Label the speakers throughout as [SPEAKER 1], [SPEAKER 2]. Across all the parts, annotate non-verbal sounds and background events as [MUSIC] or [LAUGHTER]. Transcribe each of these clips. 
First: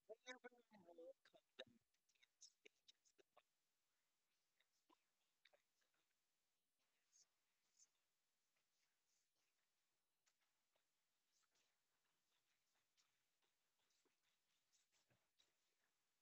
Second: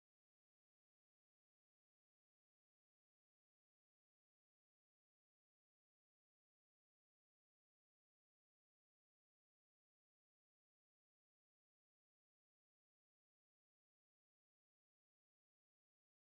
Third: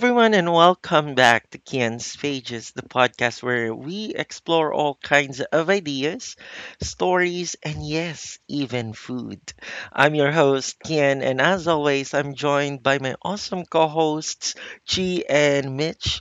[SPEAKER 1] everyone, and welcome back to Kian's Pages, the podcast where we explore all kinds of ideas, stories, and yes, even food. I'm your host, Kian, and as always, I'm joined by my awesome co hosts, Chi and Mitch.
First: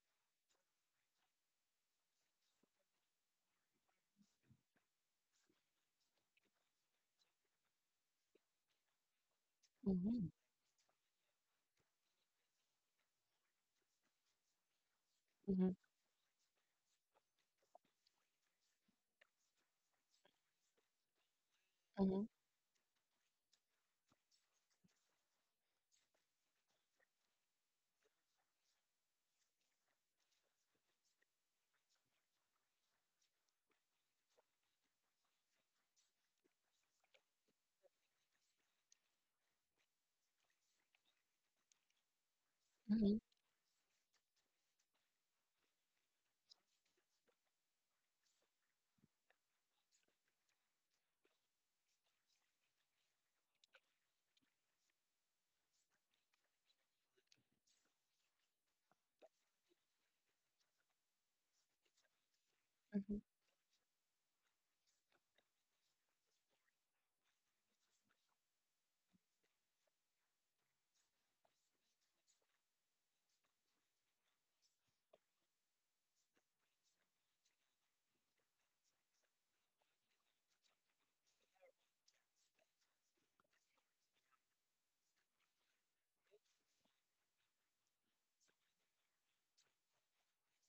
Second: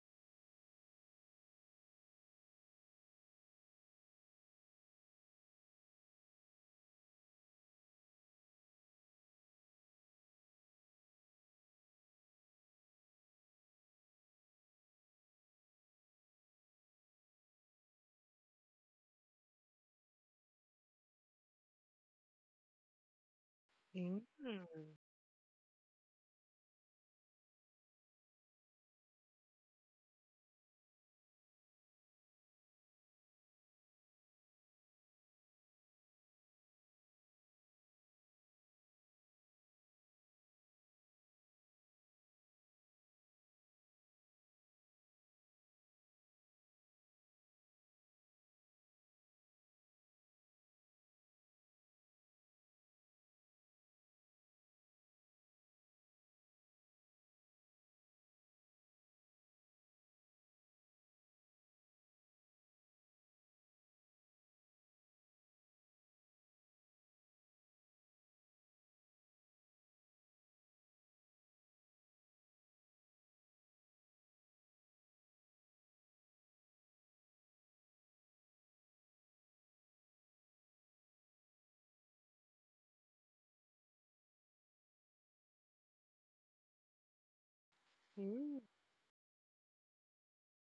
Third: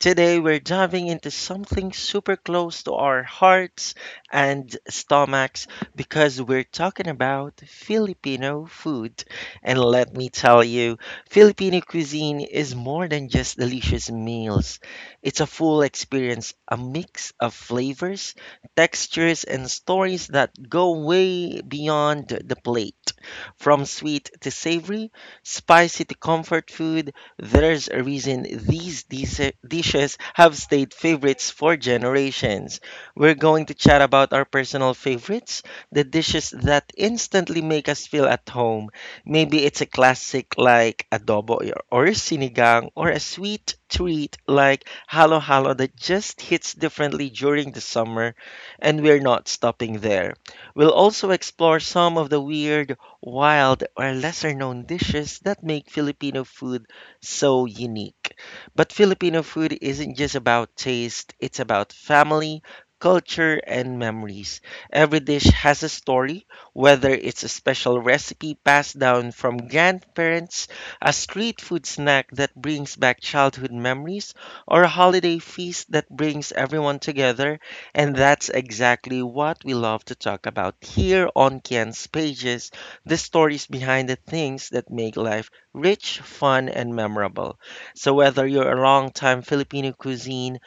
[SPEAKER 1] Today, we're diving into something super close to our hearts and stomachs because we're talking about Filipino food. And let me tell you, Filipino cuisine is more than just delicious meals. It's a full experience, a mix of flavors, textures, and stories that go way beyond the plate. From
[SPEAKER 2] Mm,
[SPEAKER 1] sweet to savory, spicy to comfort food, there's a reason these dishes have stayed favorites for generations. We're going to chat about our personal favorites, the dishes that instantly make us feel at home. Maybe it's a classic like adobo or sinigang, or a sweet treat like halo halo that just hits differently during the summer, and we're not stopping there. We'll also explore some of the weird, wild, or lesser known dishes that make Filipino food so unique. But Filipino food isn't just about taste, it's about family, culture, and memories. Every dish has a story, whether it's a special recipe passed down from grandparents, a street food snack that brings back childhood memories, or a holiday feast that brings everyone together. And that's exactly what we love to talk about here on Kian's Pages, the stories behind the things that make life rich, fun, and memorable. So, whether
[SPEAKER 2] mm,
[SPEAKER 1] you're a long-time Filipino cuisine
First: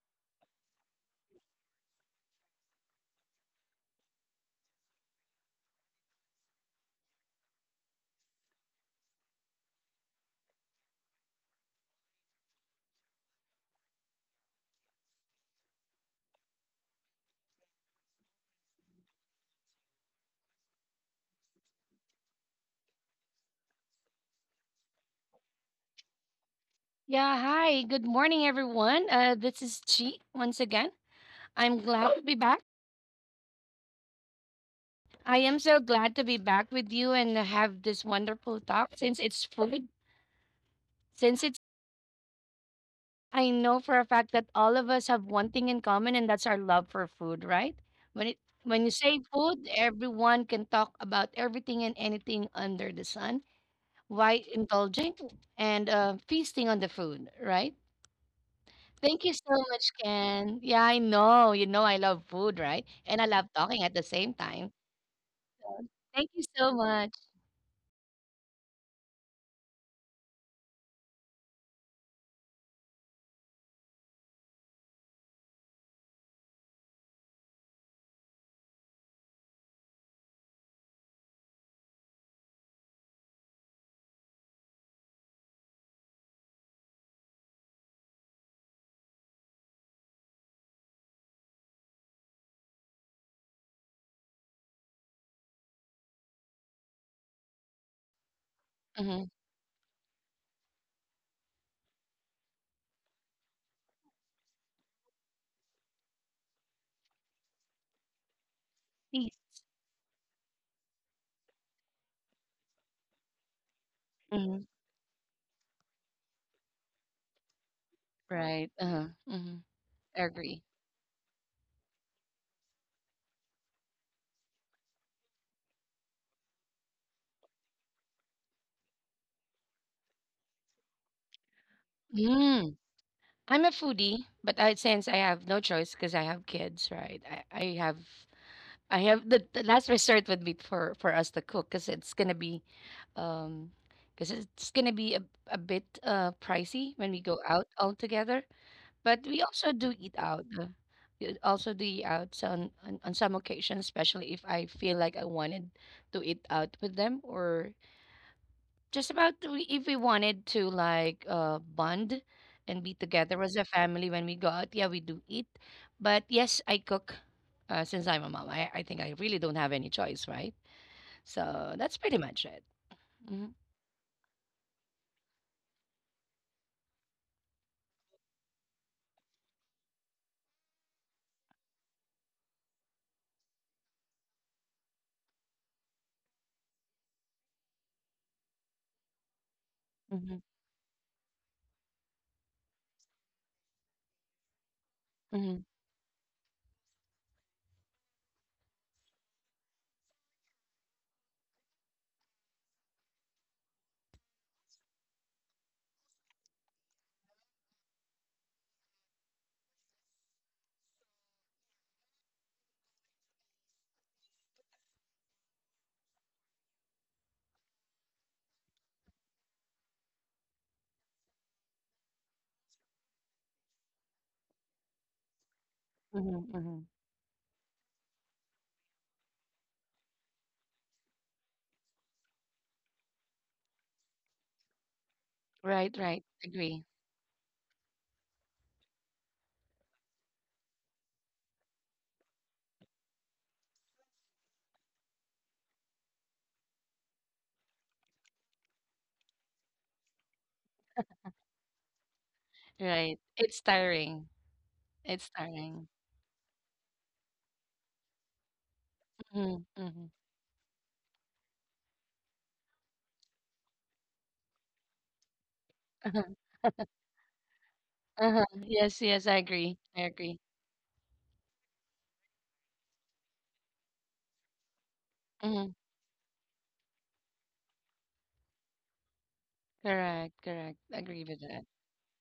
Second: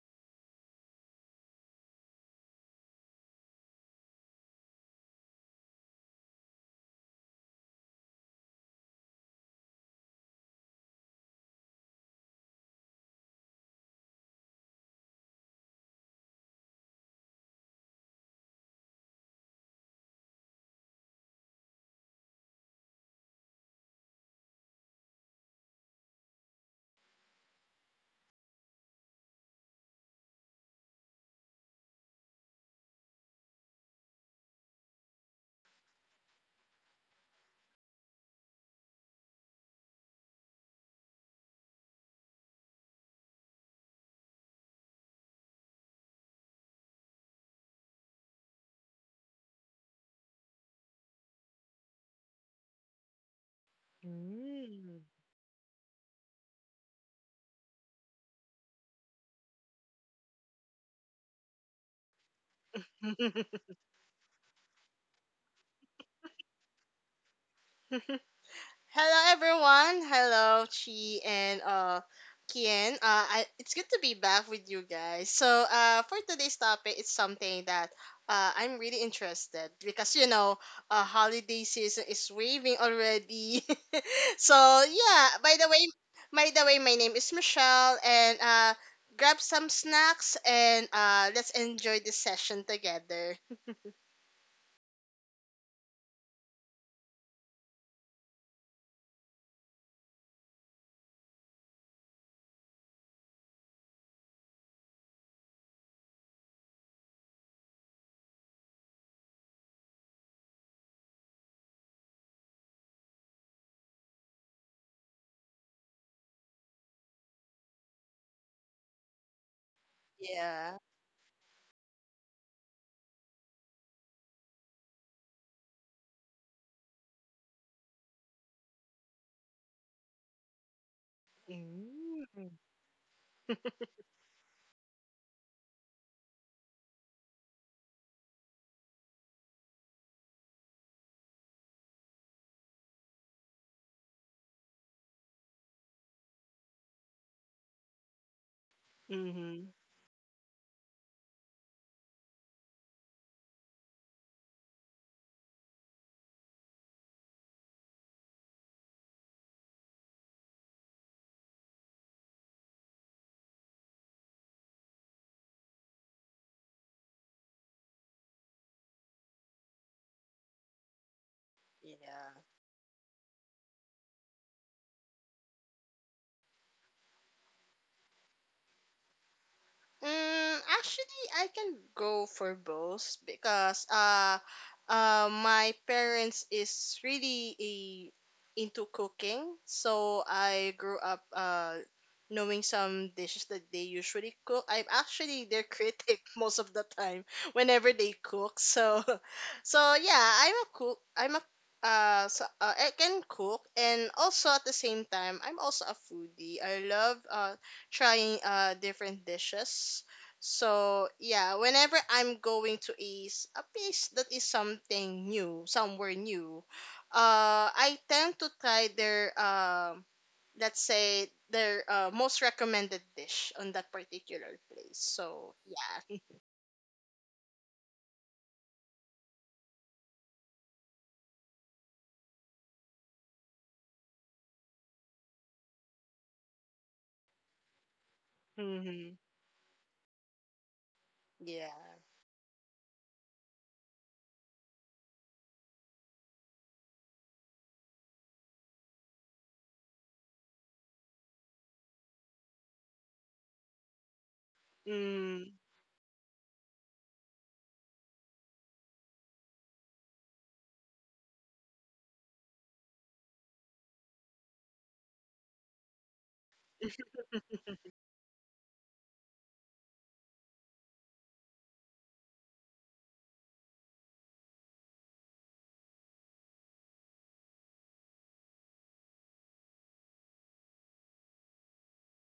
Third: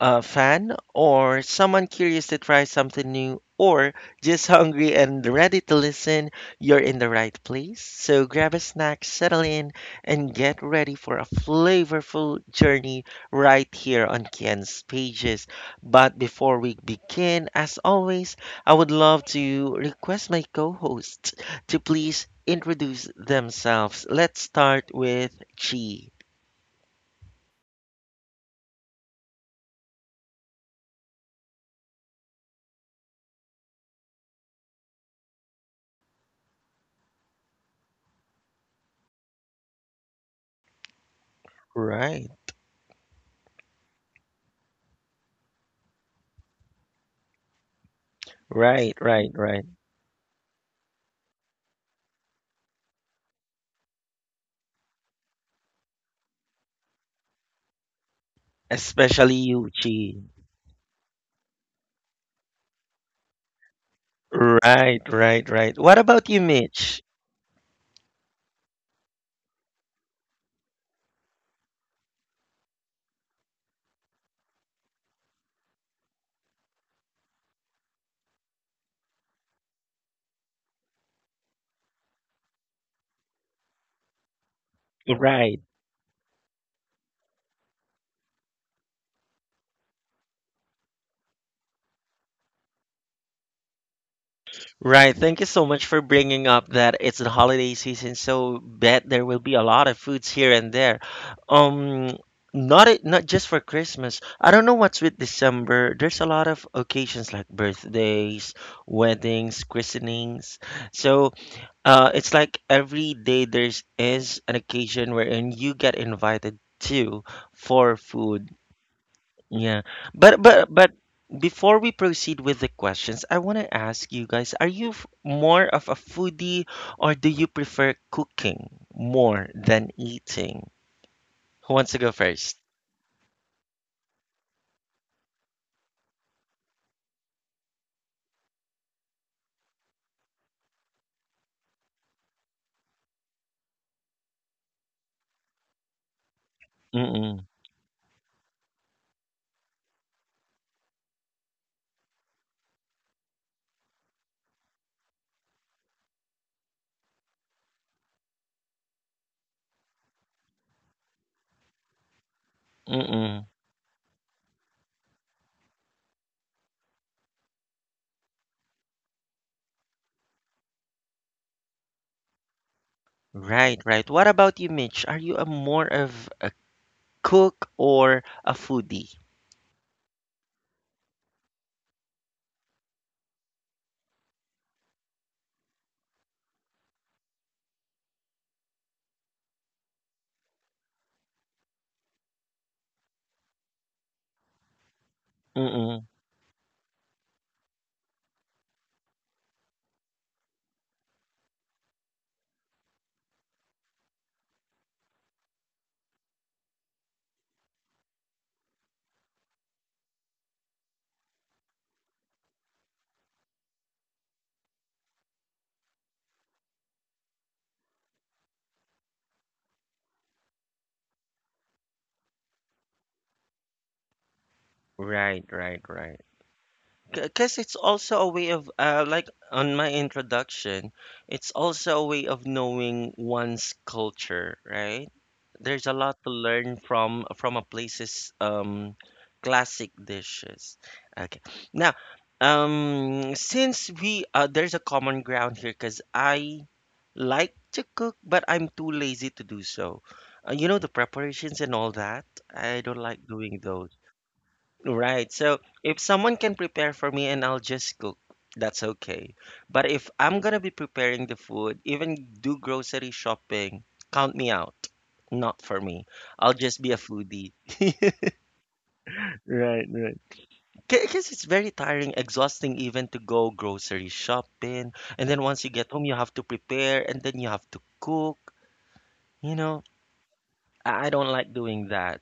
[SPEAKER 1] fan or someone curious to try something new, or just hungry and ready to listen, you're in the right place. So grab a snack, settle in, and get ready for a flavorful journey right here on Ken's Pages. But before we begin, as always, I would love to request my co hosts to please introduce themselves. Let's start with Chi.
[SPEAKER 3] Yeah, hi. Good morning, everyone. This is Chi once again. I'm glad to be back. I am so glad to be back with you and have this wonderful talk since it's food. Since it's,
[SPEAKER 1] Right,
[SPEAKER 3] I know for a fact that all of us have one thing in common, and that's our love for food, right? When it when you
[SPEAKER 1] right,
[SPEAKER 3] say
[SPEAKER 1] right, right.
[SPEAKER 3] food, everyone can talk about everything and anything under the sun. Why
[SPEAKER 2] mm.
[SPEAKER 3] indulging and feasting on the food, right? Thank you
[SPEAKER 1] Especially
[SPEAKER 3] so
[SPEAKER 1] you,
[SPEAKER 3] much,
[SPEAKER 1] Chi.
[SPEAKER 3] Ken. Yeah, I know. You know, I love food, right? And I love talking at the same time.
[SPEAKER 1] Right, right, right. What
[SPEAKER 3] Thank
[SPEAKER 1] about you,
[SPEAKER 3] you so
[SPEAKER 1] Mitch?
[SPEAKER 3] much.
[SPEAKER 2] Hello everyone. Hello Chi and Kian. It's good to be back with you guys. So for today's topic it's something that I'm really interested because holiday season is waving already. [LAUGHS] so yeah, by
[SPEAKER 1] Right.
[SPEAKER 2] the way my name is Michelle and grab some snacks and let's enjoy this session together.
[SPEAKER 1] Right. Thank you so much for bringing up that it's the holiday season, so bet there
[SPEAKER 3] Hmm.
[SPEAKER 1] will be a lot of foods here and there. Um, Not it, not just for Christmas. I don't know what's with December. There's a lot of occasions like birthdays,
[SPEAKER 3] Please.
[SPEAKER 1] weddings, christenings. So, it's like every day there's is
[SPEAKER 3] Hmm.
[SPEAKER 1] an occasion wherein you get invited to, for food.
[SPEAKER 3] Right. Uh-huh. Hmm.
[SPEAKER 1] Yeah. But
[SPEAKER 3] Agree.
[SPEAKER 2] Yeah.
[SPEAKER 1] but but before we proceed with the questions, I want to ask you guys, are you more of a foodie, or do you prefer cooking more than eating? Who wants to go first?
[SPEAKER 3] Mm. I'm a foodie, but I since I have no choice because I have kids, right? I, I have I have the, last resort would be for us to cook because it's gonna be, um, because it's gonna be a, a bit pricey when we go
[SPEAKER 1] Mm-mm.
[SPEAKER 3] out all together. But we
[SPEAKER 2] Mm-hmm.
[SPEAKER 3] also do eat out. We also do eat out on, on some occasions, especially if I feel like I wanted to eat out with them, or just about to, if we wanted to like bond and be together
[SPEAKER 1] Mm-mm.
[SPEAKER 3] as a family when we go out. Yeah, we do eat. But yes, I cook. Since I'm a mom, I think I really don't have any choice, right? So that's pretty
[SPEAKER 2] Yeah.
[SPEAKER 3] much it. Hmm.
[SPEAKER 1] Right, right. What about you, Mitch? Are you a more of a cook or a foodie?
[SPEAKER 2] Actually, I can go for both because my parents is really a, into cooking, so
[SPEAKER 3] Hmm.
[SPEAKER 2] I grew up knowing some dishes that they usually cook. I'm actually
[SPEAKER 3] Hmm.
[SPEAKER 2] their
[SPEAKER 1] Mm-mm.
[SPEAKER 2] critic [LAUGHS] most of the time whenever they cook. So, [LAUGHS] so yeah, I'm a cook. I can cook and also at the same time I'm also a foodie. I love trying different dishes. So yeah, whenever I'm going to a place that is something new, somewhere new, I tend to try their let's say their most recommended dish on that particular place.
[SPEAKER 1] Right,
[SPEAKER 2] So
[SPEAKER 1] right,
[SPEAKER 2] yeah,
[SPEAKER 1] right.
[SPEAKER 3] Hmm. Hmm.
[SPEAKER 1] Because it's also a way of, like on my introduction, it's also a way of knowing one's culture, right? There's
[SPEAKER 3] Right,
[SPEAKER 1] a lot
[SPEAKER 3] right.
[SPEAKER 1] to learn
[SPEAKER 3] Agree.
[SPEAKER 1] from a place's
[SPEAKER 2] [LAUGHS]
[SPEAKER 1] um,
[SPEAKER 2] hmm
[SPEAKER 1] classic dishes. Okay,
[SPEAKER 2] yeah,
[SPEAKER 1] now, since we there's a common ground here, because I like to cook, but I'm too lazy to do so. You know, the preparations and all that. I don't
[SPEAKER 3] Right.
[SPEAKER 1] like doing
[SPEAKER 3] It's
[SPEAKER 1] those.
[SPEAKER 3] tiring. It's
[SPEAKER 1] Right. So
[SPEAKER 3] tiring.
[SPEAKER 1] if someone can prepare for me and I'll just cook, that's okay.
[SPEAKER 3] Mhm,
[SPEAKER 1] But if
[SPEAKER 3] mhm.
[SPEAKER 1] I'm gonna be preparing the food, even do grocery shopping, count me out. Not for me. I'll just be a foodie. [LAUGHS]
[SPEAKER 3] Uh-huh. Yes, yes, I agree.
[SPEAKER 1] Right,
[SPEAKER 3] I
[SPEAKER 1] right.
[SPEAKER 3] agree.
[SPEAKER 1] Because it's very tiring, exhausting even to go grocery shopping. And then once you
[SPEAKER 3] Mhm.
[SPEAKER 1] get home, you have to prepare and then you have to cook. You know,
[SPEAKER 3] Correct, correct.
[SPEAKER 1] I
[SPEAKER 3] Agree
[SPEAKER 1] don't
[SPEAKER 3] with
[SPEAKER 1] like
[SPEAKER 3] that.
[SPEAKER 1] doing that.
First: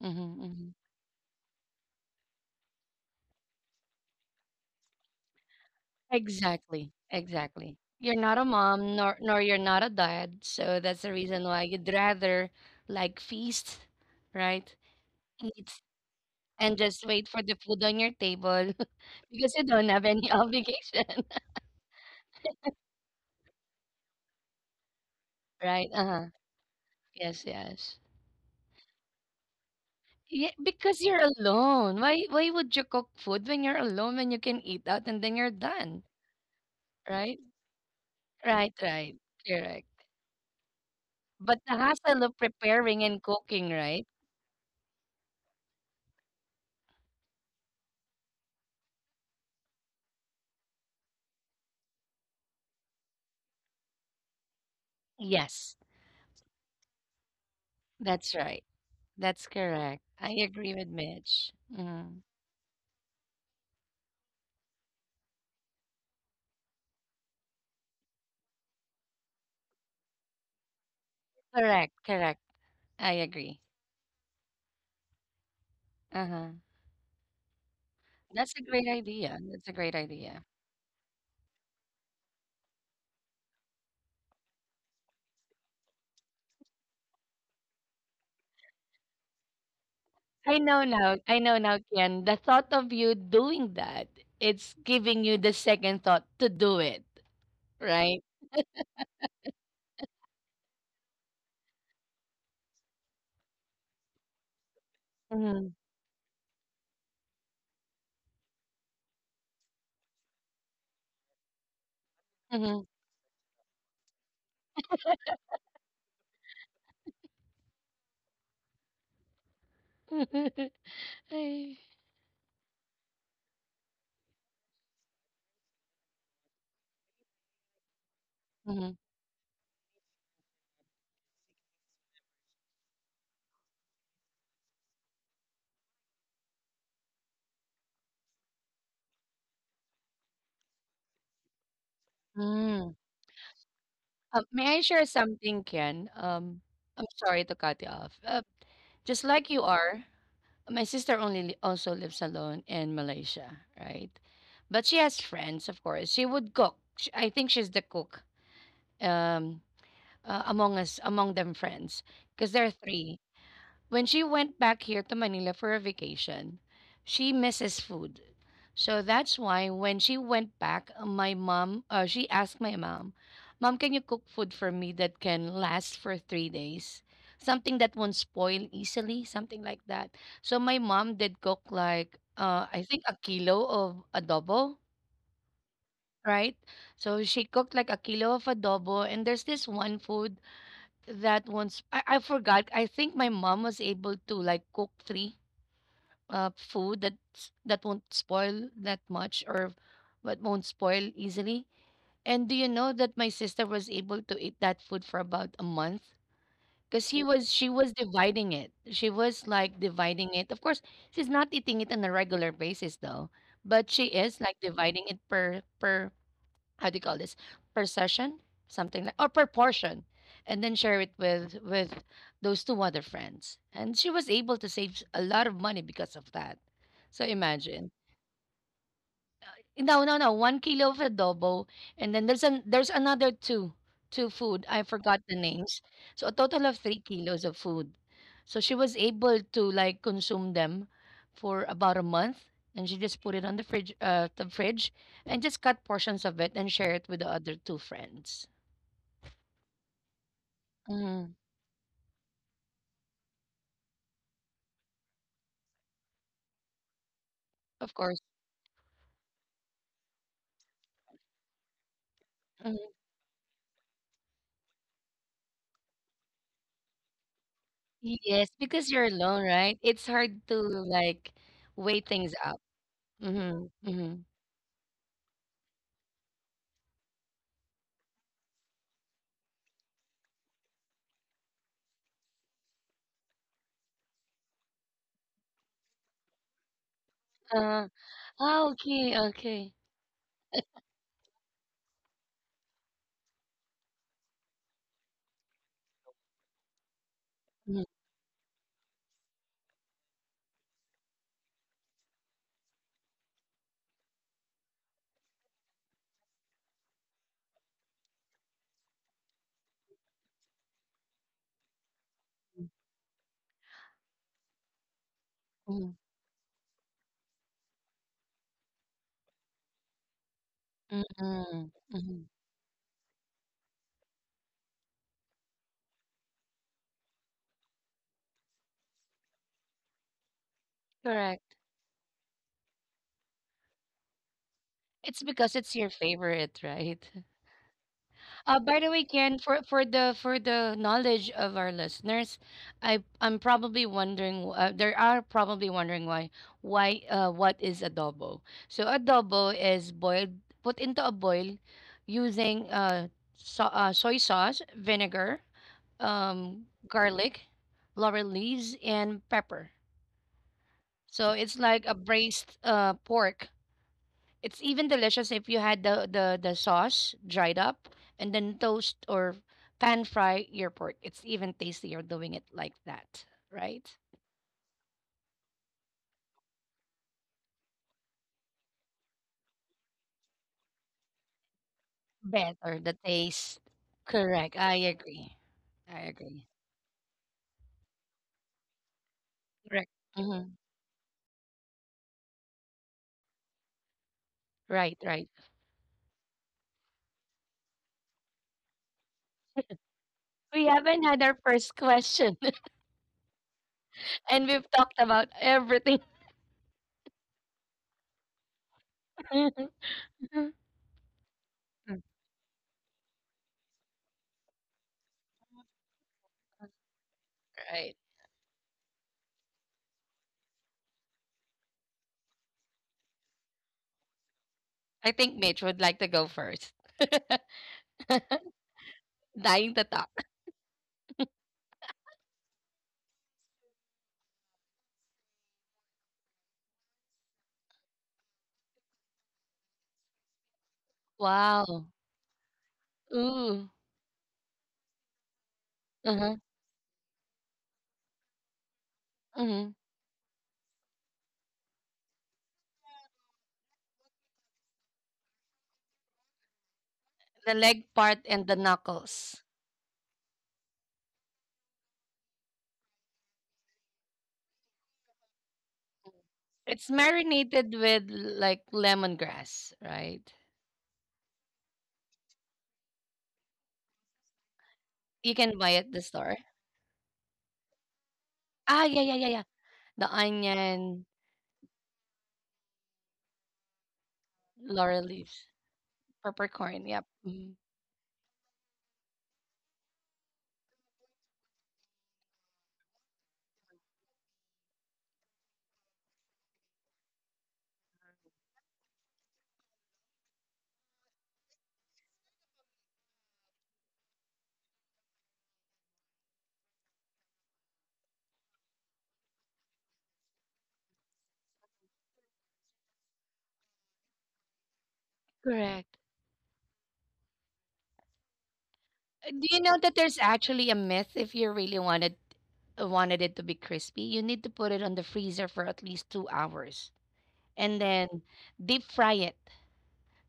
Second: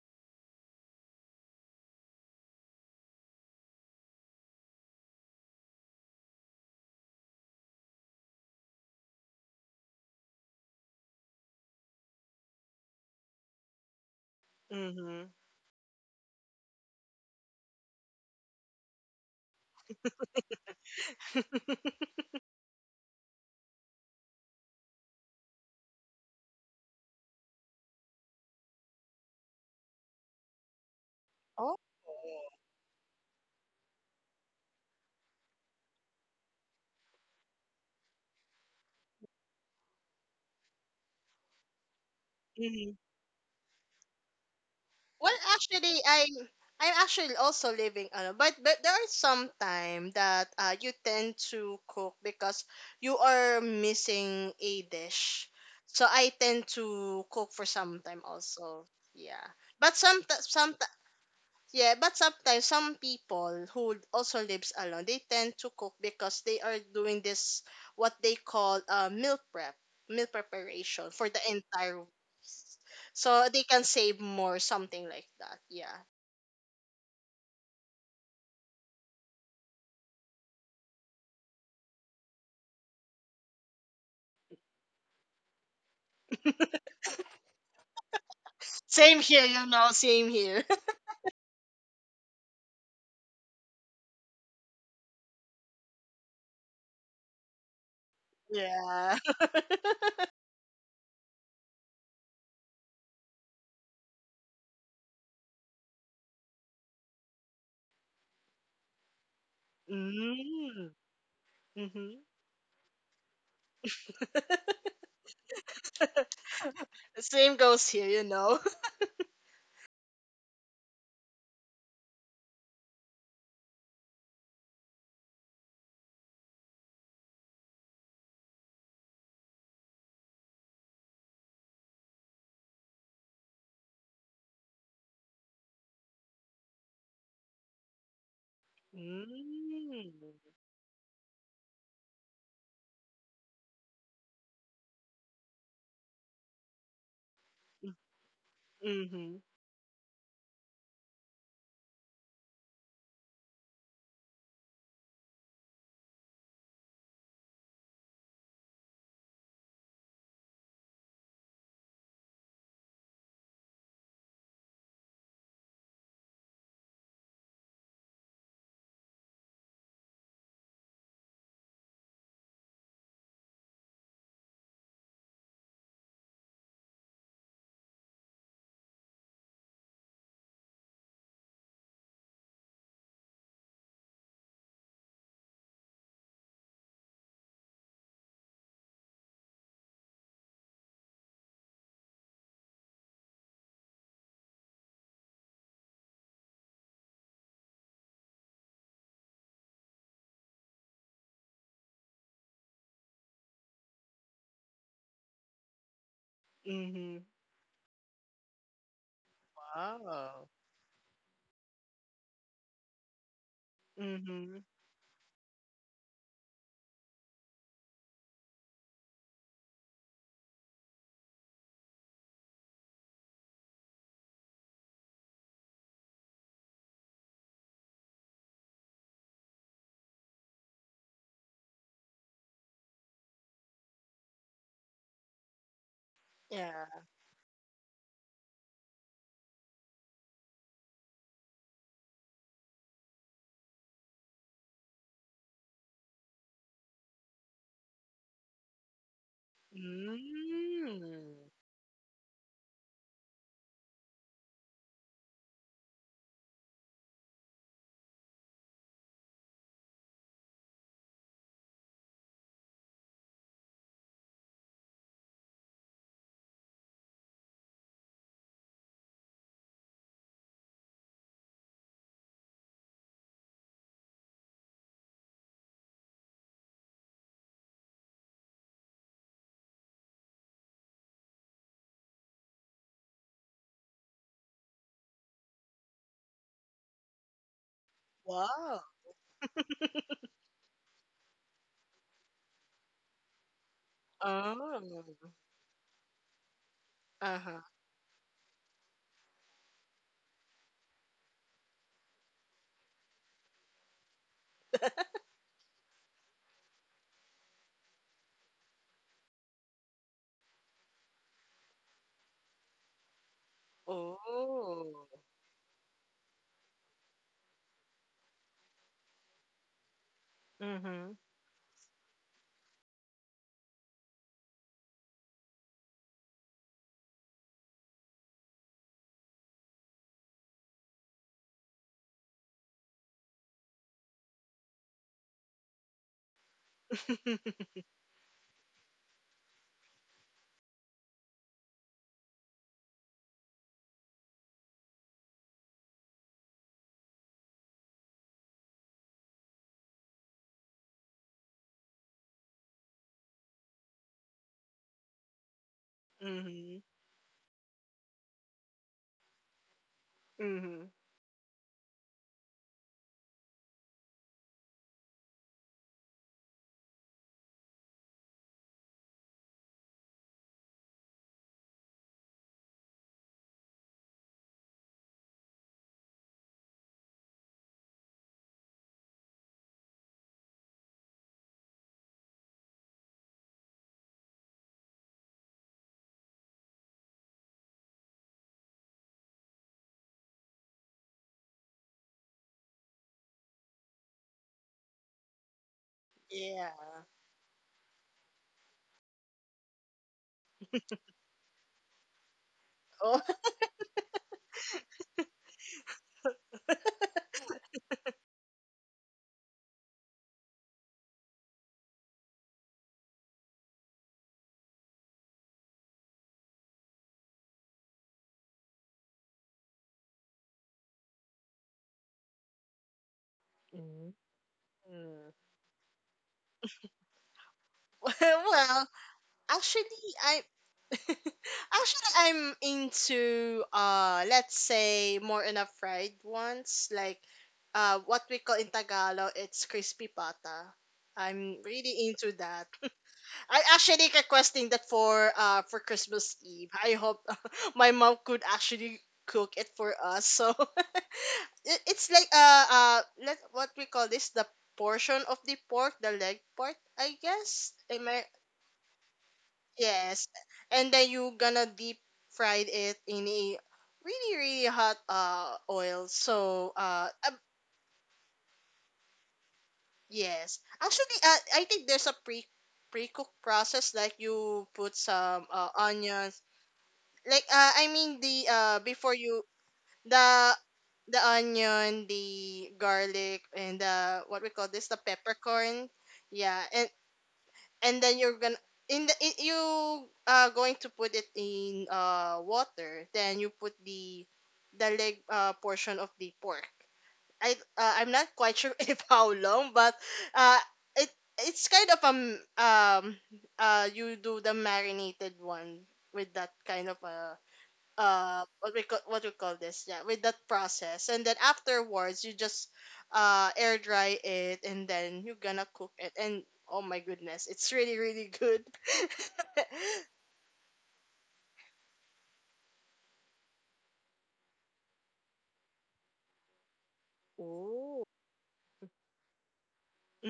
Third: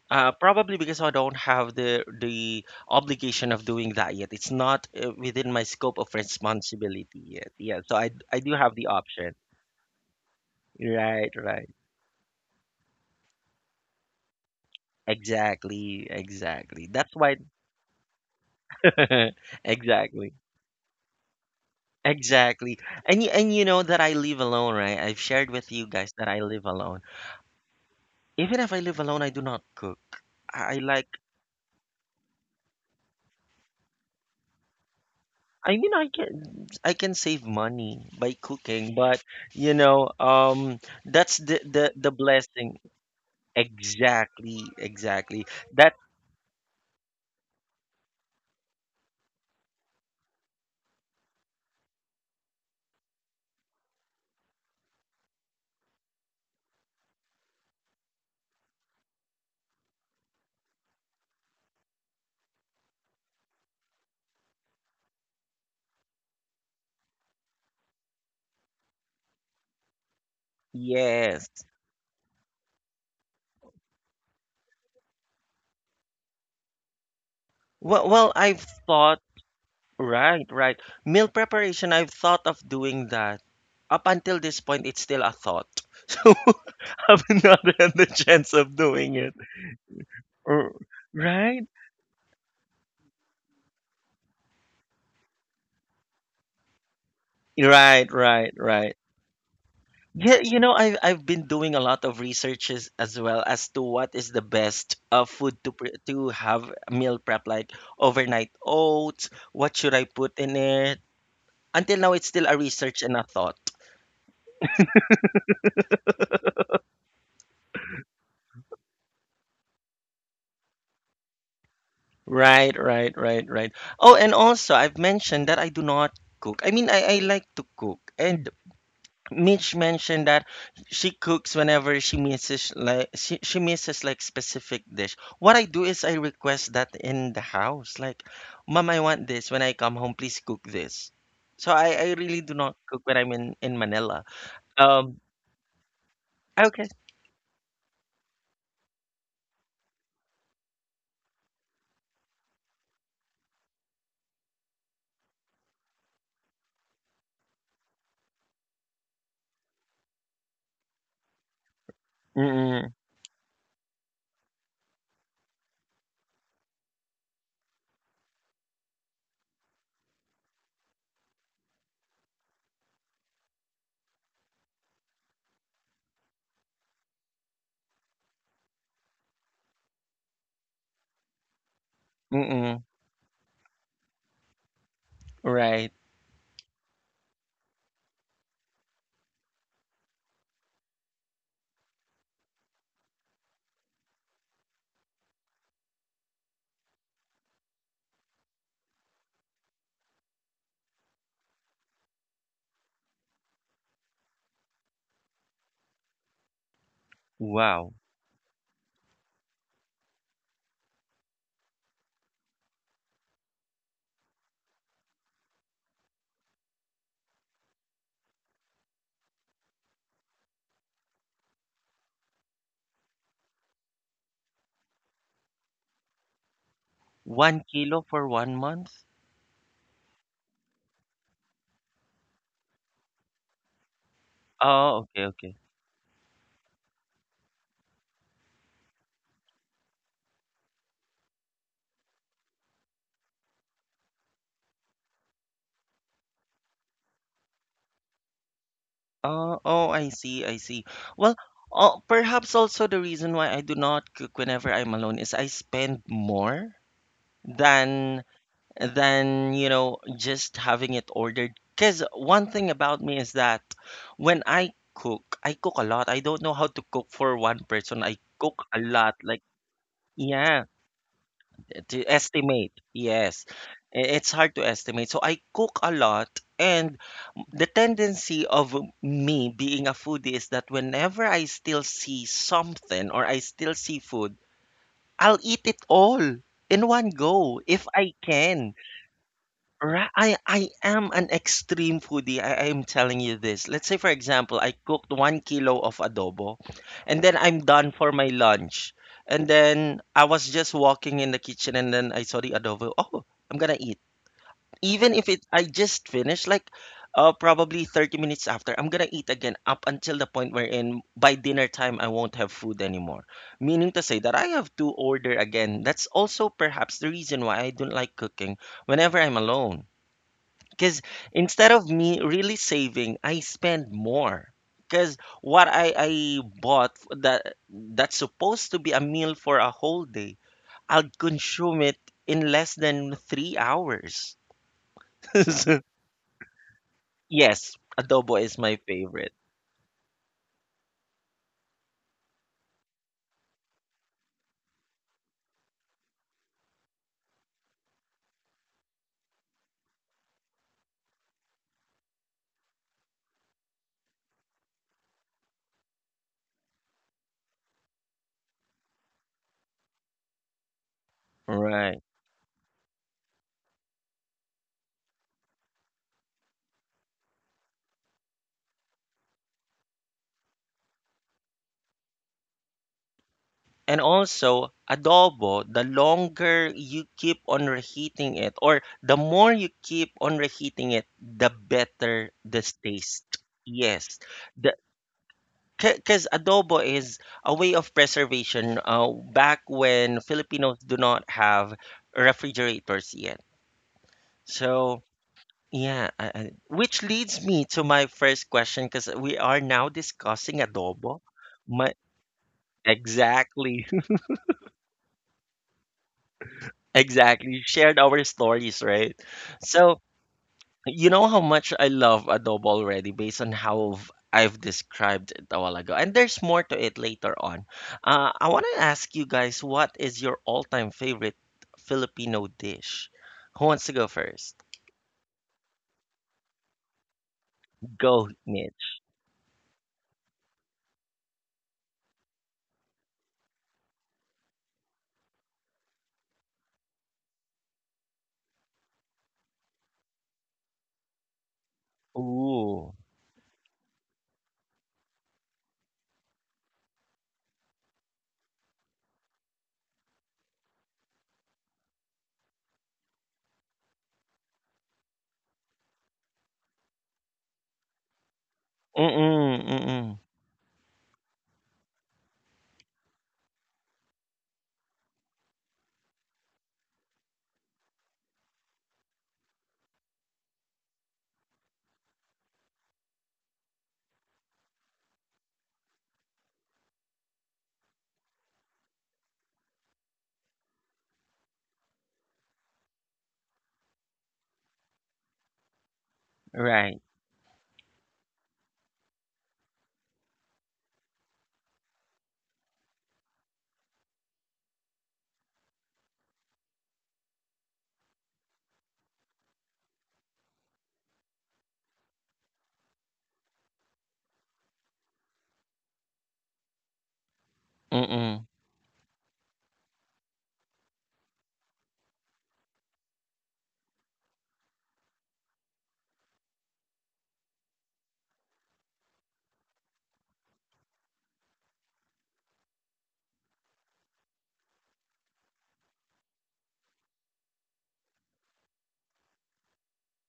[SPEAKER 3] Mhm, mhm.
[SPEAKER 1] Probably because I don't have the obligation of doing that yet. It's not within my scope of
[SPEAKER 3] Exactly,
[SPEAKER 1] responsibility yet.
[SPEAKER 3] exactly.
[SPEAKER 1] Yeah, so I
[SPEAKER 3] You're not
[SPEAKER 1] I
[SPEAKER 3] a
[SPEAKER 1] do have the
[SPEAKER 3] mom,
[SPEAKER 1] option.
[SPEAKER 3] nor you're not a dad, so that's the
[SPEAKER 1] Right,
[SPEAKER 3] reason why
[SPEAKER 1] right.
[SPEAKER 3] you'd rather like feast, right?
[SPEAKER 2] mm-hmm.
[SPEAKER 3] Eat
[SPEAKER 1] Exactly,
[SPEAKER 3] and
[SPEAKER 1] exactly.
[SPEAKER 3] just
[SPEAKER 1] That's
[SPEAKER 3] wait
[SPEAKER 1] why.
[SPEAKER 3] for the food on your table [LAUGHS] because you
[SPEAKER 1] [LAUGHS]
[SPEAKER 3] don't have any [LAUGHS]
[SPEAKER 1] Exactly,
[SPEAKER 3] obligation, [LAUGHS]
[SPEAKER 2] [LAUGHS]
[SPEAKER 1] exactly. And and you know that I live alone, right? I've shared with you
[SPEAKER 3] right?
[SPEAKER 1] guys
[SPEAKER 3] Uh-huh.
[SPEAKER 1] that I live alone.
[SPEAKER 3] Yes, yes.
[SPEAKER 1] Even if I live alone, I do not cook.
[SPEAKER 3] Yeah,
[SPEAKER 1] I I
[SPEAKER 3] because
[SPEAKER 1] like
[SPEAKER 3] you're
[SPEAKER 2] oh,
[SPEAKER 3] alone. Why would you cook food when you're alone when you can eat out and then you're
[SPEAKER 1] I mean,
[SPEAKER 3] done,
[SPEAKER 1] I can
[SPEAKER 3] right?
[SPEAKER 1] save money by
[SPEAKER 3] Right,
[SPEAKER 1] cooking,
[SPEAKER 3] right.
[SPEAKER 1] but you
[SPEAKER 3] Correct.
[SPEAKER 1] know, that's the
[SPEAKER 3] But the
[SPEAKER 1] the the
[SPEAKER 3] hassle of
[SPEAKER 1] blessing.
[SPEAKER 3] preparing and cooking, right?
[SPEAKER 1] Exactly,
[SPEAKER 2] Well,
[SPEAKER 1] exactly. That
[SPEAKER 2] actually, I'm actually also living alone, but there are some time that you tend to cook because you are missing a dish.
[SPEAKER 3] Yes,
[SPEAKER 2] So I tend to cook for some time
[SPEAKER 3] that's right.
[SPEAKER 2] also.
[SPEAKER 3] That's
[SPEAKER 2] Yeah, but
[SPEAKER 3] correct. I agree
[SPEAKER 2] some
[SPEAKER 3] with Mitch.
[SPEAKER 2] yeah,
[SPEAKER 3] Mm.
[SPEAKER 2] but sometimes some people who also lives alone they tend to cook because they are doing this what they call meal prep meal preparation for the
[SPEAKER 1] yes.
[SPEAKER 3] Correct,
[SPEAKER 2] entire week,
[SPEAKER 3] correct. I
[SPEAKER 2] so
[SPEAKER 3] agree.
[SPEAKER 2] they can save more something like that yeah.
[SPEAKER 3] Uh-huh.
[SPEAKER 1] Well, well,
[SPEAKER 3] That's a
[SPEAKER 1] I've
[SPEAKER 3] great
[SPEAKER 1] thought
[SPEAKER 3] idea. That's a great idea.
[SPEAKER 1] right, right. Meal preparation. I've thought of doing that. Up until this point, it's still a thought. [LAUGHS] So I've not had the chance of doing
[SPEAKER 2] Same
[SPEAKER 1] it.
[SPEAKER 2] here, you know, same
[SPEAKER 3] I
[SPEAKER 2] here.
[SPEAKER 1] Uh,
[SPEAKER 3] know now. I know
[SPEAKER 1] Right,
[SPEAKER 3] now, Ken. The thought of you doing that, it's giving you the second thought to do it,
[SPEAKER 1] right,
[SPEAKER 3] right?
[SPEAKER 2] [LAUGHS]
[SPEAKER 1] right, right.
[SPEAKER 2] yeah. [LAUGHS]
[SPEAKER 1] Yeah, you know, I've been doing a lot of researches as well as to what is the best food
[SPEAKER 3] Mm-hmm.
[SPEAKER 1] to pre to have meal prep, like overnight oats. What should I put in
[SPEAKER 2] Mm.
[SPEAKER 1] it? Until now,
[SPEAKER 2] Mm-hmm.
[SPEAKER 1] it's still a research and a thought.
[SPEAKER 2] Same goes here, you know.
[SPEAKER 1] Right, right, right, right. Oh, and also I've mentioned that I do not cook. I mean, I like to cook, and Mitch mentioned that she cooks whenever she misses, like she misses like specific dish. What I do is I request that in the house. Like, Mom,
[SPEAKER 2] [LAUGHS]
[SPEAKER 1] I want this. When I
[SPEAKER 2] Mm.
[SPEAKER 1] come home, please cook this. So I really do not
[SPEAKER 3] Mm-hmm. [LAUGHS]
[SPEAKER 1] cook when I'm in Manila.
[SPEAKER 3] May I share
[SPEAKER 1] Um
[SPEAKER 3] something, Ken?
[SPEAKER 1] okay.
[SPEAKER 3] I'm sorry to cut you off. Just
[SPEAKER 2] Mm-hmm.
[SPEAKER 3] like you are, my sister only also lives alone in Malaysia, right? But she has friends, of course. She would cook. I think she's the cook um, among us, among them friends, because there are
[SPEAKER 1] Mm-mm,
[SPEAKER 3] three. When she went back here to Manila for a vacation, she misses food. So that's why when she went back, my mom, she asked my mom, Mom, can you cook food for me that can last for 3 days? Something that won't spoil easily, something like that. So my mom did cook like,
[SPEAKER 1] mm-mm,
[SPEAKER 3] I think a kilo of adobo,
[SPEAKER 1] right.
[SPEAKER 3] right? So she cooked like a kilo of adobo, and there's this one food that once I forgot. I think my mom was able to like cook three food that won't spoil that much or what won't spoil easily. And do you know that my sister was able to eat that food for about a month? Because he
[SPEAKER 2] Mm-hmm.
[SPEAKER 3] was She was
[SPEAKER 1] Wow.
[SPEAKER 3] dividing it. She was like dividing
[SPEAKER 2] Wow.
[SPEAKER 3] it. Of course, she's not eating it on a regular basis though, but she is like
[SPEAKER 2] Mm-hmm.
[SPEAKER 3] dividing it per how do you call this per session something like or per portion, and then share it with those two other friends, and she was able to save a lot of money because of that, so
[SPEAKER 1] One
[SPEAKER 3] imagine
[SPEAKER 1] kilo for one month?
[SPEAKER 3] no, no, no. 1 kilo of adobo, and then there's an there's another two food. I
[SPEAKER 1] Oh,
[SPEAKER 3] forgot
[SPEAKER 1] okay,
[SPEAKER 3] the
[SPEAKER 1] okay.
[SPEAKER 3] names. So a total of
[SPEAKER 2] Yeah.
[SPEAKER 3] 3 kilos of food. So she was able to like consume them for about a month, and she just put it on the fridge, and just cut portions of it and share it with the other two friends.
[SPEAKER 1] Oh, oh, I see, I see.
[SPEAKER 3] Mm,
[SPEAKER 1] Well,
[SPEAKER 2] Mm.
[SPEAKER 1] oh, perhaps also the reason why I do not cook whenever I'm alone is I spend more
[SPEAKER 3] of course.
[SPEAKER 1] than than, you know, just having it ordered. Because one thing
[SPEAKER 3] Mhm.
[SPEAKER 1] about me is that when I cook a lot. I don't know how to cook for one person. I
[SPEAKER 3] Yes,
[SPEAKER 1] cook a
[SPEAKER 3] because you're
[SPEAKER 1] lot.
[SPEAKER 3] alone,
[SPEAKER 1] Like,
[SPEAKER 3] right? It's hard to
[SPEAKER 1] yeah,
[SPEAKER 3] like weigh
[SPEAKER 1] to
[SPEAKER 3] things up.
[SPEAKER 1] estimate. Yes.
[SPEAKER 3] Mm-hmm, mm-hmm.
[SPEAKER 1] I- It's hard to estimate. So I cook a lot, and the tendency of me being a foodie is that whenever I still see something, or I still see food, I'll eat it all in one go
[SPEAKER 3] Uh,
[SPEAKER 1] if I
[SPEAKER 3] ah,
[SPEAKER 1] can.
[SPEAKER 2] Wow.
[SPEAKER 3] okay, okay.
[SPEAKER 1] Right. I am an extreme foodie. I am telling you this. Let's say for example, I
[SPEAKER 2] Oh.
[SPEAKER 1] cooked one kilo of adobo, and then I'm
[SPEAKER 2] Uh-huh.
[SPEAKER 1] done for my lunch. And then I was just walking in the kitchen, and then I saw the adobo. Oh, I'm gonna eat. Even if it I just finished, like probably 30 minutes after, I'm gonna eat again up until the point wherein by dinner time I won't have food anymore. Meaning to say that I have to
[SPEAKER 2] Oh.
[SPEAKER 1] order again. That's also perhaps the reason why I don't like cooking whenever I'm alone because
[SPEAKER 2] Mm-hmm.
[SPEAKER 3] Mm-mm,
[SPEAKER 1] instead of me
[SPEAKER 3] mhm,
[SPEAKER 1] really saving, I spend more. Because I bought that, that's supposed to be a meal for a whole day, I'll
[SPEAKER 3] correct.
[SPEAKER 1] consume it in less than three hours.
[SPEAKER 3] It's
[SPEAKER 1] [LAUGHS]
[SPEAKER 3] because it's
[SPEAKER 1] So,
[SPEAKER 3] your favorite, right? [LAUGHS]
[SPEAKER 1] yes, adobo is
[SPEAKER 3] By
[SPEAKER 1] my
[SPEAKER 3] the way, Ken,
[SPEAKER 1] favorite.
[SPEAKER 3] for for the knowledge of our listeners, I'm probably wondering. There are probably wondering why what is adobo? So adobo is boiled, put into a boil, using soy sauce, vinegar,
[SPEAKER 2] Mm-hmm.
[SPEAKER 3] garlic, laurel leaves, and pepper.
[SPEAKER 2] Mm-hmm.
[SPEAKER 3] So it's like a
[SPEAKER 1] Right.
[SPEAKER 3] braised pork. It's even delicious if you had the sauce dried up and then toast or pan fry your pork. It's even tastier doing it like that, right?
[SPEAKER 1] And also, adobo, the longer you keep on reheating it, or the more you keep on reheating it, the better the
[SPEAKER 3] Better the
[SPEAKER 1] taste.
[SPEAKER 3] taste.
[SPEAKER 1] Yes.
[SPEAKER 3] Correct. I
[SPEAKER 1] The
[SPEAKER 3] agree. I
[SPEAKER 1] Because
[SPEAKER 3] agree.
[SPEAKER 1] adobo is a way of preservation, back
[SPEAKER 3] Correct.
[SPEAKER 1] when
[SPEAKER 3] Hmm.
[SPEAKER 1] Filipinos do not have refrigerators yet.
[SPEAKER 3] Right,
[SPEAKER 1] So,
[SPEAKER 3] right.
[SPEAKER 1] yeah,
[SPEAKER 2] Yeah.
[SPEAKER 1] which leads me to my first question because we are now discussing
[SPEAKER 3] We haven't
[SPEAKER 1] adobo.
[SPEAKER 3] had our first
[SPEAKER 1] My,
[SPEAKER 3] question.
[SPEAKER 2] Oh. [LAUGHS]
[SPEAKER 1] exactly,
[SPEAKER 3] [LAUGHS] And we've talked about everything.
[SPEAKER 1] [LAUGHS] exactly. Shared our stories, right?
[SPEAKER 3] [LAUGHS]
[SPEAKER 1] So, you know how much I love adobo already based on how I've described it a while ago. And there's more to it later on.
[SPEAKER 3] Right.
[SPEAKER 1] I want to ask you guys, what is your all time favorite Filipino dish? Who wants to go first?
[SPEAKER 3] I
[SPEAKER 2] Mm.
[SPEAKER 3] think Mitch would like to go first.
[SPEAKER 2] [LAUGHS]
[SPEAKER 1] Go,
[SPEAKER 2] Well,
[SPEAKER 1] Mitch.
[SPEAKER 3] Dying
[SPEAKER 2] actually,
[SPEAKER 3] to talk.
[SPEAKER 2] I Actually, I'm into let's say more in a fried ones like what we call in Tagalog it's crispy pata. I'm
[SPEAKER 3] Wow.
[SPEAKER 2] really into that.
[SPEAKER 1] Ooh.
[SPEAKER 2] [LAUGHS] I
[SPEAKER 3] Ooh.
[SPEAKER 2] actually requesting that for
[SPEAKER 3] Uh-huh.
[SPEAKER 2] Christmas Eve. I hope [LAUGHS] my mom could actually cook it for us. So [LAUGHS] it's like let what we call this the portion of the pork, the leg part, I
[SPEAKER 3] The
[SPEAKER 2] guess.
[SPEAKER 3] leg
[SPEAKER 2] Am
[SPEAKER 3] part
[SPEAKER 2] I
[SPEAKER 3] and the knuckles.
[SPEAKER 1] Mm-mm, mm-mm.
[SPEAKER 2] Yes. And then you gonna deep fried it in a really really hot oil. So
[SPEAKER 3] It's marinated with like lemongrass, right?
[SPEAKER 2] yes. Actually I think there's a pre cook process like you put
[SPEAKER 3] You
[SPEAKER 2] some
[SPEAKER 3] can buy it at the store.
[SPEAKER 2] onions like I mean the
[SPEAKER 3] Ah, yeah, yeah,
[SPEAKER 2] before
[SPEAKER 3] yeah,
[SPEAKER 2] you
[SPEAKER 3] yeah. The
[SPEAKER 2] the
[SPEAKER 3] onion,
[SPEAKER 2] the onion, the garlic and the what we call this the
[SPEAKER 3] laurel leaves,
[SPEAKER 2] peppercorn. Yeah,
[SPEAKER 3] peppercorn.
[SPEAKER 1] Right.
[SPEAKER 3] Yep. Mhm.
[SPEAKER 2] and then you're gonna you are going to put it in water then you put the leg portion of the pork. i I'm not quite sure [LAUGHS] if how long but uh it it's kind of you do the marinated one with that kind of
[SPEAKER 1] Mm-mm.
[SPEAKER 2] what we call this yeah with that process and then afterwards you just air dry it and then you're gonna cook
[SPEAKER 3] Correct.
[SPEAKER 2] it and oh my goodness it's really really good.
[SPEAKER 3] Do
[SPEAKER 2] [LAUGHS]
[SPEAKER 3] you know that there's actually a myth? If you really wanted wanted it to be crispy, you need to put it on the freezer for at least 2 hours and
[SPEAKER 2] Oh.
[SPEAKER 3] then deep fry it.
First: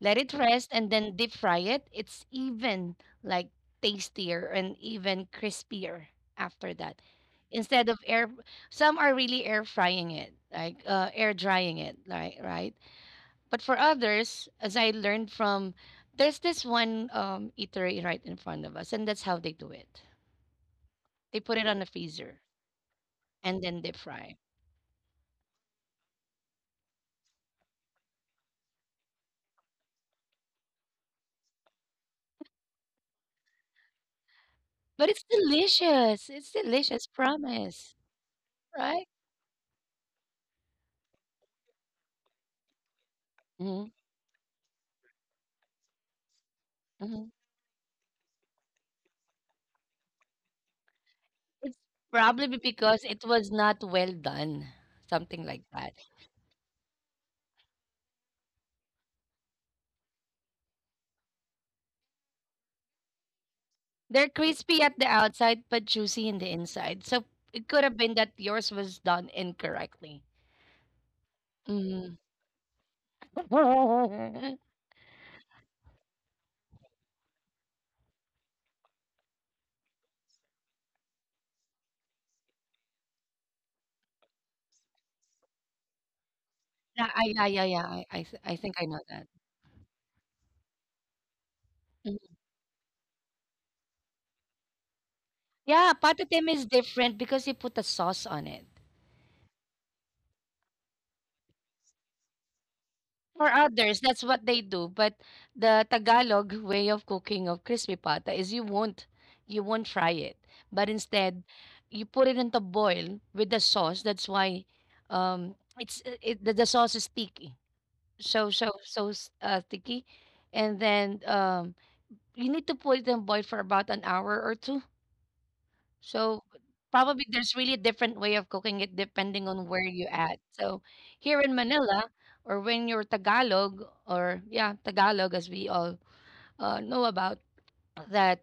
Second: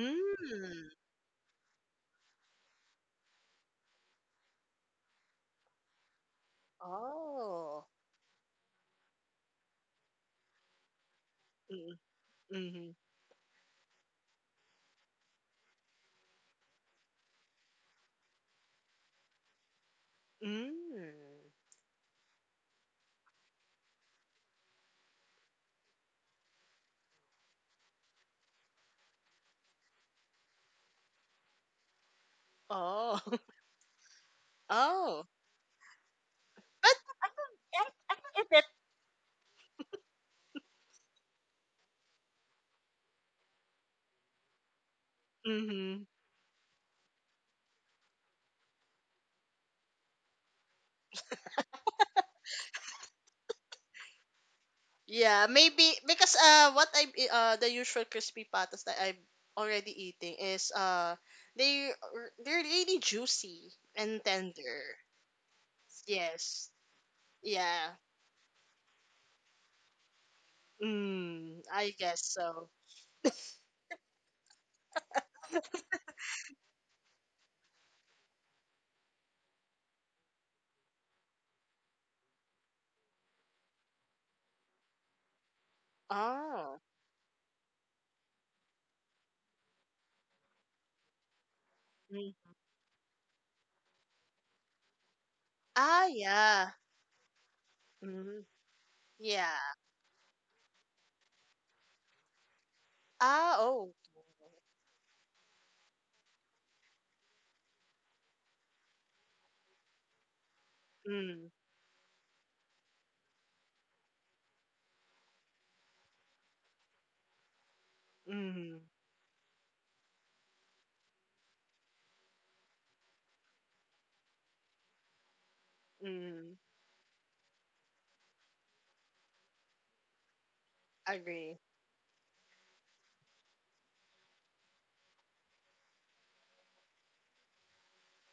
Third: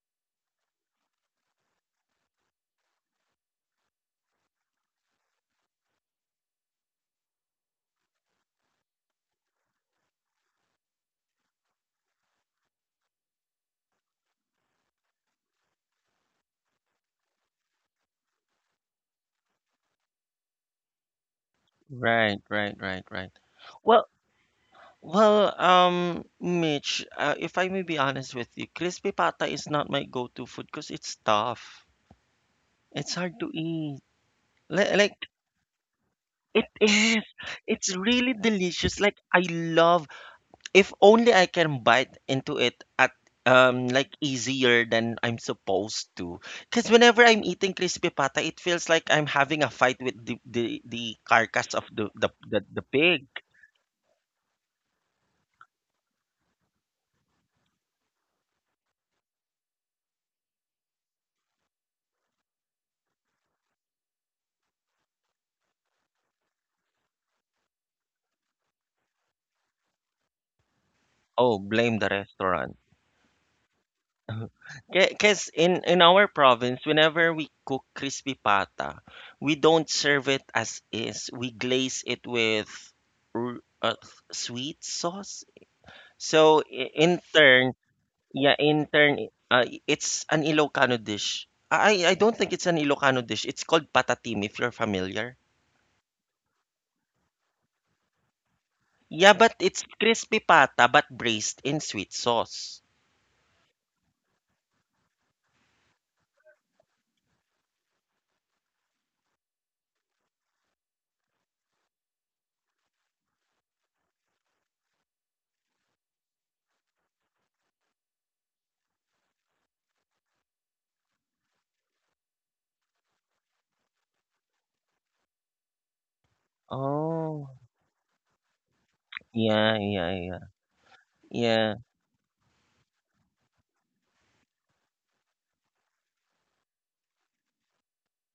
[SPEAKER 3] Let it rest and then deep fry it. It's even like tastier and even crispier after that.
[SPEAKER 2] oh
[SPEAKER 3] Instead of air, some are really air frying it, like air drying
[SPEAKER 2] mm
[SPEAKER 3] it, like right.
[SPEAKER 2] mm
[SPEAKER 3] But for others, as I learned from, there's this one eatery right in front of us, and that's how they do it.
[SPEAKER 2] mm
[SPEAKER 3] They put it on the
[SPEAKER 1] Right,
[SPEAKER 3] freezer
[SPEAKER 1] right, right, right.
[SPEAKER 3] and then deep
[SPEAKER 1] Well,
[SPEAKER 3] fry.
[SPEAKER 1] well, Mitch, if I may be honest with you, crispy pata is not my go-to food because it's tough. It's
[SPEAKER 2] oh [LAUGHS]
[SPEAKER 1] hard to eat.
[SPEAKER 3] But it's
[SPEAKER 1] Like,
[SPEAKER 2] oh
[SPEAKER 3] delicious. It's
[SPEAKER 1] it
[SPEAKER 2] but
[SPEAKER 3] delicious,
[SPEAKER 1] is.
[SPEAKER 2] I can,
[SPEAKER 3] promise,
[SPEAKER 1] It's
[SPEAKER 2] I
[SPEAKER 1] really
[SPEAKER 2] can eat it.
[SPEAKER 1] delicious.
[SPEAKER 3] right?
[SPEAKER 1] Like I love, if only I can bite into it at
[SPEAKER 3] Mm-hmm.
[SPEAKER 1] like easier than I'm
[SPEAKER 2] Mm-hmm.
[SPEAKER 1] supposed to. Because whenever
[SPEAKER 3] Mm-hmm.
[SPEAKER 1] I'm eating crispy pata, it feels like I'm having a fight with the carcass
[SPEAKER 3] It's
[SPEAKER 1] of the
[SPEAKER 3] probably be
[SPEAKER 1] the the
[SPEAKER 3] because it
[SPEAKER 1] pig.
[SPEAKER 3] was not well done, something
[SPEAKER 2] Yeah,
[SPEAKER 3] like that.
[SPEAKER 2] maybe because what I the usual crispy patas that I'm already eating is they they're really juicy
[SPEAKER 3] They're
[SPEAKER 2] and tender.
[SPEAKER 3] crispy at the outside but juicy in the
[SPEAKER 2] Yes.
[SPEAKER 3] inside. So it could have
[SPEAKER 2] Yeah.
[SPEAKER 3] been that yours was done incorrectly.
[SPEAKER 1] Oh,
[SPEAKER 2] Mm, I
[SPEAKER 1] blame
[SPEAKER 3] Mm.
[SPEAKER 1] the
[SPEAKER 2] guess so.
[SPEAKER 1] restaurant.
[SPEAKER 3] [LAUGHS] Yeah,
[SPEAKER 1] [LAUGHS] Because in our province, whenever we cook crispy pata, we don't serve it as is. We glaze it with r- uh, sweet sauce. So
[SPEAKER 2] Oh.
[SPEAKER 1] in
[SPEAKER 3] I, yeah, yeah,
[SPEAKER 1] turn,
[SPEAKER 3] yeah. I
[SPEAKER 1] yeah,
[SPEAKER 3] think I
[SPEAKER 1] in
[SPEAKER 3] know that.
[SPEAKER 1] turn, it's an Ilocano dish.
[SPEAKER 3] Mm.
[SPEAKER 1] I
[SPEAKER 2] Mm.
[SPEAKER 1] don't think it's an Ilocano dish. It's called patatim, if you're familiar.
[SPEAKER 3] Yeah,
[SPEAKER 2] Ah,
[SPEAKER 3] patatim is
[SPEAKER 2] yeah.
[SPEAKER 3] different because you put a sauce on
[SPEAKER 2] Mm,
[SPEAKER 3] it.
[SPEAKER 1] Yeah, but
[SPEAKER 2] yeah.
[SPEAKER 1] it's crispy pata but braised in sweet sauce.
[SPEAKER 3] For
[SPEAKER 2] Ah,
[SPEAKER 3] others,
[SPEAKER 2] oh.
[SPEAKER 3] that's what they do. But the Tagalog way of cooking of crispy pata is you won't fry it. But instead,
[SPEAKER 2] Mm,
[SPEAKER 3] you put it into boil with the sauce. That's why the sauce is sticky.
[SPEAKER 2] mm,
[SPEAKER 3] Sticky. And then you need to put it in boil for about an hour or two, so
[SPEAKER 2] mm.
[SPEAKER 3] probably there's
[SPEAKER 1] Oh,
[SPEAKER 3] really a different way of cooking it depending on where
[SPEAKER 1] yeah,
[SPEAKER 3] you
[SPEAKER 1] yeah,
[SPEAKER 3] at.
[SPEAKER 1] yeah.
[SPEAKER 3] So here in
[SPEAKER 2] Agree.
[SPEAKER 1] Yeah.
[SPEAKER 3] Manila, or when you're Tagalog, or yeah, Tagalog as we all know about, that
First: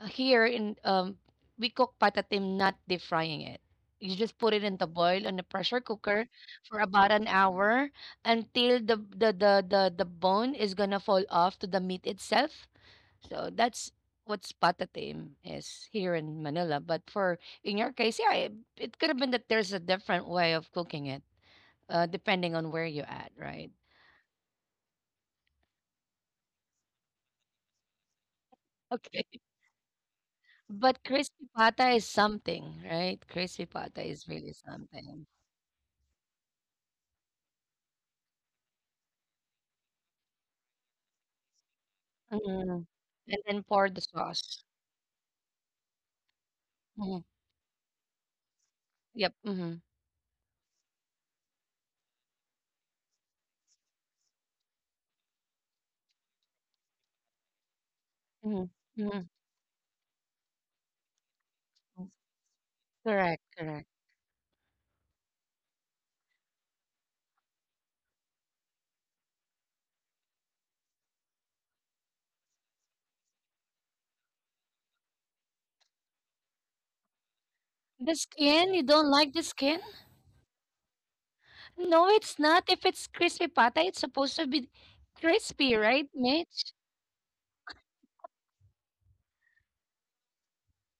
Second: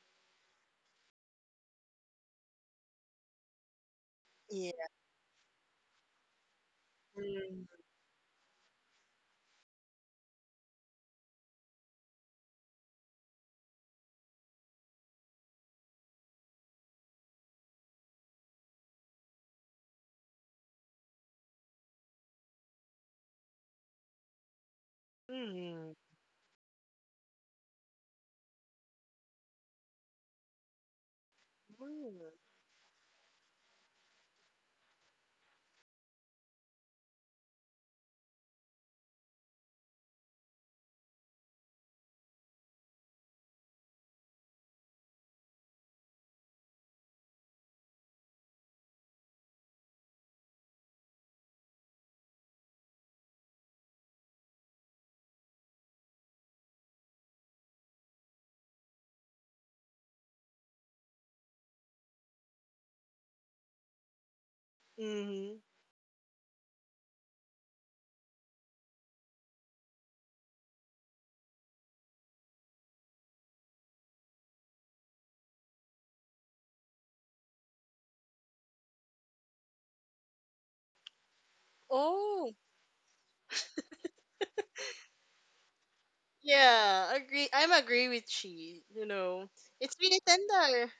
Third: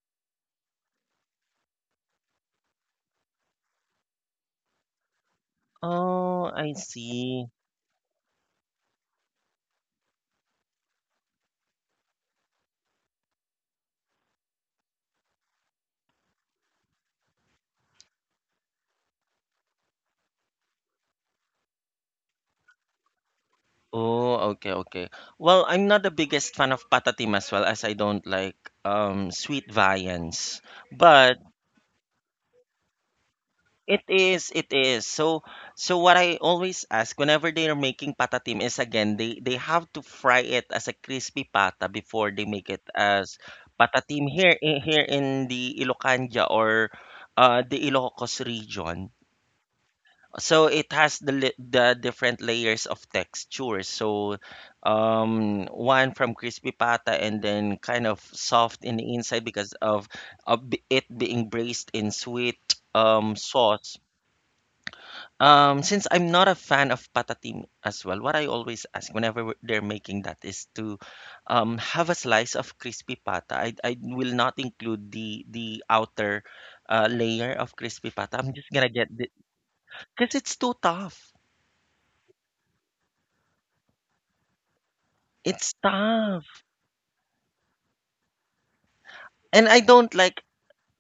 [SPEAKER 3] here in we cook patatim not deep frying it. You just put it in
[SPEAKER 2] Yeah.
[SPEAKER 3] the boil on the pressure cooker
[SPEAKER 1] Oh, I
[SPEAKER 3] for about an
[SPEAKER 1] see.
[SPEAKER 2] Mm,
[SPEAKER 3] hour until the bone is gonna fall off to the meat itself, so that's what's patatim is here in Manila. But for in your case, yeah, it could have been that there's a different way of cooking it, depending on where you're at, right?
[SPEAKER 1] Oh, okay, okay. Well, I'm
[SPEAKER 2] mm,
[SPEAKER 1] not the biggest fan of patatim as well, as I don't like
[SPEAKER 3] Okay.
[SPEAKER 1] sweet viands.
[SPEAKER 3] But
[SPEAKER 1] But
[SPEAKER 3] crispy pata is
[SPEAKER 2] mm,
[SPEAKER 3] something, right? Crispy pata
[SPEAKER 1] it
[SPEAKER 3] is
[SPEAKER 1] is,
[SPEAKER 3] really
[SPEAKER 1] it is.
[SPEAKER 3] something.
[SPEAKER 1] So, so what I always ask whenever they are making patatim is, again, they have to fry it as a crispy pata before they make it
[SPEAKER 3] Mhm.
[SPEAKER 1] as
[SPEAKER 3] And then pour the
[SPEAKER 1] patatim here
[SPEAKER 3] sauce.
[SPEAKER 1] in here in the Ilocanja or
[SPEAKER 3] Hmm.
[SPEAKER 1] the Ilocos region.
[SPEAKER 3] Yep. Hmm.
[SPEAKER 1] So it has the the different layers of textures. So, one from crispy pata and then kind of
[SPEAKER 3] Hmm.
[SPEAKER 1] soft in the
[SPEAKER 3] Hmm.
[SPEAKER 1] inside because of it being braised in sweet
[SPEAKER 3] Correct. Correct.
[SPEAKER 1] sauce.
[SPEAKER 2] mm.
[SPEAKER 1] Since I'm not a fan of patatim as well, what I always ask whenever they're making that is to have a slice of crispy pata. I will not include the outer layer of crispy
[SPEAKER 3] The
[SPEAKER 1] pata. I'm just
[SPEAKER 3] skin, you
[SPEAKER 1] gonna
[SPEAKER 3] don't
[SPEAKER 1] get the
[SPEAKER 3] like the skin?
[SPEAKER 1] because it's too tough.
[SPEAKER 3] No, it's
[SPEAKER 2] Oh.
[SPEAKER 3] not. If it's crispy pata, it's supposed to be crispy,
[SPEAKER 1] It's
[SPEAKER 3] right,
[SPEAKER 1] tough,
[SPEAKER 3] Mitch?
[SPEAKER 2] Yeah, agree. I'm agree with she. You know,
[SPEAKER 1] and I
[SPEAKER 2] it's
[SPEAKER 1] don't
[SPEAKER 2] really
[SPEAKER 1] like.
[SPEAKER 2] tender.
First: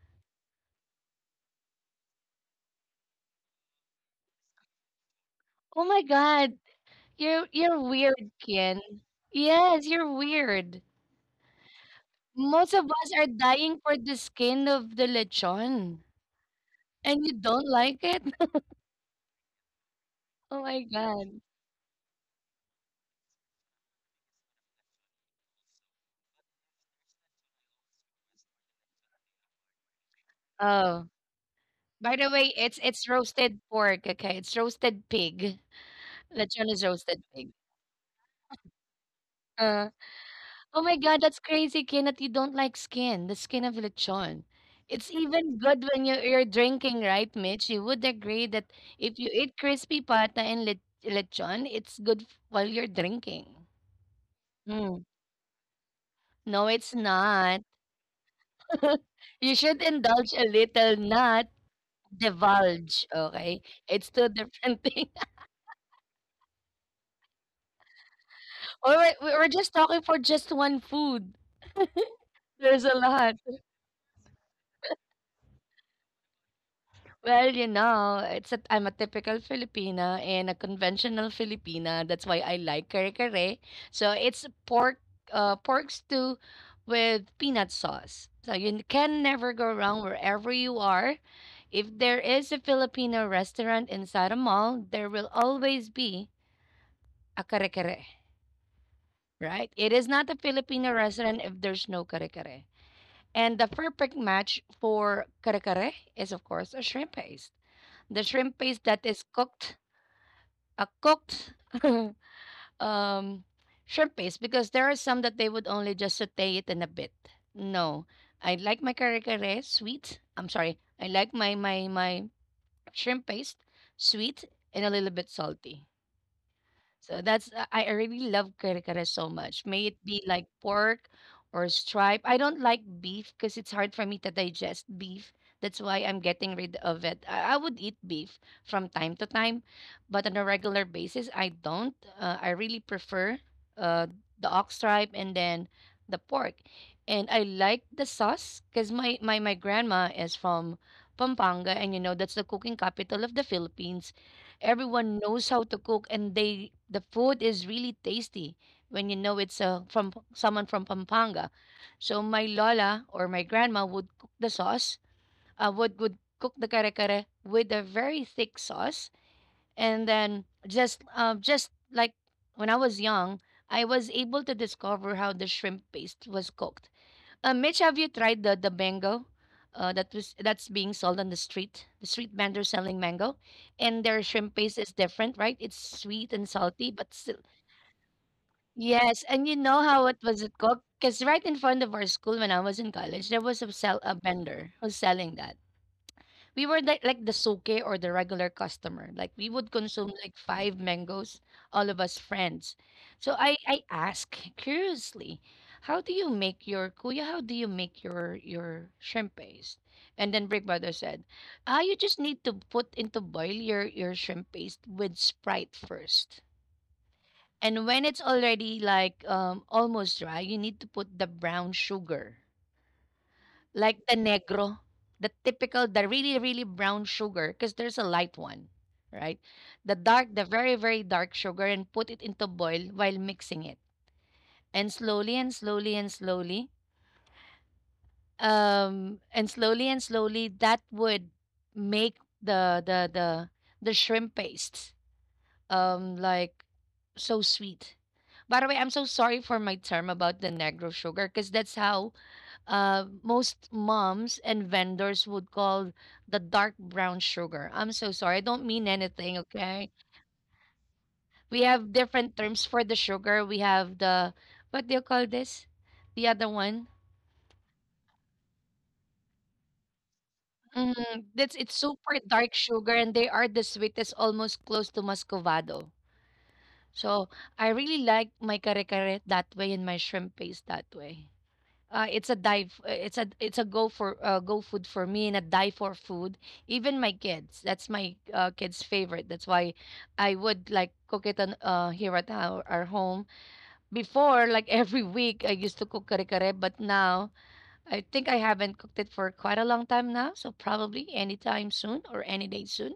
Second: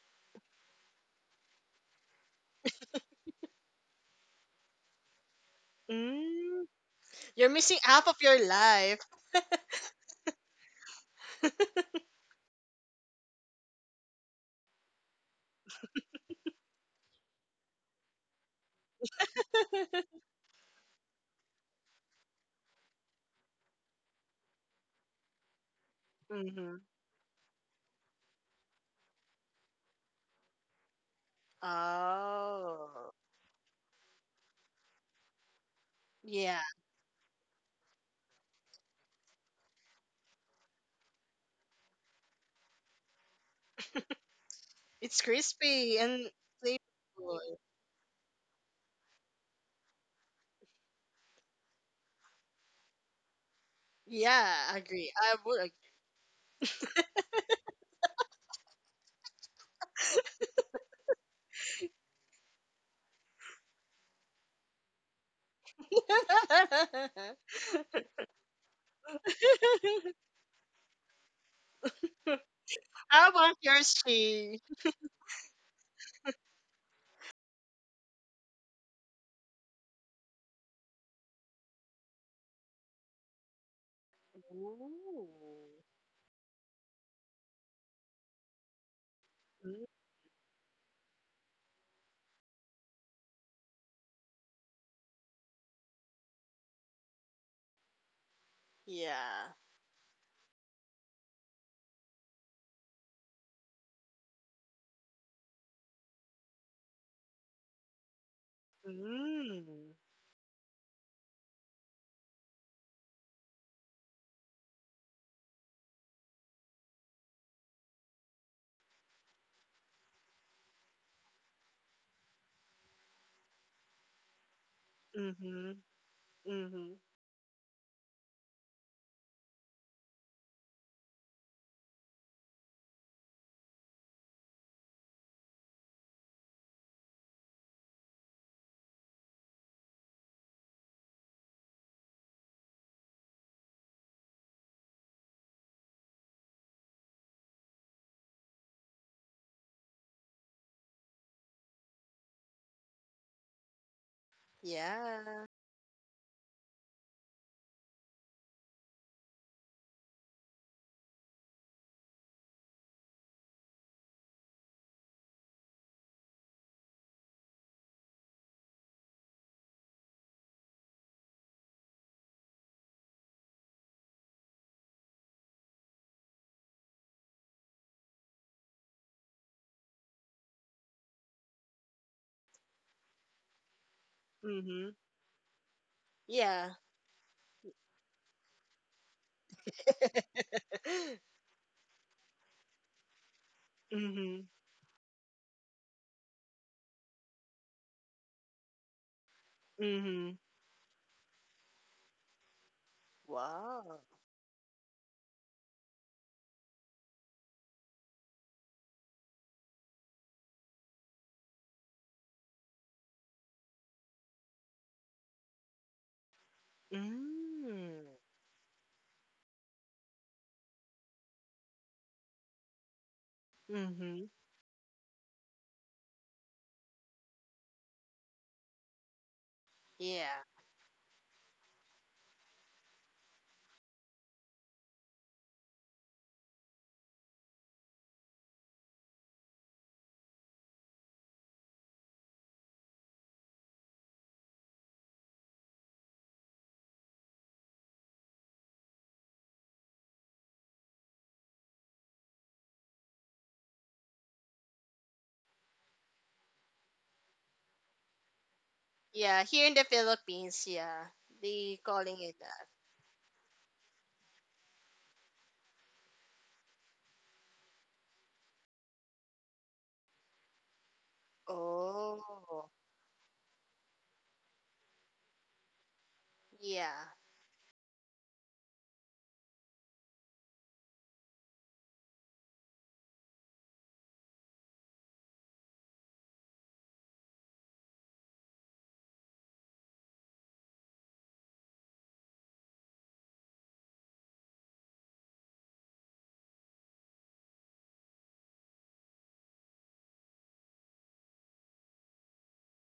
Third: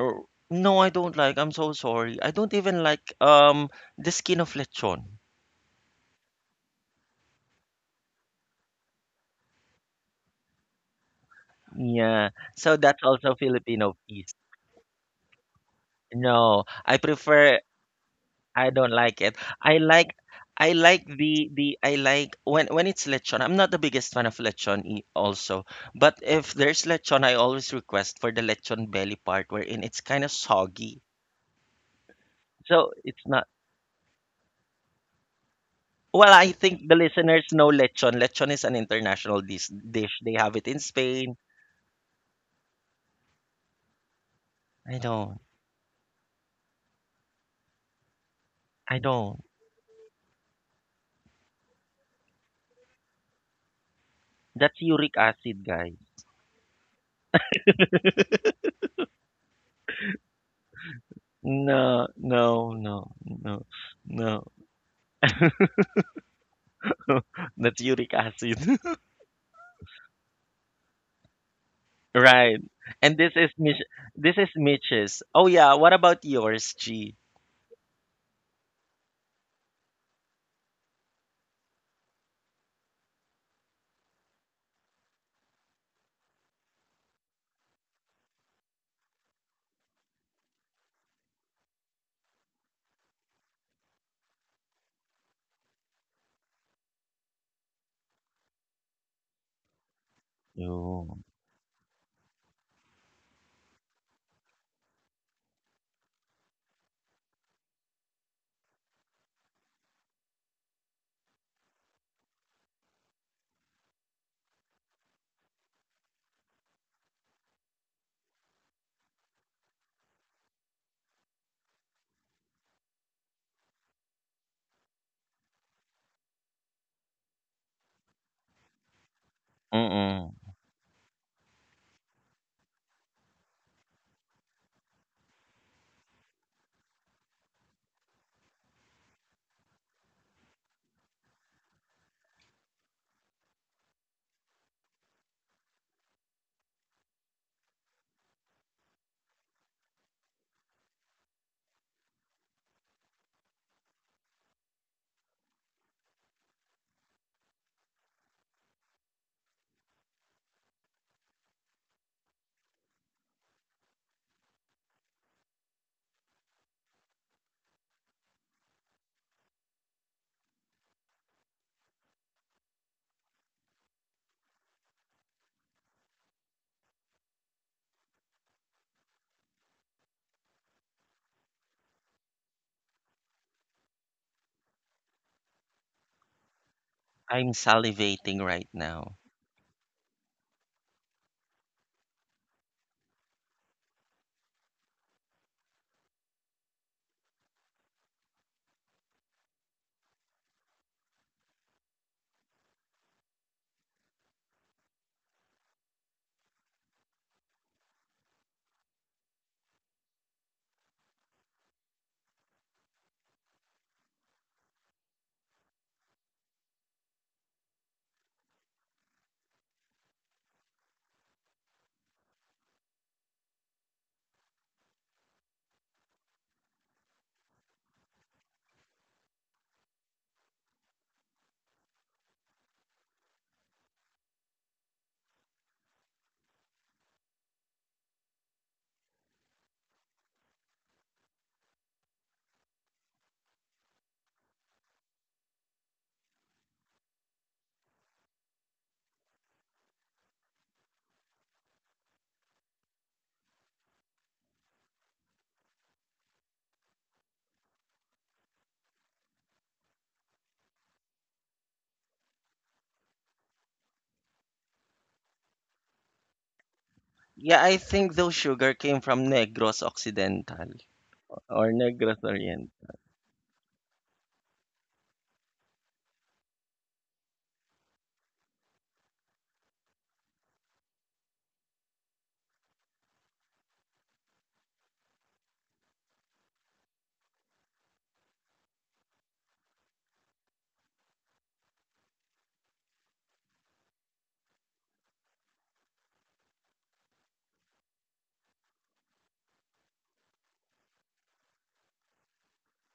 [SPEAKER 1] er, No, I don't like. I'm so sorry. I don't even like the skin of lechon.
[SPEAKER 3] Oh my god,
[SPEAKER 2] Mm, you're missing
[SPEAKER 3] you're
[SPEAKER 2] half of
[SPEAKER 3] weird,
[SPEAKER 2] your
[SPEAKER 3] Ken.
[SPEAKER 2] life.
[SPEAKER 3] Yes, you're weird.
[SPEAKER 1] Yeah,
[SPEAKER 3] Most
[SPEAKER 1] so
[SPEAKER 3] of
[SPEAKER 1] that's
[SPEAKER 3] us are
[SPEAKER 1] also
[SPEAKER 3] dying for
[SPEAKER 1] Filipino
[SPEAKER 3] the
[SPEAKER 1] piece.
[SPEAKER 3] skin of the lechon,
[SPEAKER 1] No, I
[SPEAKER 3] and you
[SPEAKER 1] prefer
[SPEAKER 3] don't like it. [LAUGHS]
[SPEAKER 1] I don't like it.
[SPEAKER 2] [LAUGHS]
[SPEAKER 3] Oh
[SPEAKER 1] I
[SPEAKER 3] my
[SPEAKER 1] like
[SPEAKER 3] god.
[SPEAKER 1] the I like when it's lechon. I'm not the biggest fan of lechon also, but if
[SPEAKER 2] Mm-hmm.
[SPEAKER 1] there's lechon, I always request for the lechon belly part wherein it's kind of soggy.
[SPEAKER 3] Oh, by the way,
[SPEAKER 1] So
[SPEAKER 3] it's
[SPEAKER 2] Oh,
[SPEAKER 1] it's not.
[SPEAKER 3] roasted pork. Okay, it's roasted pig.
[SPEAKER 1] Well, I
[SPEAKER 2] yeah,
[SPEAKER 3] Lechon is
[SPEAKER 1] think the
[SPEAKER 3] roasted
[SPEAKER 1] listeners
[SPEAKER 3] pig.
[SPEAKER 1] know lechon. Lechon is an international
[SPEAKER 3] Uh,
[SPEAKER 1] dish. They have it in
[SPEAKER 3] Oh my God,
[SPEAKER 1] Spain.
[SPEAKER 3] that's crazy, Ken, that you don't like skin, the skin of lechon.
[SPEAKER 1] I
[SPEAKER 3] It's
[SPEAKER 2] it's
[SPEAKER 1] don't.
[SPEAKER 3] even good
[SPEAKER 2] crispy
[SPEAKER 3] when you,
[SPEAKER 2] and
[SPEAKER 3] you're drinking, right,
[SPEAKER 2] good.
[SPEAKER 3] Mitch? You would agree that
[SPEAKER 1] I
[SPEAKER 3] if you
[SPEAKER 1] don't.
[SPEAKER 3] eat crispy pata and le lechon, it's good while you're drinking.
[SPEAKER 2] Yeah,
[SPEAKER 1] That's
[SPEAKER 3] Mm.
[SPEAKER 2] agree.
[SPEAKER 1] uric
[SPEAKER 2] I
[SPEAKER 1] acid,
[SPEAKER 2] would
[SPEAKER 1] guys.
[SPEAKER 3] No, it's not.
[SPEAKER 1] [LAUGHS]
[SPEAKER 3] [LAUGHS] You should indulge a little, not
[SPEAKER 1] No, no,
[SPEAKER 3] divulge,
[SPEAKER 1] no,
[SPEAKER 3] okay?
[SPEAKER 1] no,
[SPEAKER 3] It's two
[SPEAKER 1] no.
[SPEAKER 3] different [LAUGHS] things.
[SPEAKER 2] agree.
[SPEAKER 1] [LAUGHS] That's uric acid. [LAUGHS]
[SPEAKER 3] Or we're just talking for just one food.
[SPEAKER 1] Right.
[SPEAKER 3] There's a
[SPEAKER 2] [LAUGHS]
[SPEAKER 1] And
[SPEAKER 2] How
[SPEAKER 3] lot.
[SPEAKER 2] about yours,
[SPEAKER 1] This is
[SPEAKER 2] she?
[SPEAKER 1] Mitch's. Oh yeah, what about yours, G?
[SPEAKER 3] Well, you know, it's a I'm a typical Filipina and a conventional Filipina. That's why I like kare-kare. So it's pork,
[SPEAKER 2] Ooh.
[SPEAKER 3] pork stew with peanut sauce. So you can never go
[SPEAKER 2] Mm,
[SPEAKER 3] wrong wherever you are. If there is a Filipino restaurant inside a mall, there will always be a kare-kare,
[SPEAKER 2] Yeah,
[SPEAKER 3] right? It is not a Filipino
[SPEAKER 1] Oh.
[SPEAKER 3] restaurant if there's no kare-kare. And the perfect match for kare-kare is, of course, a shrimp paste, the shrimp paste that is cooked,
[SPEAKER 2] Mm.
[SPEAKER 3] a cooked [LAUGHS] um, shrimp paste, because there are some that they would only just saute it in a bit. No, I like my kare kare sweet. I'm sorry, I like my shrimp paste sweet and a little bit
[SPEAKER 2] Mm-hmm.
[SPEAKER 3] salty.
[SPEAKER 2] Mm-hmm.
[SPEAKER 3] So that's I really love kare kare so much. May it be
[SPEAKER 1] Mm-mm.
[SPEAKER 3] like pork or stripe. I don't like beef because it's hard for me to digest beef. That's why I'm getting rid of it. I would eat beef from time to time, but on a regular basis, I don't. I really prefer uh, the ox stripe and then the pork. And I like the sauce because my grandma is from Pampanga, and you know, that's the cooking capital of the Philippines. Everyone
[SPEAKER 2] yeah,
[SPEAKER 3] knows how to cook, and they the food is really tasty when you know it's from someone from Pampanga. So my lola or my grandma would cook the sauce, would cook the kare kare with a very thick sauce, and then just like when I was young, I was able to discover how the shrimp paste was cooked. Mitch, have you tried the mango? That was that's being sold on the street. The street vendor selling mango, and their shrimp paste
[SPEAKER 2] Mm-hmm.
[SPEAKER 3] is different, right? It's sweet and
[SPEAKER 2] yeah.
[SPEAKER 3] salty, but still,
[SPEAKER 1] I'm salivating right now.
[SPEAKER 3] yes. And you know how it was it cooked? Because right in front of our school when I was in college, there was a sell a
[SPEAKER 2] Mm-hmm.
[SPEAKER 3] vendor who's selling that. We were like the soke or the regular customer. Like we would consume
[SPEAKER 2] Mm-hmm.
[SPEAKER 3] like five mangoes, all of us friends. So I
[SPEAKER 2] Wow.
[SPEAKER 3] ask curiously, how do you make your kuya? How do you make your shrimp paste? And then Brick Brother said, ah, you just need to put into boil your shrimp paste with Sprite first. And when
[SPEAKER 2] Mm.
[SPEAKER 3] it's already like almost dry, you need to put the brown sugar like the
[SPEAKER 2] Mm-hmm.
[SPEAKER 3] negro, the typical, the really, really brown sugar, because there's a light one, right? The dark,
[SPEAKER 2] Yeah.
[SPEAKER 3] the very, very dark sugar, and put it into boil while mixing it. And slowly and slowly and slowly, and slowly and slowly, that would make the the shrimp paste like so sweet. By the way, I'm so sorry for my term about the negro sugar because that's how most moms and vendors would call the dark brown sugar. I'm so sorry. I don't mean anything,
[SPEAKER 2] Yeah, here in the
[SPEAKER 3] okay?
[SPEAKER 2] Philippines, yeah.
[SPEAKER 3] We
[SPEAKER 2] They
[SPEAKER 3] have
[SPEAKER 2] calling it
[SPEAKER 3] different terms
[SPEAKER 2] that.
[SPEAKER 3] for the sugar. We have the, what do you call this? The other one?
[SPEAKER 1] Yeah, I think those sugar came from Negros Occidental
[SPEAKER 3] Mm, that's
[SPEAKER 1] or
[SPEAKER 3] it's
[SPEAKER 1] Negros
[SPEAKER 3] super dark
[SPEAKER 2] Oh.
[SPEAKER 1] Orient.
[SPEAKER 3] sugar and they are the sweetest, almost close to muscovado.
[SPEAKER 2] Yeah.
[SPEAKER 3] So, I really like my kare-kare that way and my shrimp paste that way. It's a dive. It's a go for go food for me and a die for food. Even my kids. That's my kids' favorite. That's why I would like cook it on here at our home. Before, like [LAUGHS] every week, I used to cook kare-kare, but now I think I haven't cooked it for quite a long time now. So probably anytime soon or any day soon,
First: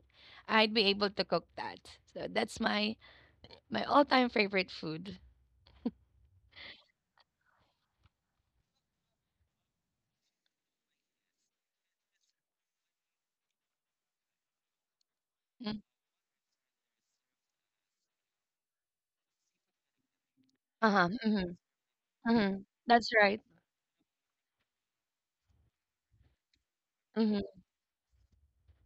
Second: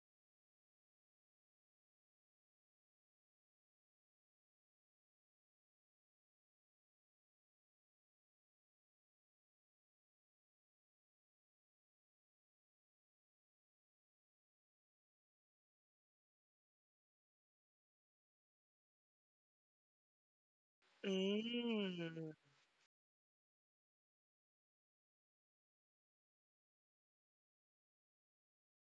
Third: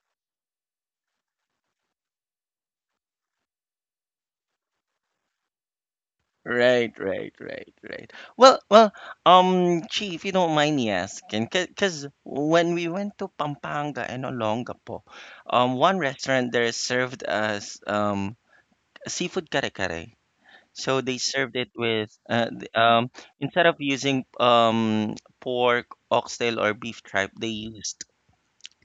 [SPEAKER 3] I'd be able to cook that. So that's my all-time favorite food.
[SPEAKER 1] Right, right, right, right. Well, well, Chi, if you don't mind me asking, because when we went to Pampanga and Olongapo,
[SPEAKER 3] Mm.
[SPEAKER 1] one restaurant there served us seafood kare kare. So
[SPEAKER 3] Uh-huh,
[SPEAKER 1] they served
[SPEAKER 3] mhm,
[SPEAKER 1] it with
[SPEAKER 2] Mm.
[SPEAKER 3] mhm. That's right.
[SPEAKER 1] instead of using pork, oxtail, or beef tripe,
[SPEAKER 3] Mhm,
[SPEAKER 1] they used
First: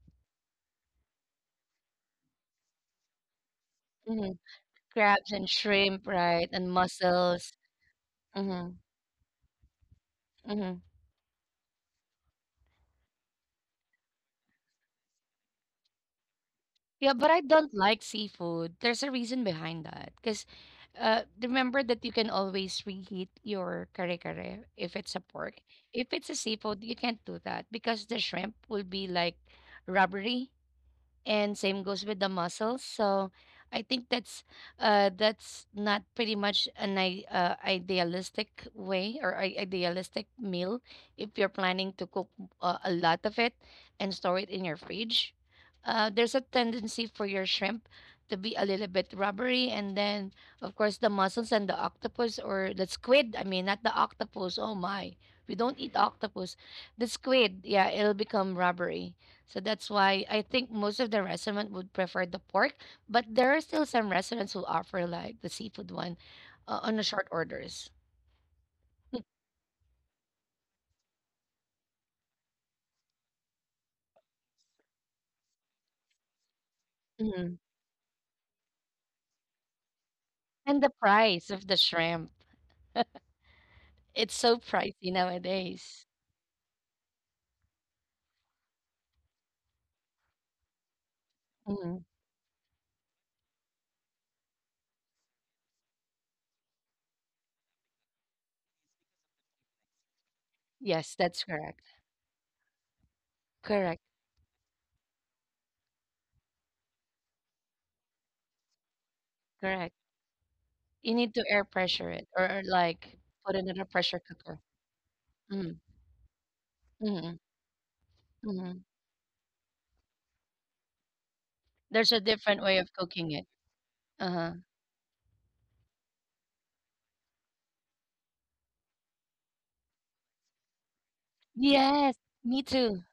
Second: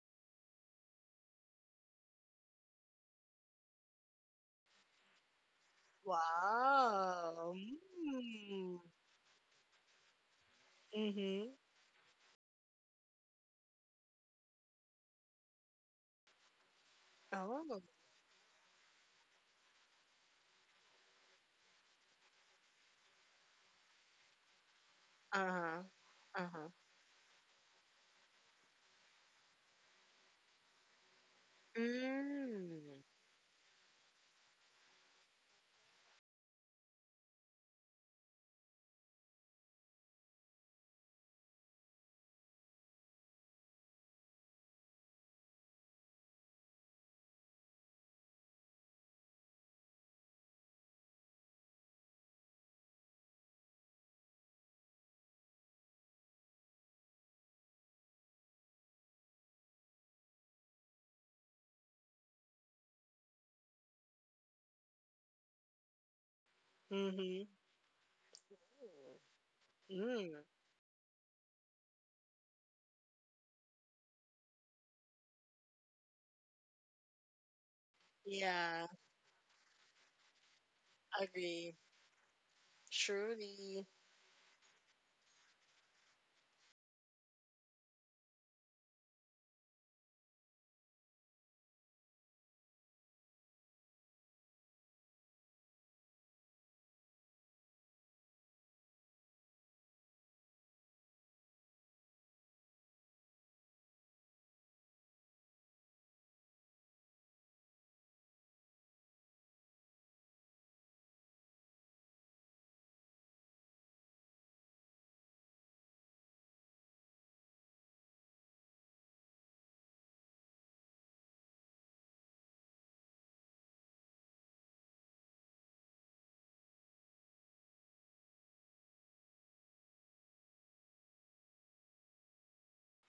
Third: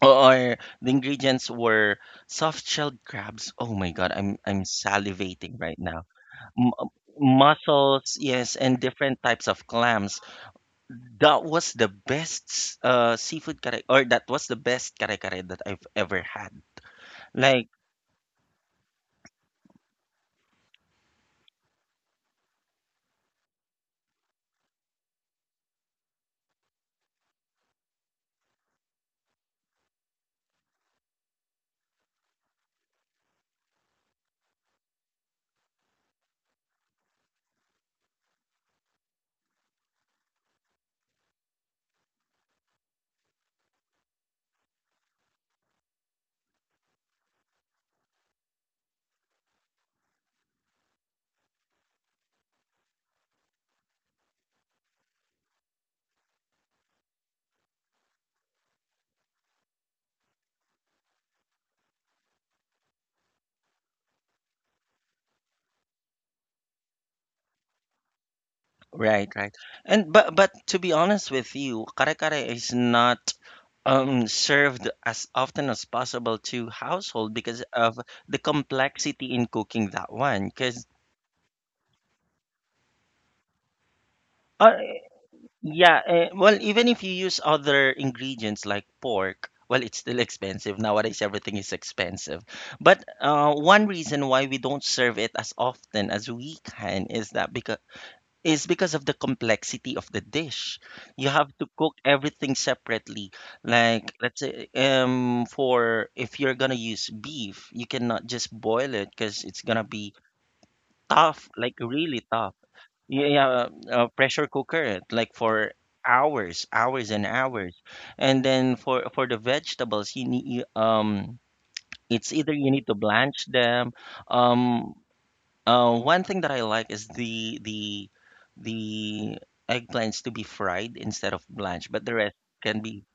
[SPEAKER 1] or the ingredients were soft-shelled crabs. Oh my God,
[SPEAKER 3] mhm.
[SPEAKER 1] I'm
[SPEAKER 3] Crabs and
[SPEAKER 1] salivating right now.
[SPEAKER 3] shrimp, right, and
[SPEAKER 1] M-
[SPEAKER 3] mussels.
[SPEAKER 2] Wow.
[SPEAKER 1] Mussels, yes,
[SPEAKER 3] Mhm,
[SPEAKER 2] Mm.
[SPEAKER 1] and different types of clams.
[SPEAKER 3] mhm.
[SPEAKER 1] That
[SPEAKER 2] Mm-hmm.
[SPEAKER 1] was the best seafood kare, or that was the best kare kare that I've ever had.
[SPEAKER 3] Yeah, but I
[SPEAKER 1] Like
[SPEAKER 3] don't
[SPEAKER 2] Oh.
[SPEAKER 3] like seafood. There's a reason behind that. Because remember that you can always reheat your kare-kare if it's a pork.
[SPEAKER 2] Uh-huh.
[SPEAKER 3] If it's a
[SPEAKER 2] Uh-huh.
[SPEAKER 3] seafood, you can't do that because the shrimp will be like rubbery, and same goes with the muscles.
[SPEAKER 2] Mm.
[SPEAKER 3] So I think that's not pretty much an idealistic way or idealistic meal if you're planning to cook a lot of it and store it in your fridge. Uh, there's a tendency for your shrimp to be a little bit rubbery, and then, of course, the mussels and the octopus or the squid. I mean, not the octopus. Oh my, we don't eat octopus. The squid, yeah, it'll become rubbery. So that's why I think most of the restaurant would prefer the pork, but there are still some restaurants who offer like the seafood one on a short
[SPEAKER 2] Mm-hmm.
[SPEAKER 3] orders.
[SPEAKER 1] right, right. And but
[SPEAKER 2] Mm.
[SPEAKER 1] but to be honest with you, kare kare is not served as often as possible to household
[SPEAKER 3] Mhm.
[SPEAKER 1] because of the
[SPEAKER 2] Yeah,
[SPEAKER 1] complexity in cooking that one.
[SPEAKER 3] And
[SPEAKER 1] Because
[SPEAKER 3] the price of the
[SPEAKER 2] agree.
[SPEAKER 3] shrimp,
[SPEAKER 2] Truly.
[SPEAKER 3] it's so
[SPEAKER 1] uh,
[SPEAKER 3] pricey
[SPEAKER 1] yeah,
[SPEAKER 3] nowadays.
[SPEAKER 1] well, even if you use other ingredients like pork, well, it's still expensive nowadays. Everything is
[SPEAKER 3] Mhm.
[SPEAKER 1] expensive. But one reason why we don't serve it as often as we can is because of the complexity of the dish.
[SPEAKER 3] Yes,
[SPEAKER 1] You
[SPEAKER 3] that's
[SPEAKER 1] have to
[SPEAKER 3] correct.
[SPEAKER 1] cook everything separately.
[SPEAKER 3] Correct.
[SPEAKER 1] Like let's say for if you're gonna use beef, you cannot just boil it because it's gonna
[SPEAKER 3] Correct.
[SPEAKER 1] be
[SPEAKER 3] You need to
[SPEAKER 1] tough,
[SPEAKER 3] air
[SPEAKER 1] like
[SPEAKER 3] pressure
[SPEAKER 1] really
[SPEAKER 3] it,
[SPEAKER 1] tough.
[SPEAKER 3] or like
[SPEAKER 1] Yeah, yeah,
[SPEAKER 3] put it in a pressure
[SPEAKER 1] pressure
[SPEAKER 3] cooker.
[SPEAKER 1] cooker it like for
[SPEAKER 3] Mm,
[SPEAKER 1] hours, hours and
[SPEAKER 3] mm,
[SPEAKER 1] hours. And then
[SPEAKER 3] mm.
[SPEAKER 1] for the vegetables,
[SPEAKER 3] There's a
[SPEAKER 1] it's either
[SPEAKER 3] different
[SPEAKER 1] you
[SPEAKER 3] way
[SPEAKER 1] need to
[SPEAKER 3] of cooking
[SPEAKER 1] blanch
[SPEAKER 3] it.
[SPEAKER 1] them,
[SPEAKER 3] Uh-huh.
[SPEAKER 1] um one thing that I like is the eggplants to be fried instead of blanched, but the
[SPEAKER 3] Yes,
[SPEAKER 1] rest
[SPEAKER 3] me
[SPEAKER 1] can be
[SPEAKER 3] too.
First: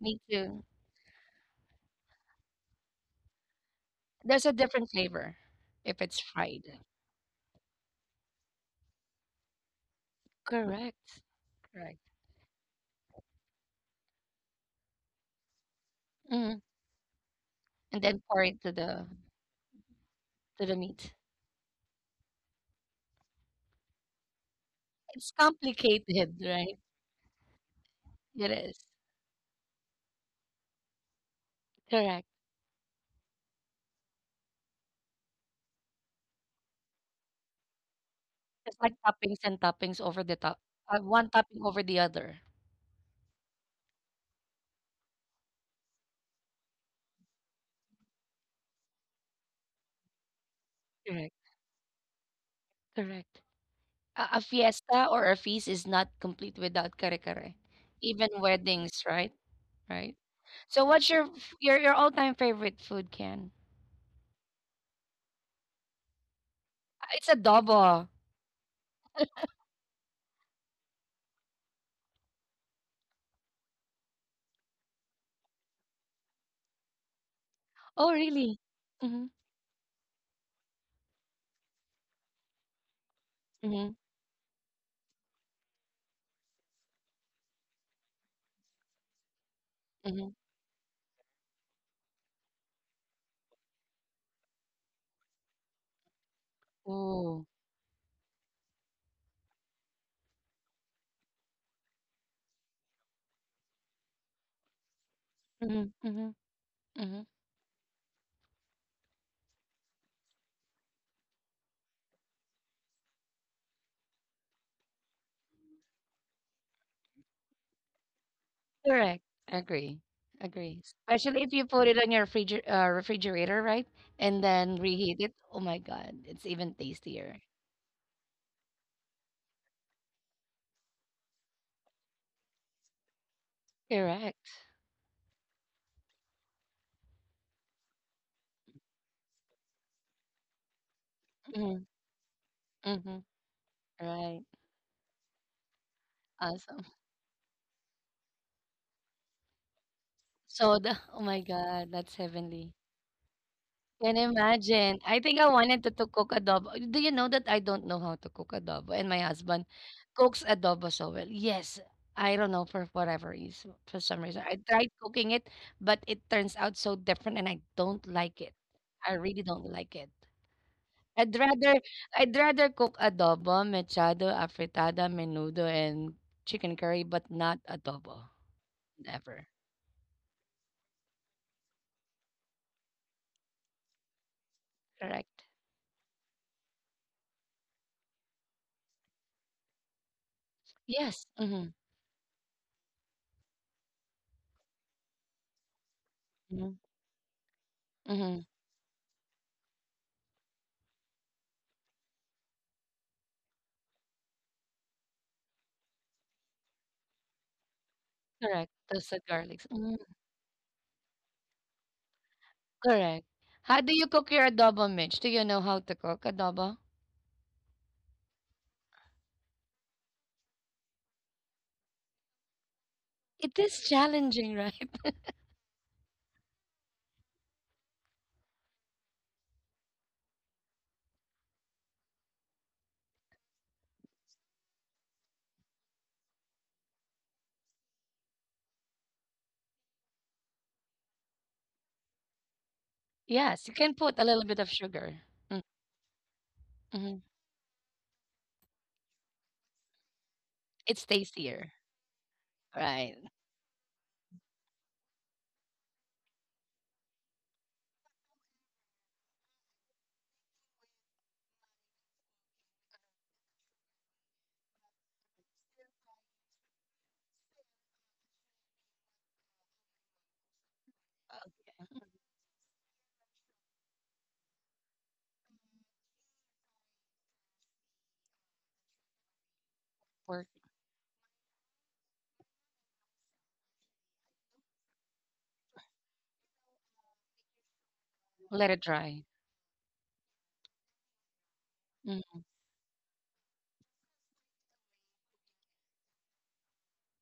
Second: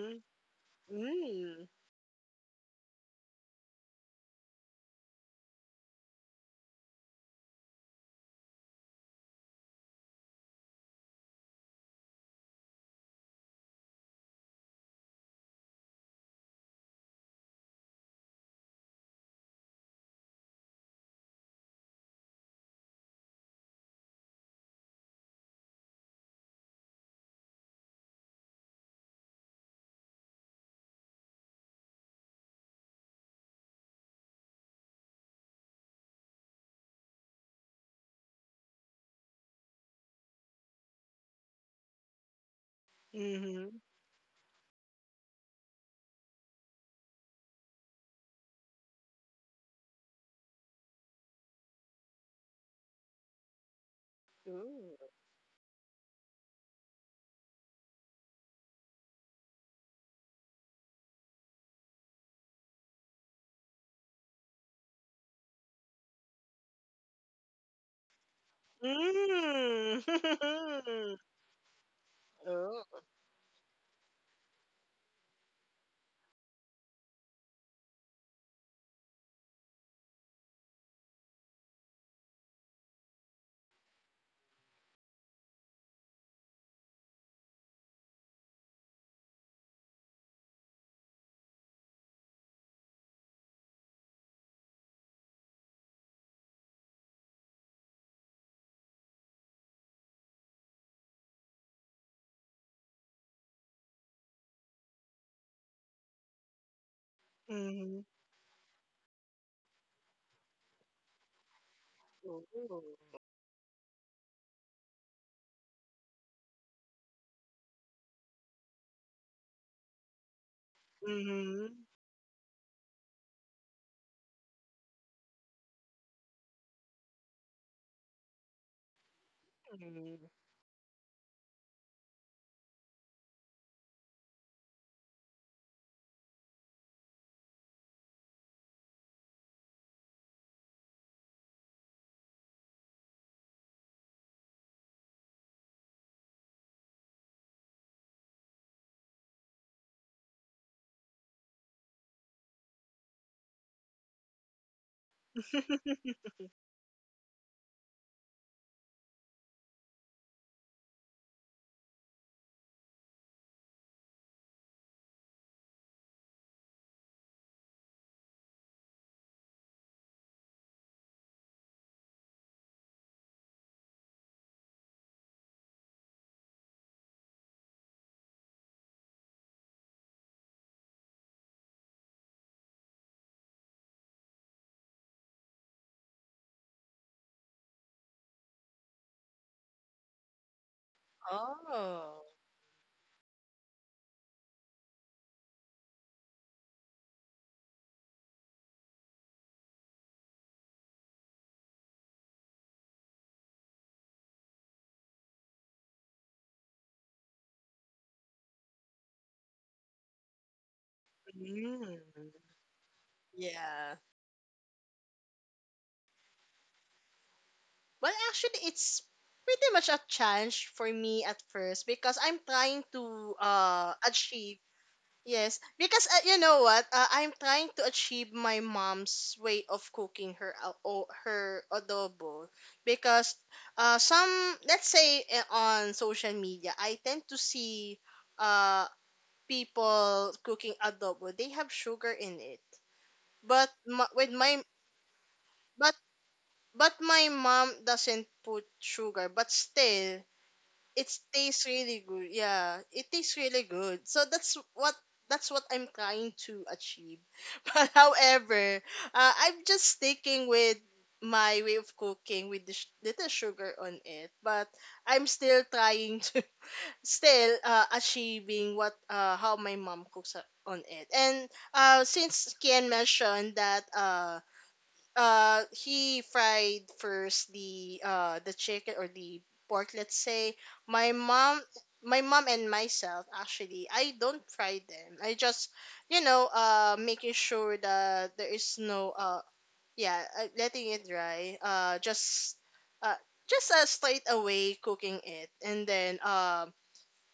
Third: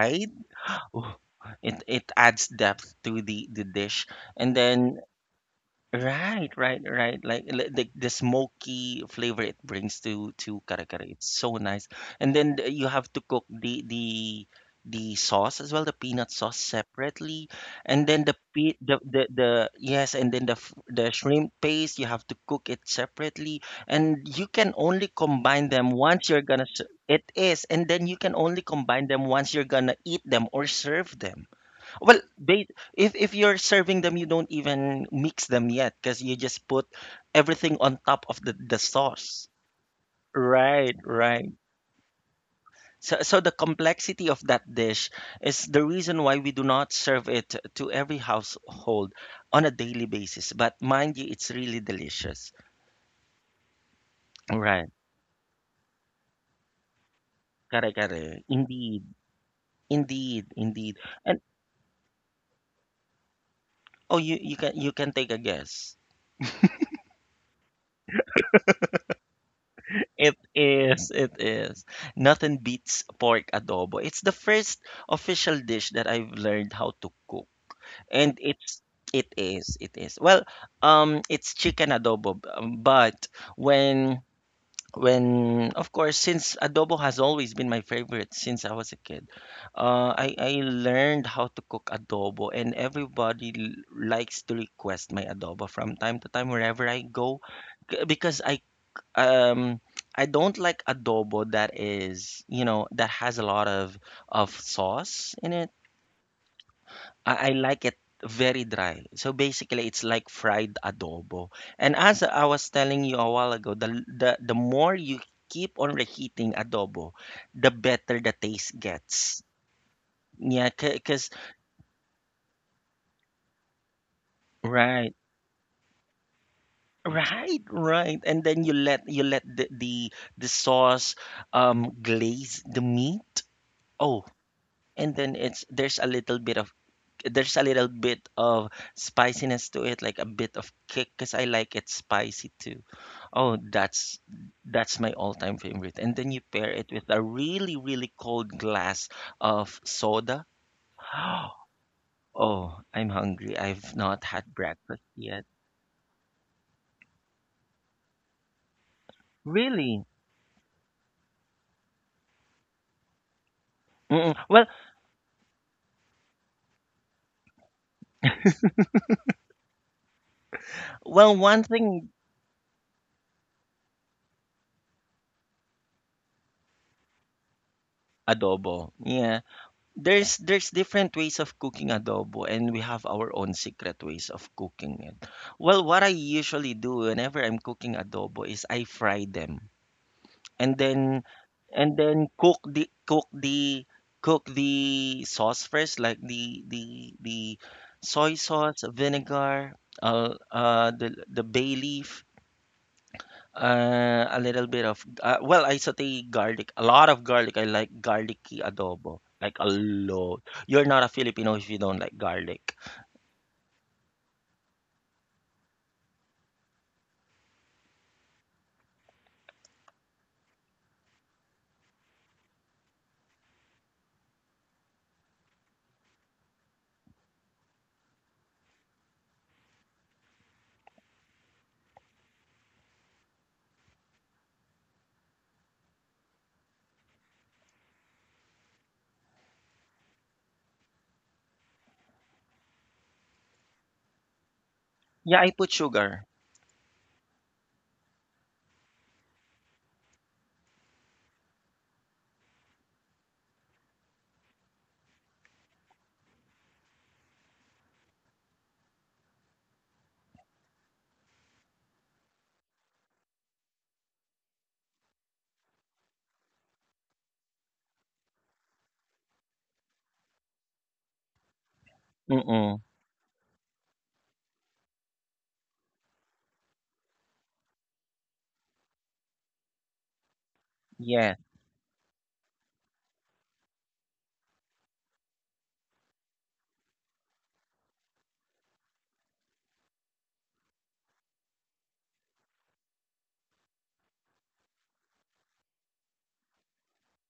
[SPEAKER 3] Me too.
[SPEAKER 2] Mm.
[SPEAKER 1] It adds depth to the dish,
[SPEAKER 3] There's a
[SPEAKER 1] and
[SPEAKER 3] different
[SPEAKER 1] then
[SPEAKER 3] flavor if it's
[SPEAKER 1] right,
[SPEAKER 3] fried.
[SPEAKER 1] right, right. Like the smoky flavor it brings to kare kare.
[SPEAKER 3] Correct.
[SPEAKER 1] It's so nice.
[SPEAKER 3] Correct.
[SPEAKER 1] And then you have to cook the sauce as well, the peanut
[SPEAKER 3] Mm.
[SPEAKER 1] sauce separately,
[SPEAKER 3] And
[SPEAKER 1] and
[SPEAKER 3] then
[SPEAKER 1] then the
[SPEAKER 3] pour it
[SPEAKER 1] pe the, the the yes, and then
[SPEAKER 3] to the
[SPEAKER 1] the
[SPEAKER 3] meat.
[SPEAKER 1] shrimp paste you have to cook it separately, and you can only
[SPEAKER 3] It's
[SPEAKER 1] combine them once
[SPEAKER 3] complicated,
[SPEAKER 1] you're gonna
[SPEAKER 3] right?
[SPEAKER 1] ser- it is, and then you can
[SPEAKER 3] It
[SPEAKER 1] only
[SPEAKER 3] is.
[SPEAKER 1] combine them once you're gonna eat them or serve them. Well,
[SPEAKER 3] Correct.
[SPEAKER 1] they if you're serving them, you don't even mix them yet because you just put everything on top of the
[SPEAKER 3] It's
[SPEAKER 1] the
[SPEAKER 3] like toppings
[SPEAKER 1] sauce.
[SPEAKER 3] and toppings over the top.
[SPEAKER 1] Right,
[SPEAKER 3] One
[SPEAKER 1] right.
[SPEAKER 3] topping over the other.
[SPEAKER 1] So so the
[SPEAKER 2] Mm-hmm.
[SPEAKER 1] complexity of that dish is the reason why we do not serve it to every household on a daily basis. But mind you,
[SPEAKER 3] Correct.
[SPEAKER 1] it's really delicious.
[SPEAKER 3] Correct. A
[SPEAKER 1] Right.
[SPEAKER 2] Ooh.
[SPEAKER 3] fiesta or a feast is not complete without kare kare.
[SPEAKER 1] Kare kare.
[SPEAKER 3] Even weddings,
[SPEAKER 1] Indeed.
[SPEAKER 3] right? Right.
[SPEAKER 1] Indeed.
[SPEAKER 3] So
[SPEAKER 1] Indeed.
[SPEAKER 3] what's your
[SPEAKER 1] And
[SPEAKER 3] your all-time favorite food, Ken?
[SPEAKER 1] oh, you can you can take a guess.
[SPEAKER 3] It's adobo.
[SPEAKER 1] It
[SPEAKER 2] Mm.
[SPEAKER 1] is, it is. Nothing
[SPEAKER 2] [LAUGHS] Oh.
[SPEAKER 1] beats pork adobo. It's the first official dish that I've learned how to cook.
[SPEAKER 3] Oh,
[SPEAKER 1] And
[SPEAKER 3] really?
[SPEAKER 1] it's
[SPEAKER 3] Mm-hmm.
[SPEAKER 1] it is, it is. Well, it's chicken adobo, but
[SPEAKER 3] Mm-hmm.
[SPEAKER 1] when when of course since adobo has always been my favorite since I was a kid, uh
[SPEAKER 3] Mm-hmm.
[SPEAKER 1] I I learned how to cook adobo and everybody likes to request my adobo from time to time wherever I go
[SPEAKER 3] Ooh.
[SPEAKER 1] because um I don't like adobo that is, you know, that has a lot of sauce in it.
[SPEAKER 3] Mm-hmm. Mm-hmm.
[SPEAKER 1] I like it
[SPEAKER 2] Mhm.
[SPEAKER 1] very dry. So basically it's like fried adobo. And as I was
[SPEAKER 2] Ooh.
[SPEAKER 1] telling you a while ago, the more you keep on reheating adobo, the better the taste
[SPEAKER 3] Correct.
[SPEAKER 1] gets.
[SPEAKER 3] Agree.
[SPEAKER 1] Yeah,
[SPEAKER 3] Agree.
[SPEAKER 1] because
[SPEAKER 3] Especially if you
[SPEAKER 2] Mhm.
[SPEAKER 3] put it on your refrigerator, right? And then
[SPEAKER 1] right.
[SPEAKER 3] reheat it. Oh my God, it's even tastier.
[SPEAKER 1] Right, right. And then you let the
[SPEAKER 2] Mhm.
[SPEAKER 1] the sauce glaze the meat. Oh,
[SPEAKER 3] Correct.
[SPEAKER 1] and then it's there's a little bit of there's a little bit of spiciness to it, like a bit of kick, because I like it spicy too.
[SPEAKER 3] Mm-hmm.
[SPEAKER 1] Oh,
[SPEAKER 3] Right.
[SPEAKER 1] that's my all-time favorite. And then you pair it
[SPEAKER 3] Awesome.
[SPEAKER 1] with a really, really cold glass of soda.
[SPEAKER 3] Soda. Oh my
[SPEAKER 1] [GASPS]
[SPEAKER 3] God, that's heavenly.
[SPEAKER 1] Oh, I'm hungry. I've
[SPEAKER 3] Can
[SPEAKER 1] not had breakfast
[SPEAKER 3] imagine. I
[SPEAKER 1] yet.
[SPEAKER 3] think I wanted to
[SPEAKER 2] [LAUGHS]
[SPEAKER 3] cook adobo. Do you know that I don't know how to cook adobo? And my husband
[SPEAKER 1] Really?
[SPEAKER 3] cooks adobo so well. Yes, I don't know for whatever reason, for some
[SPEAKER 1] Mm-mm.
[SPEAKER 3] reason. I
[SPEAKER 1] Well,
[SPEAKER 3] tried cooking it, but it turns out so different and I don't like it. I really don't like it.
[SPEAKER 1] well,
[SPEAKER 3] I'd
[SPEAKER 1] one
[SPEAKER 3] rather
[SPEAKER 1] thing,
[SPEAKER 3] I'd rather cook adobo, mechado, afritada, menudo, and chicken curry, but not adobo.
[SPEAKER 1] adobo. Yeah,
[SPEAKER 3] Never.
[SPEAKER 1] there's different ways of cooking adobo and we have our own secret ways of cooking it.
[SPEAKER 3] Correct.
[SPEAKER 1] Well, what I usually do whenever I'm cooking adobo is I fry them and then
[SPEAKER 3] Yes. Mm-hmm.
[SPEAKER 1] and
[SPEAKER 2] Oh.
[SPEAKER 1] then cook the cook the cook the sauce first like the
[SPEAKER 3] Mm-hmm.
[SPEAKER 1] the the soy
[SPEAKER 3] Mm-hmm.
[SPEAKER 1] sauce, vinegar, the bay leaf a little bit of well, I saute garlic, a lot of garlic. I like garlicky
[SPEAKER 3] Correct.
[SPEAKER 1] adobo,
[SPEAKER 3] Toasted
[SPEAKER 1] like a
[SPEAKER 3] garlics. Mm-hmm.
[SPEAKER 1] lot. You're not a Filipino if you
[SPEAKER 2] Mm.
[SPEAKER 1] don't like garlic.
[SPEAKER 3] Correct. How
[SPEAKER 2] Yeah.
[SPEAKER 3] do you cook your adobo, Mitch? Do you know how to cook adobo?
[SPEAKER 2] Well, actually, it's pretty much a challenge for me at first because I'm trying to
[SPEAKER 3] It is challenging,
[SPEAKER 2] achieve.
[SPEAKER 3] right? [LAUGHS]
[SPEAKER 2] Yes, because you know what, I'm trying to achieve my mom's way of cooking her her adobo because some let's say on social media I tend to see uh people cooking adobo, they have sugar in it. But
[SPEAKER 3] Yes, you can
[SPEAKER 2] my,
[SPEAKER 3] put
[SPEAKER 2] with
[SPEAKER 3] a little
[SPEAKER 2] my
[SPEAKER 3] bit of sugar.
[SPEAKER 1] Yeah, I
[SPEAKER 3] Mm,
[SPEAKER 1] put
[SPEAKER 2] but
[SPEAKER 1] sugar.
[SPEAKER 2] but
[SPEAKER 3] mm-hmm.
[SPEAKER 2] my mom doesn't put sugar, but still it
[SPEAKER 3] It's
[SPEAKER 2] tastes
[SPEAKER 3] tastier,
[SPEAKER 2] really good. Yeah, it
[SPEAKER 3] right?
[SPEAKER 2] tastes really good. So that's what I'm trying to achieve. [LAUGHS] But however, I'm just sticking with my way of cooking with the little sugar on it. But I'm still trying [LAUGHS] to still achieving what how my mom cooks up on it. And since
[SPEAKER 1] Mm-mm.
[SPEAKER 2] Kian mentioned that he fried first the chicken or the pork, let's
[SPEAKER 3] Or
[SPEAKER 2] say my
[SPEAKER 1] Yeah,
[SPEAKER 2] mom. My mom and myself actually, I don't fry them. I just, you know, making sure that there is
[SPEAKER 3] let it
[SPEAKER 2] no,
[SPEAKER 3] dry.
[SPEAKER 2] yeah, letting it dry.
[SPEAKER 3] Mm,
[SPEAKER 2] Just, uh, just straight away cooking it, and then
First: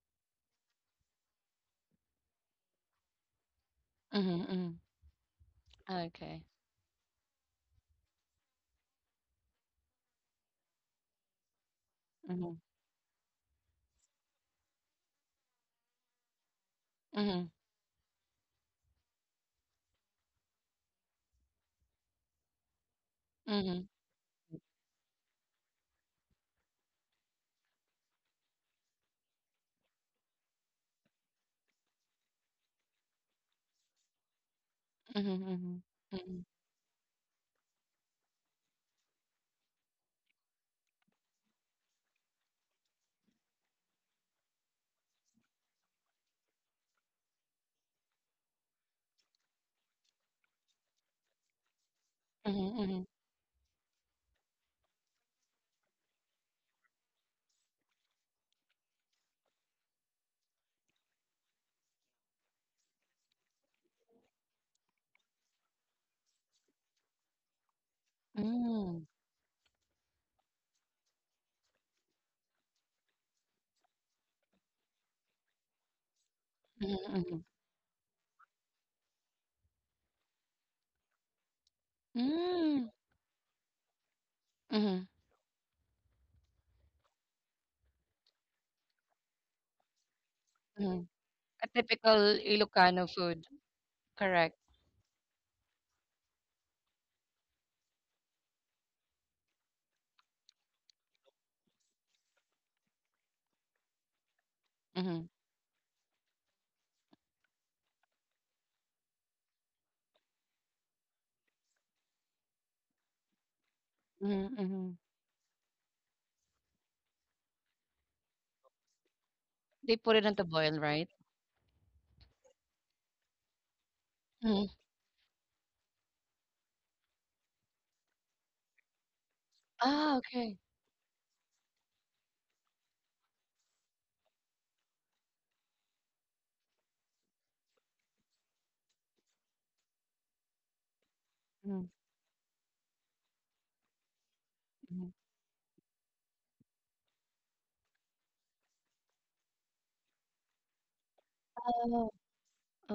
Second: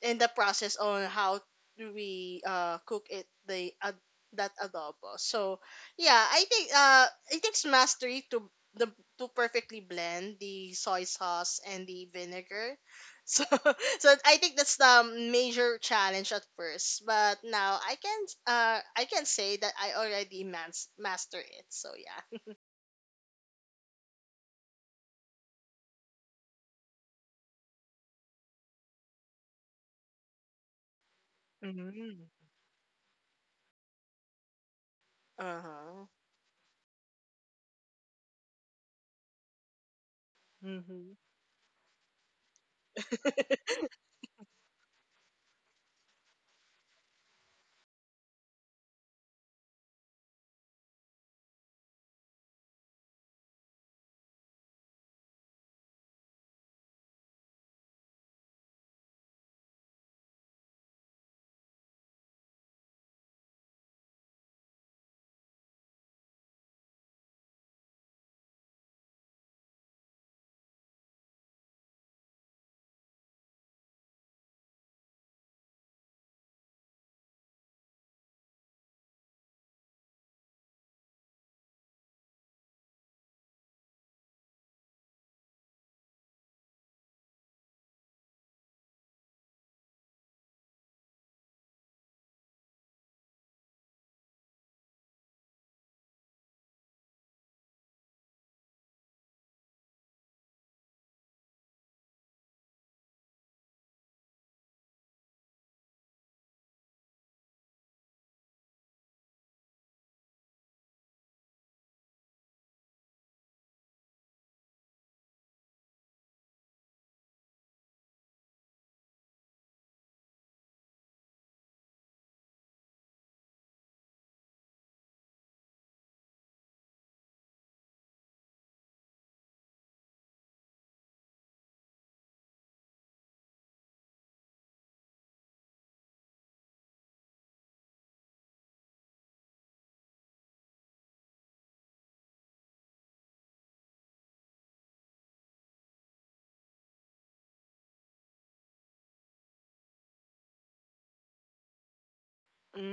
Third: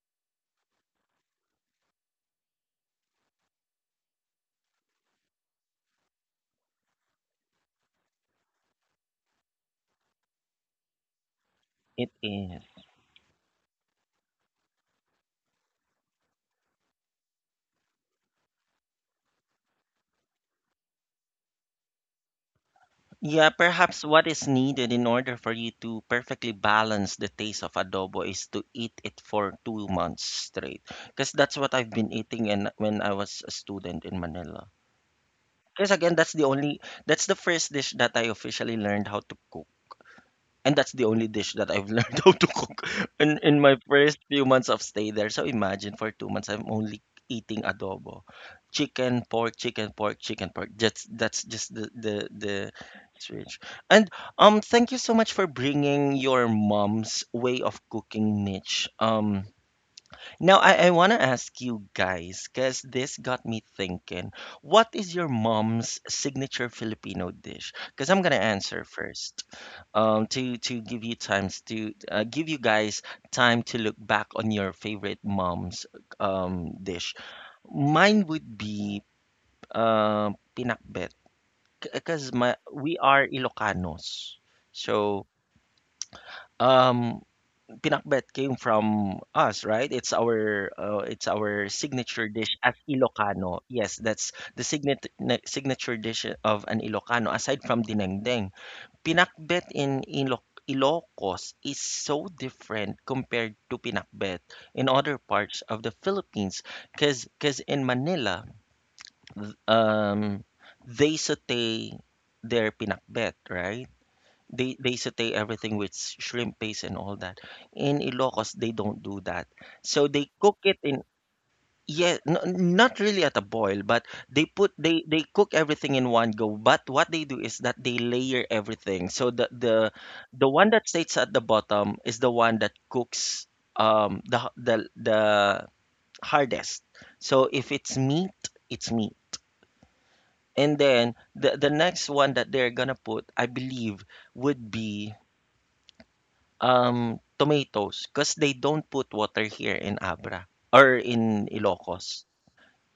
[SPEAKER 2] and the process on how do we cook it the ad
[SPEAKER 3] mm-hmm,
[SPEAKER 2] that
[SPEAKER 3] mm-hmm.
[SPEAKER 2] adobo. So yeah, I
[SPEAKER 3] Okay.
[SPEAKER 2] think it takes mastery to the to perfectly blend the soy sauce and the
[SPEAKER 1] it
[SPEAKER 3] Mm-hmm.
[SPEAKER 1] is.
[SPEAKER 2] vinegar. So [LAUGHS] so I think that's the major challenge at first, but
[SPEAKER 3] Mm-hmm.
[SPEAKER 2] now I can say that I already master it. So yeah.
[SPEAKER 1] Yeah,
[SPEAKER 3] Mm-hmm.
[SPEAKER 1] perhaps what is needed in order for you to perfectly balance the taste of adobo is to eat it for 2 months straight. Because that's what I've been
[SPEAKER 2] Mm-hmm.
[SPEAKER 1] eating and when I was a student in Manila. Because
[SPEAKER 2] Uh-huh.
[SPEAKER 1] again,
[SPEAKER 3] Mm-hmm.
[SPEAKER 1] that's the first dish that I officially learned how to cook. And that's the
[SPEAKER 2] Mm-hmm.
[SPEAKER 1] only dish that I've [LAUGHS] learned how to cook [LAUGHS] in my first few months of stay there. So imagine for 2 months I'm only eating adobo, chicken, pork, chicken, pork, chicken, pork. That's just the
[SPEAKER 3] Mm-hmm. Mm-hmm.
[SPEAKER 1] switch. And thank you so much for bringing your mom's way of cooking, Mitch. Now, I want to ask you guys, because this got me thinking, what is your mom's signature Filipino dish? Because I'm going to answer
[SPEAKER 3] Mm-hmm.
[SPEAKER 1] first, to give you times to give you guys time to look back on your favorite mom's dish.
[SPEAKER 3] Mm-hmm.
[SPEAKER 1] Mine would be uh, pinakbet, because my
[SPEAKER 3] Mm-hmm.
[SPEAKER 1] we are Ilocanos.
[SPEAKER 3] Mm-hmm,
[SPEAKER 1] So, um, pinakbet came from us, right?
[SPEAKER 3] mm-hmm.
[SPEAKER 1] It's our
[SPEAKER 3] A
[SPEAKER 1] signature
[SPEAKER 3] typical
[SPEAKER 1] dish as
[SPEAKER 3] Ilocano food,
[SPEAKER 1] Ilocano. Yes, that's
[SPEAKER 3] correct?
[SPEAKER 1] the signature signature dish of an Ilocano aside from dinengdeng. Pinakbet in Ilocos is so different compared to pinakbet in other
[SPEAKER 3] Mm-hmm.
[SPEAKER 1] parts of the Philippines cuz in Manila th- um they saute their pinakbet, right?
[SPEAKER 3] Mm-hmm.
[SPEAKER 1] They
[SPEAKER 3] Mm-hmm.
[SPEAKER 1] they saute everything with shrimp paste and all that. In Ilocos, they don't do that.
[SPEAKER 3] They
[SPEAKER 1] So
[SPEAKER 3] put it
[SPEAKER 1] they
[SPEAKER 3] on the
[SPEAKER 1] cook
[SPEAKER 3] boil,
[SPEAKER 1] it in
[SPEAKER 3] right?
[SPEAKER 1] yeah, not really at a boil, but they
[SPEAKER 3] Mm-hmm.
[SPEAKER 1] put they cook everything in one go. But what they do is that they layer everything. So the the
[SPEAKER 3] Ah,
[SPEAKER 1] the
[SPEAKER 3] okay.
[SPEAKER 1] one that stays at the bottom is the one that cooks the h- the hardest. So if it's meat, it's meat. And then the
[SPEAKER 3] Mm-hmm.
[SPEAKER 1] next one that they're gonna put, I believe, would
[SPEAKER 3] Mhm.
[SPEAKER 1] be Um, cause they don't put water here in Abra or in
[SPEAKER 3] Oh,
[SPEAKER 1] Ilocos.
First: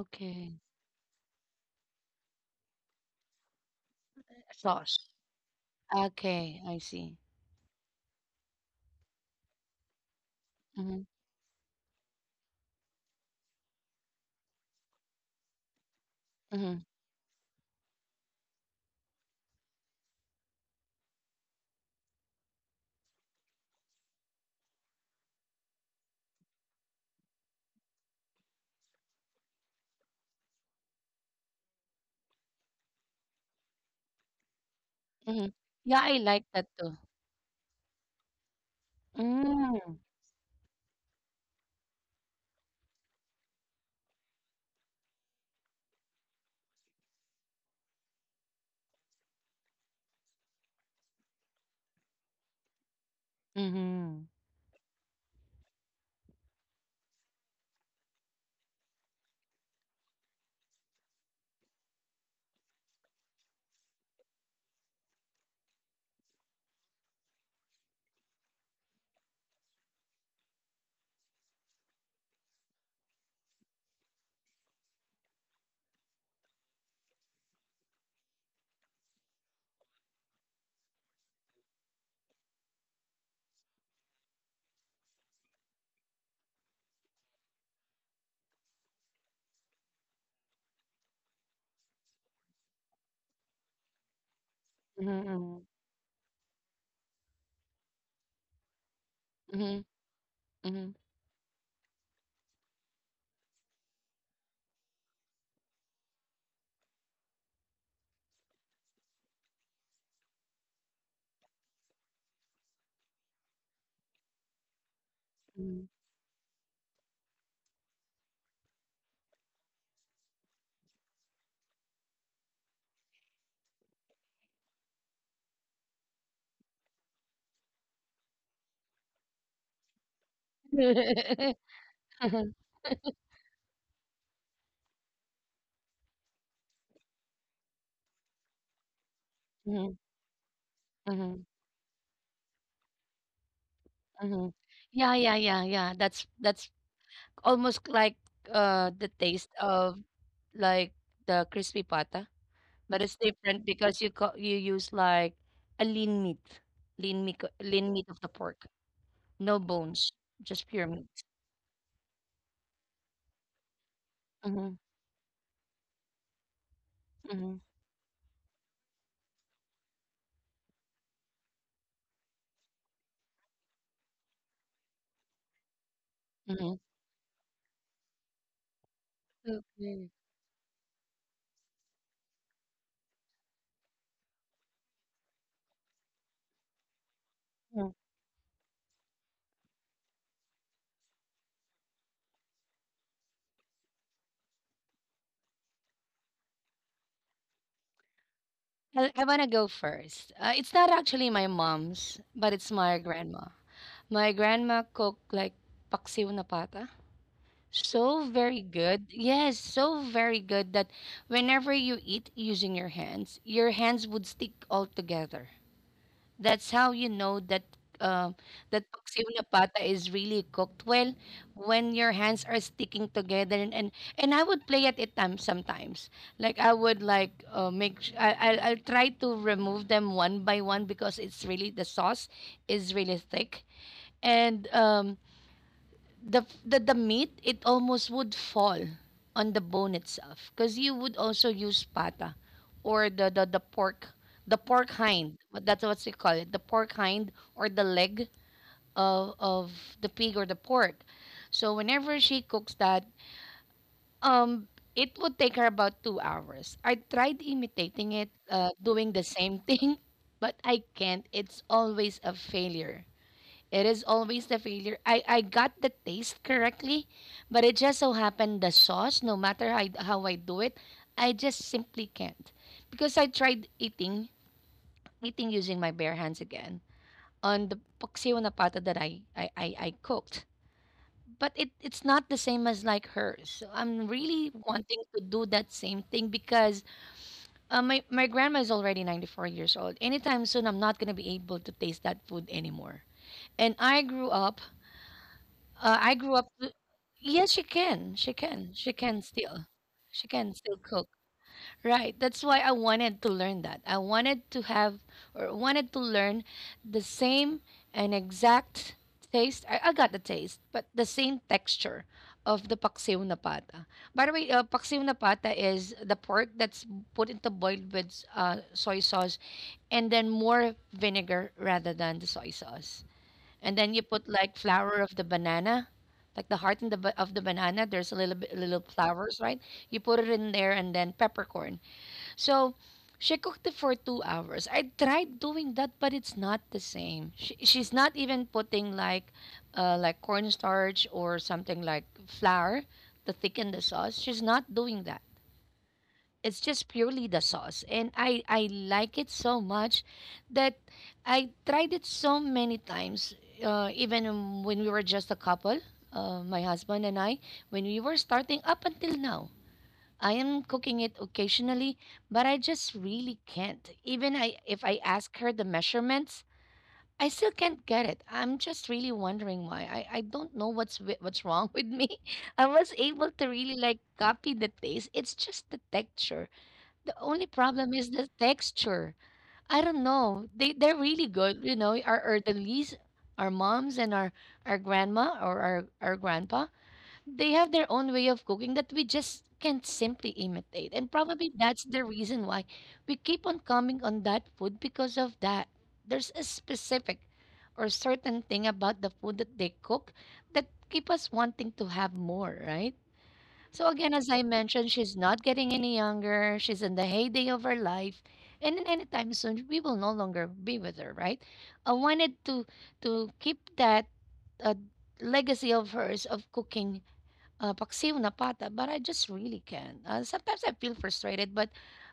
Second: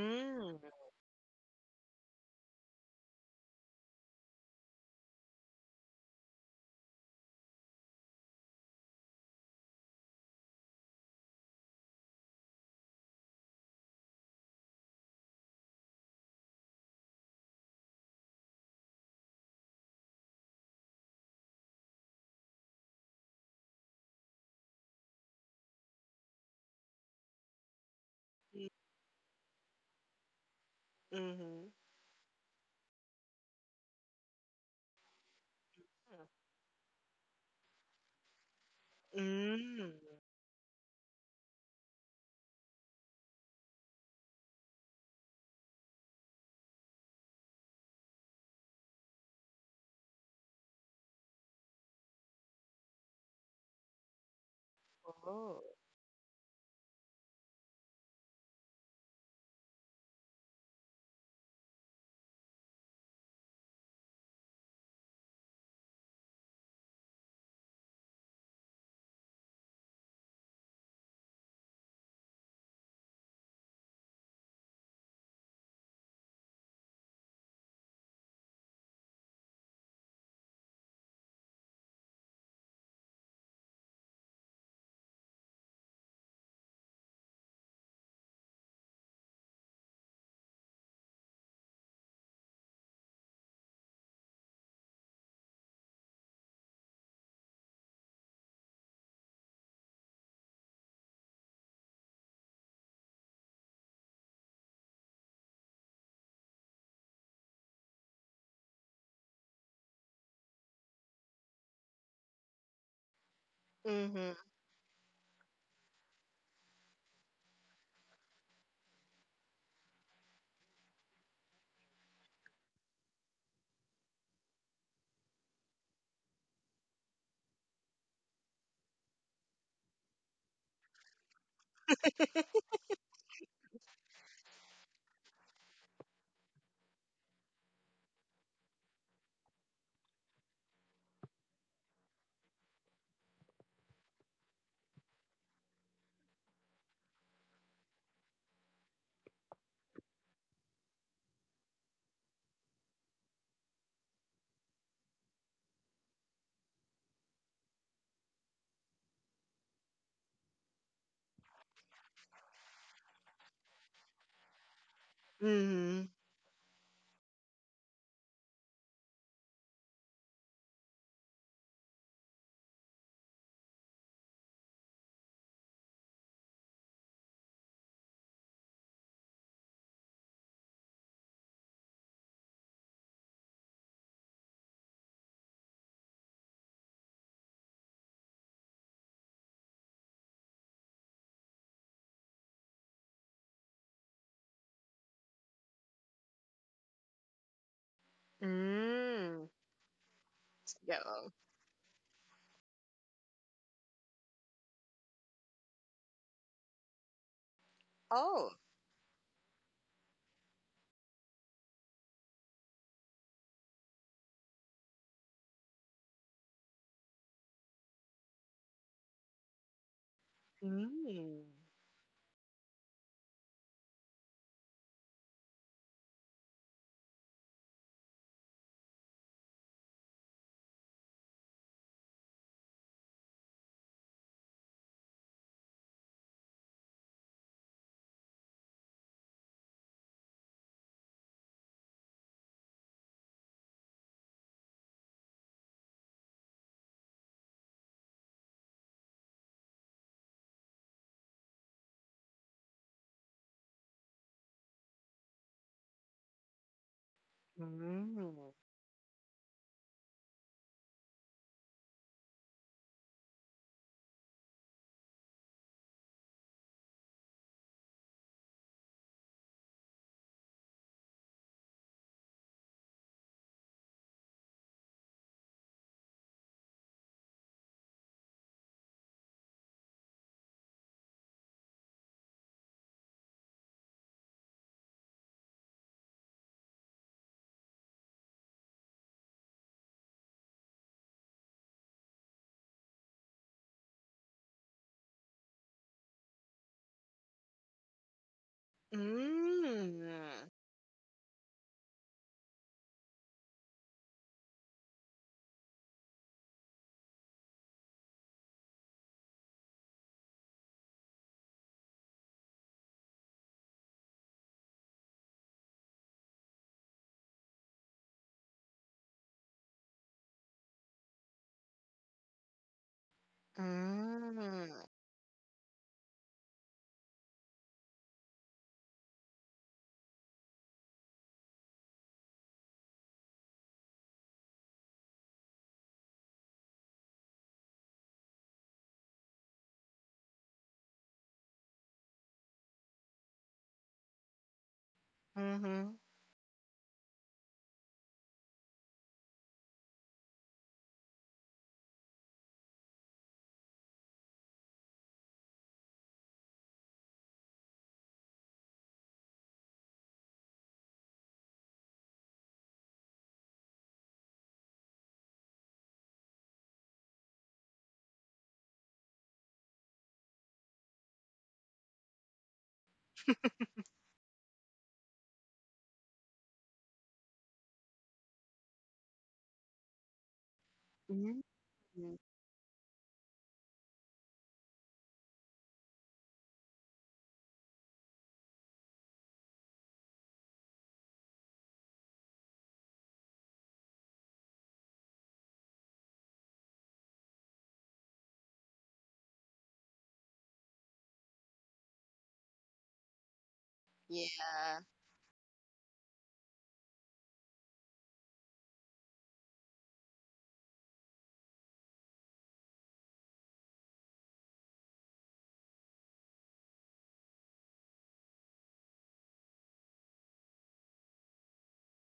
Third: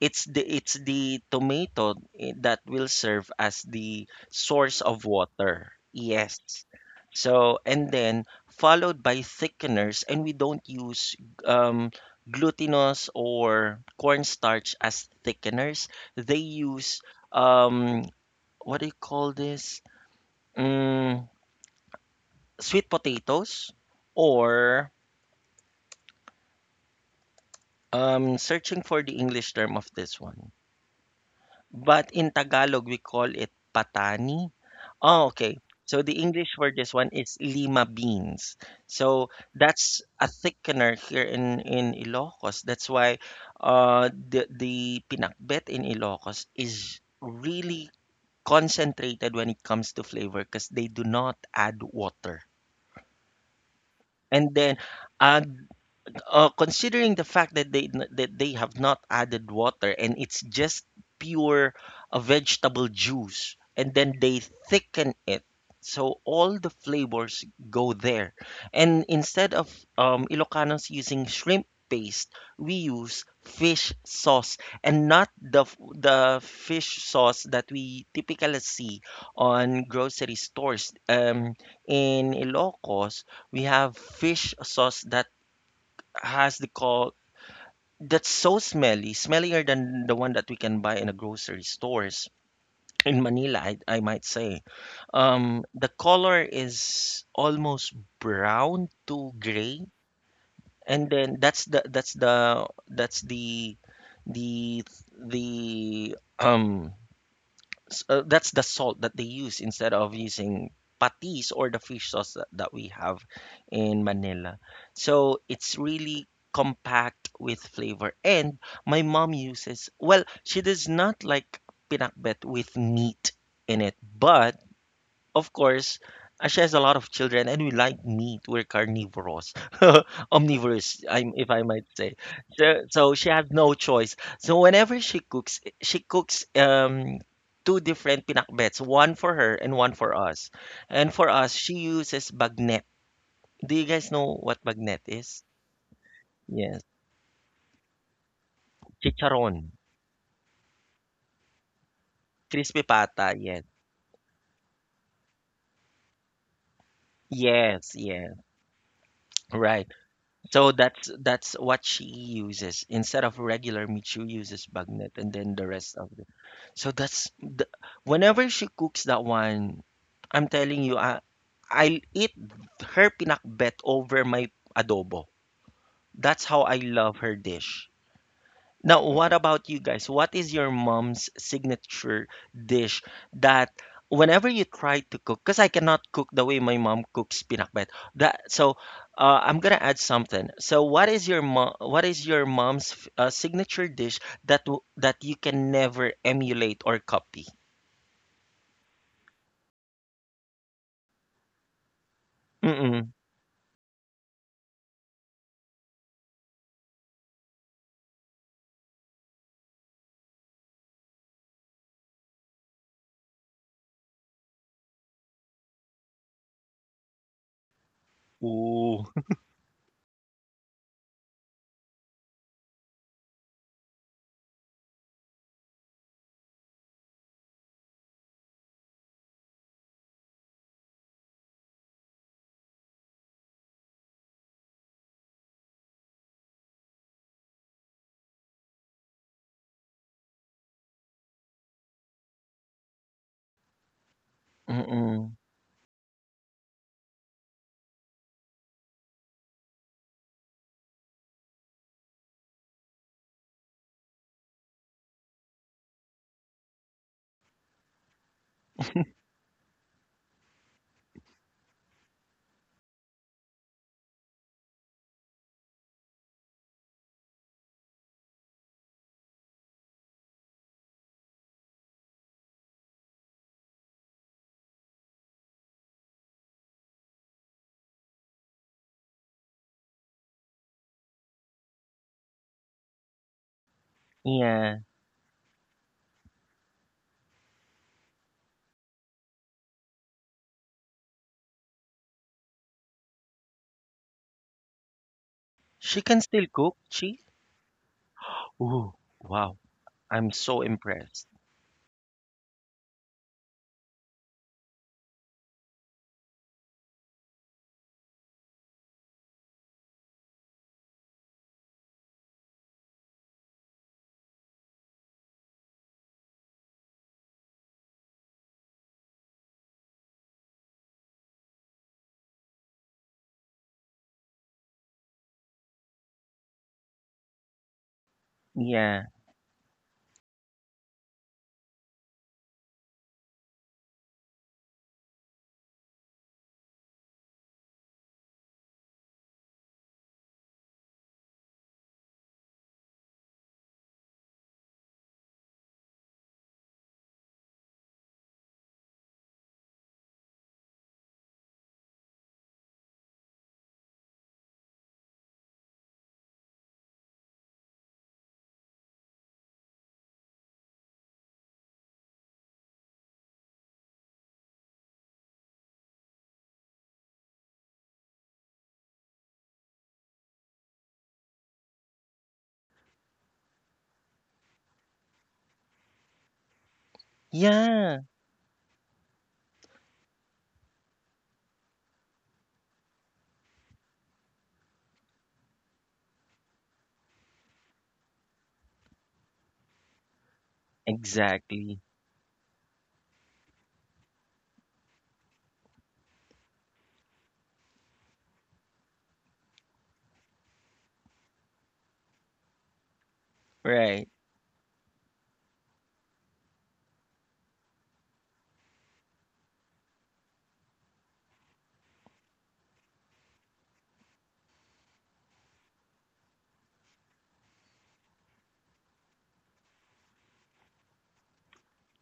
[SPEAKER 1] It's the tomato that will serve as the source of
[SPEAKER 3] Sauce.
[SPEAKER 1] water. Yes.
[SPEAKER 3] Okay, I see.
[SPEAKER 1] So, and then followed by thickeners, and we don't
[SPEAKER 3] Mhm,
[SPEAKER 1] use um, glutinous or cornstarch as thickeners. They
[SPEAKER 3] mhm,
[SPEAKER 1] use um, what do you call this? Mm, sweet potatoes or searching for the English term of this one.
[SPEAKER 2] Mhm.
[SPEAKER 1] But in Tagalog, we call it patani. Oh,
[SPEAKER 3] mhm.
[SPEAKER 1] okay. So
[SPEAKER 3] Yeah,
[SPEAKER 1] the
[SPEAKER 3] I like
[SPEAKER 1] English
[SPEAKER 3] that
[SPEAKER 1] for
[SPEAKER 3] too.
[SPEAKER 1] this one is lima beans. So
[SPEAKER 2] Mm.
[SPEAKER 3] Mm.
[SPEAKER 1] that's a thickener here in Ilocos. That's why the pinakbet in Ilocos is really concentrated when it comes to flavor because they do not add water.
[SPEAKER 3] Mhm.
[SPEAKER 1] And then uh,
[SPEAKER 2] Oh.
[SPEAKER 1] considering the fact that they have not added water and it's just pure vegetable juice and then they thicken it so all the flavors go there and instead of Ilocanos using shrimp paste we use fish sauce and not the fish sauce that we typically see on grocery stores in Ilocos we have fish sauce that has the call that's so smelly, smellier than the one that we can buy in the grocery stores in Manila, I might say.
[SPEAKER 3] Mhm,
[SPEAKER 1] The color is almost brown to
[SPEAKER 3] mhm, mhm,
[SPEAKER 1] gray,
[SPEAKER 3] mhm, mhm.
[SPEAKER 1] and then that's the that's the that's the the s- that's the salt that they use instead of using patis or the fish sauce that, that we have in
[SPEAKER 2] Mhm.
[SPEAKER 1] Manila. So it's really compact with flavor. And my mom uses, well, she does not like pinakbet with meat in it, but of course, she has a lot of children, and we like meat. We're carnivorous, [LAUGHS] omnivorous, I'm, if
[SPEAKER 3] Mhm,
[SPEAKER 1] I might say. So, so she has no choice. So whenever she cooks two different pinakbets, one for her and one for us. And for
[SPEAKER 3] mhm,
[SPEAKER 1] us, she uses bagnet. Do you guys know
[SPEAKER 3] mhm.
[SPEAKER 1] what
[SPEAKER 3] [LAUGHS]
[SPEAKER 1] bagnet
[SPEAKER 3] Yeah, yeah,
[SPEAKER 1] is?
[SPEAKER 3] yeah, yeah. That's
[SPEAKER 1] Yes,
[SPEAKER 3] almost like the taste
[SPEAKER 1] chicharon,
[SPEAKER 3] of like the crispy pata,
[SPEAKER 1] crispy
[SPEAKER 3] but it's
[SPEAKER 1] pata. Yes,
[SPEAKER 3] different because you co you use like a lean meat, lean
[SPEAKER 1] yes,
[SPEAKER 3] meat of the
[SPEAKER 1] yes.
[SPEAKER 3] pork, no
[SPEAKER 1] Right.
[SPEAKER 3] bones, just
[SPEAKER 1] So
[SPEAKER 3] pure meat.
[SPEAKER 1] that's what she uses instead of regular meat. She uses
[SPEAKER 3] Mhm.
[SPEAKER 1] bagnet and then the rest of
[SPEAKER 2] Mhm.
[SPEAKER 1] the. So that's
[SPEAKER 3] Mhm,
[SPEAKER 1] the, whenever she cooks that one, I'm telling you, I'll eat her pinakbet over my adobo. That's how
[SPEAKER 3] mhm.
[SPEAKER 1] I love her dish. Now, what about you guys?
[SPEAKER 3] Okay.
[SPEAKER 1] What is your mom's signature dish that whenever you try to cook, because I cannot cook the way my mom cooks pinakbet. That so, I'm gonna add something. So, what is your mom? What is your mom's signature dish that that you can never emulate or copy?
[SPEAKER 3] I want to
[SPEAKER 2] Mm.
[SPEAKER 3] go first. It's not
[SPEAKER 2] Yeah.
[SPEAKER 3] actually my mom's, but it's my
[SPEAKER 1] Mm-mm.
[SPEAKER 3] grandma. My grandma cooked like paksiw na pata. So
[SPEAKER 2] Oh.
[SPEAKER 3] very good. Yes, so very good that whenever you eat using your hands would stick all together. That's how you know that uh, that
[SPEAKER 1] Ooh.
[SPEAKER 3] paksiw na pata is really cooked well
[SPEAKER 2] Mm.
[SPEAKER 3] when your hands are sticking together and I would play at it time sometimes like I would like make I'll try to remove them one by one because it's really the sauce is really thick, and the meat it almost would fall on the bone itself, because you would also use pata or the pork, the
[SPEAKER 1] [LAUGHS]
[SPEAKER 3] pork hind.
[SPEAKER 1] Mm-mm.
[SPEAKER 3] But that's what they call it, the pork hind or the leg of the pig or the pork. So whenever she cooks that, um it would take her about 2 hours. I tried imitating it,
[SPEAKER 2] Mm.
[SPEAKER 3] doing the same [LAUGHS] thing, but I can't. It's always a failure. It is always the failure. I got the taste correctly, but it just so happened the sauce, no matter how I do it, I just simply can't. Because I tried eating, eating using my bare hands again on the poxio na pata that I cooked. But it, it's not the same as like hers. So I'm really
[SPEAKER 1] Yeah,
[SPEAKER 3] wanting to do that same thing because my grandma is already 94 years old. Anytime soon, I'm not going to be able to taste that food anymore. And I grew up.
[SPEAKER 1] she
[SPEAKER 3] I
[SPEAKER 1] can
[SPEAKER 3] grew up
[SPEAKER 1] still
[SPEAKER 3] w
[SPEAKER 1] cook. She.
[SPEAKER 3] yes, she can. She can. She
[SPEAKER 1] Ooh,
[SPEAKER 3] can
[SPEAKER 1] wow!
[SPEAKER 3] still.
[SPEAKER 2] Mm.
[SPEAKER 3] She
[SPEAKER 1] I'm
[SPEAKER 3] can
[SPEAKER 1] so
[SPEAKER 3] still cook.
[SPEAKER 1] impressed.
[SPEAKER 3] Right. That's why I wanted to learn that. I wanted to have or wanted to learn the same and exact taste. I got the taste, but the same texture of the paksiw na pata. By the way, paksiw na pata is the pork that's put into boiled with soy sauce, and then more vinegar rather than the soy sauce. And then you put like
[SPEAKER 2] Mm.
[SPEAKER 3] flower of the banana, like the heart and the of the banana. There's a little bit little
[SPEAKER 1] Yeah,
[SPEAKER 3] flowers, right? You put it in there and then peppercorn. So she cooked it for 2 hours. I tried doing that, but it's not the same. She's not even putting like cornstarch or something like flour to thicken the sauce. She's not doing that.
[SPEAKER 2] Mhm.
[SPEAKER 3] It's just purely the sauce. And I like it so much that I tried it so many times, even when we were just a couple, my husband and I, when we were starting up until now. I am cooking it occasionally, but I just really can't. Even if I ask her the measurements, I still can't get it. I'm just really wondering why. I don't know what's what's [LAUGHS] wrong with me. [LAUGHS] I was able to really like copy the taste. It's just the texture, the only problem
[SPEAKER 1] yeah,
[SPEAKER 3] is the texture. I don't know. They're really
[SPEAKER 2] Mm.
[SPEAKER 3] good, you know. Our elderlies, our moms, and our grandma or our grandpa, they have their own way of cooking that we just can't simply imitate. And probably that's
[SPEAKER 1] exactly.
[SPEAKER 3] the reason why we keep on coming on that food because of that. There's a specific or certain thing about the food that they cook that keep us wanting to have more, right? So again,
[SPEAKER 1] Right.
[SPEAKER 3] as I
[SPEAKER 2] Yeah.
[SPEAKER 3] mentioned, she's not getting any younger. She's in the heyday of her life, and then anytime soon, we will no longer be with her, right? I wanted to keep that uh, legacy of hers of cooking paksiw na pata, but I just really can't. Sometimes I feel frustrated, but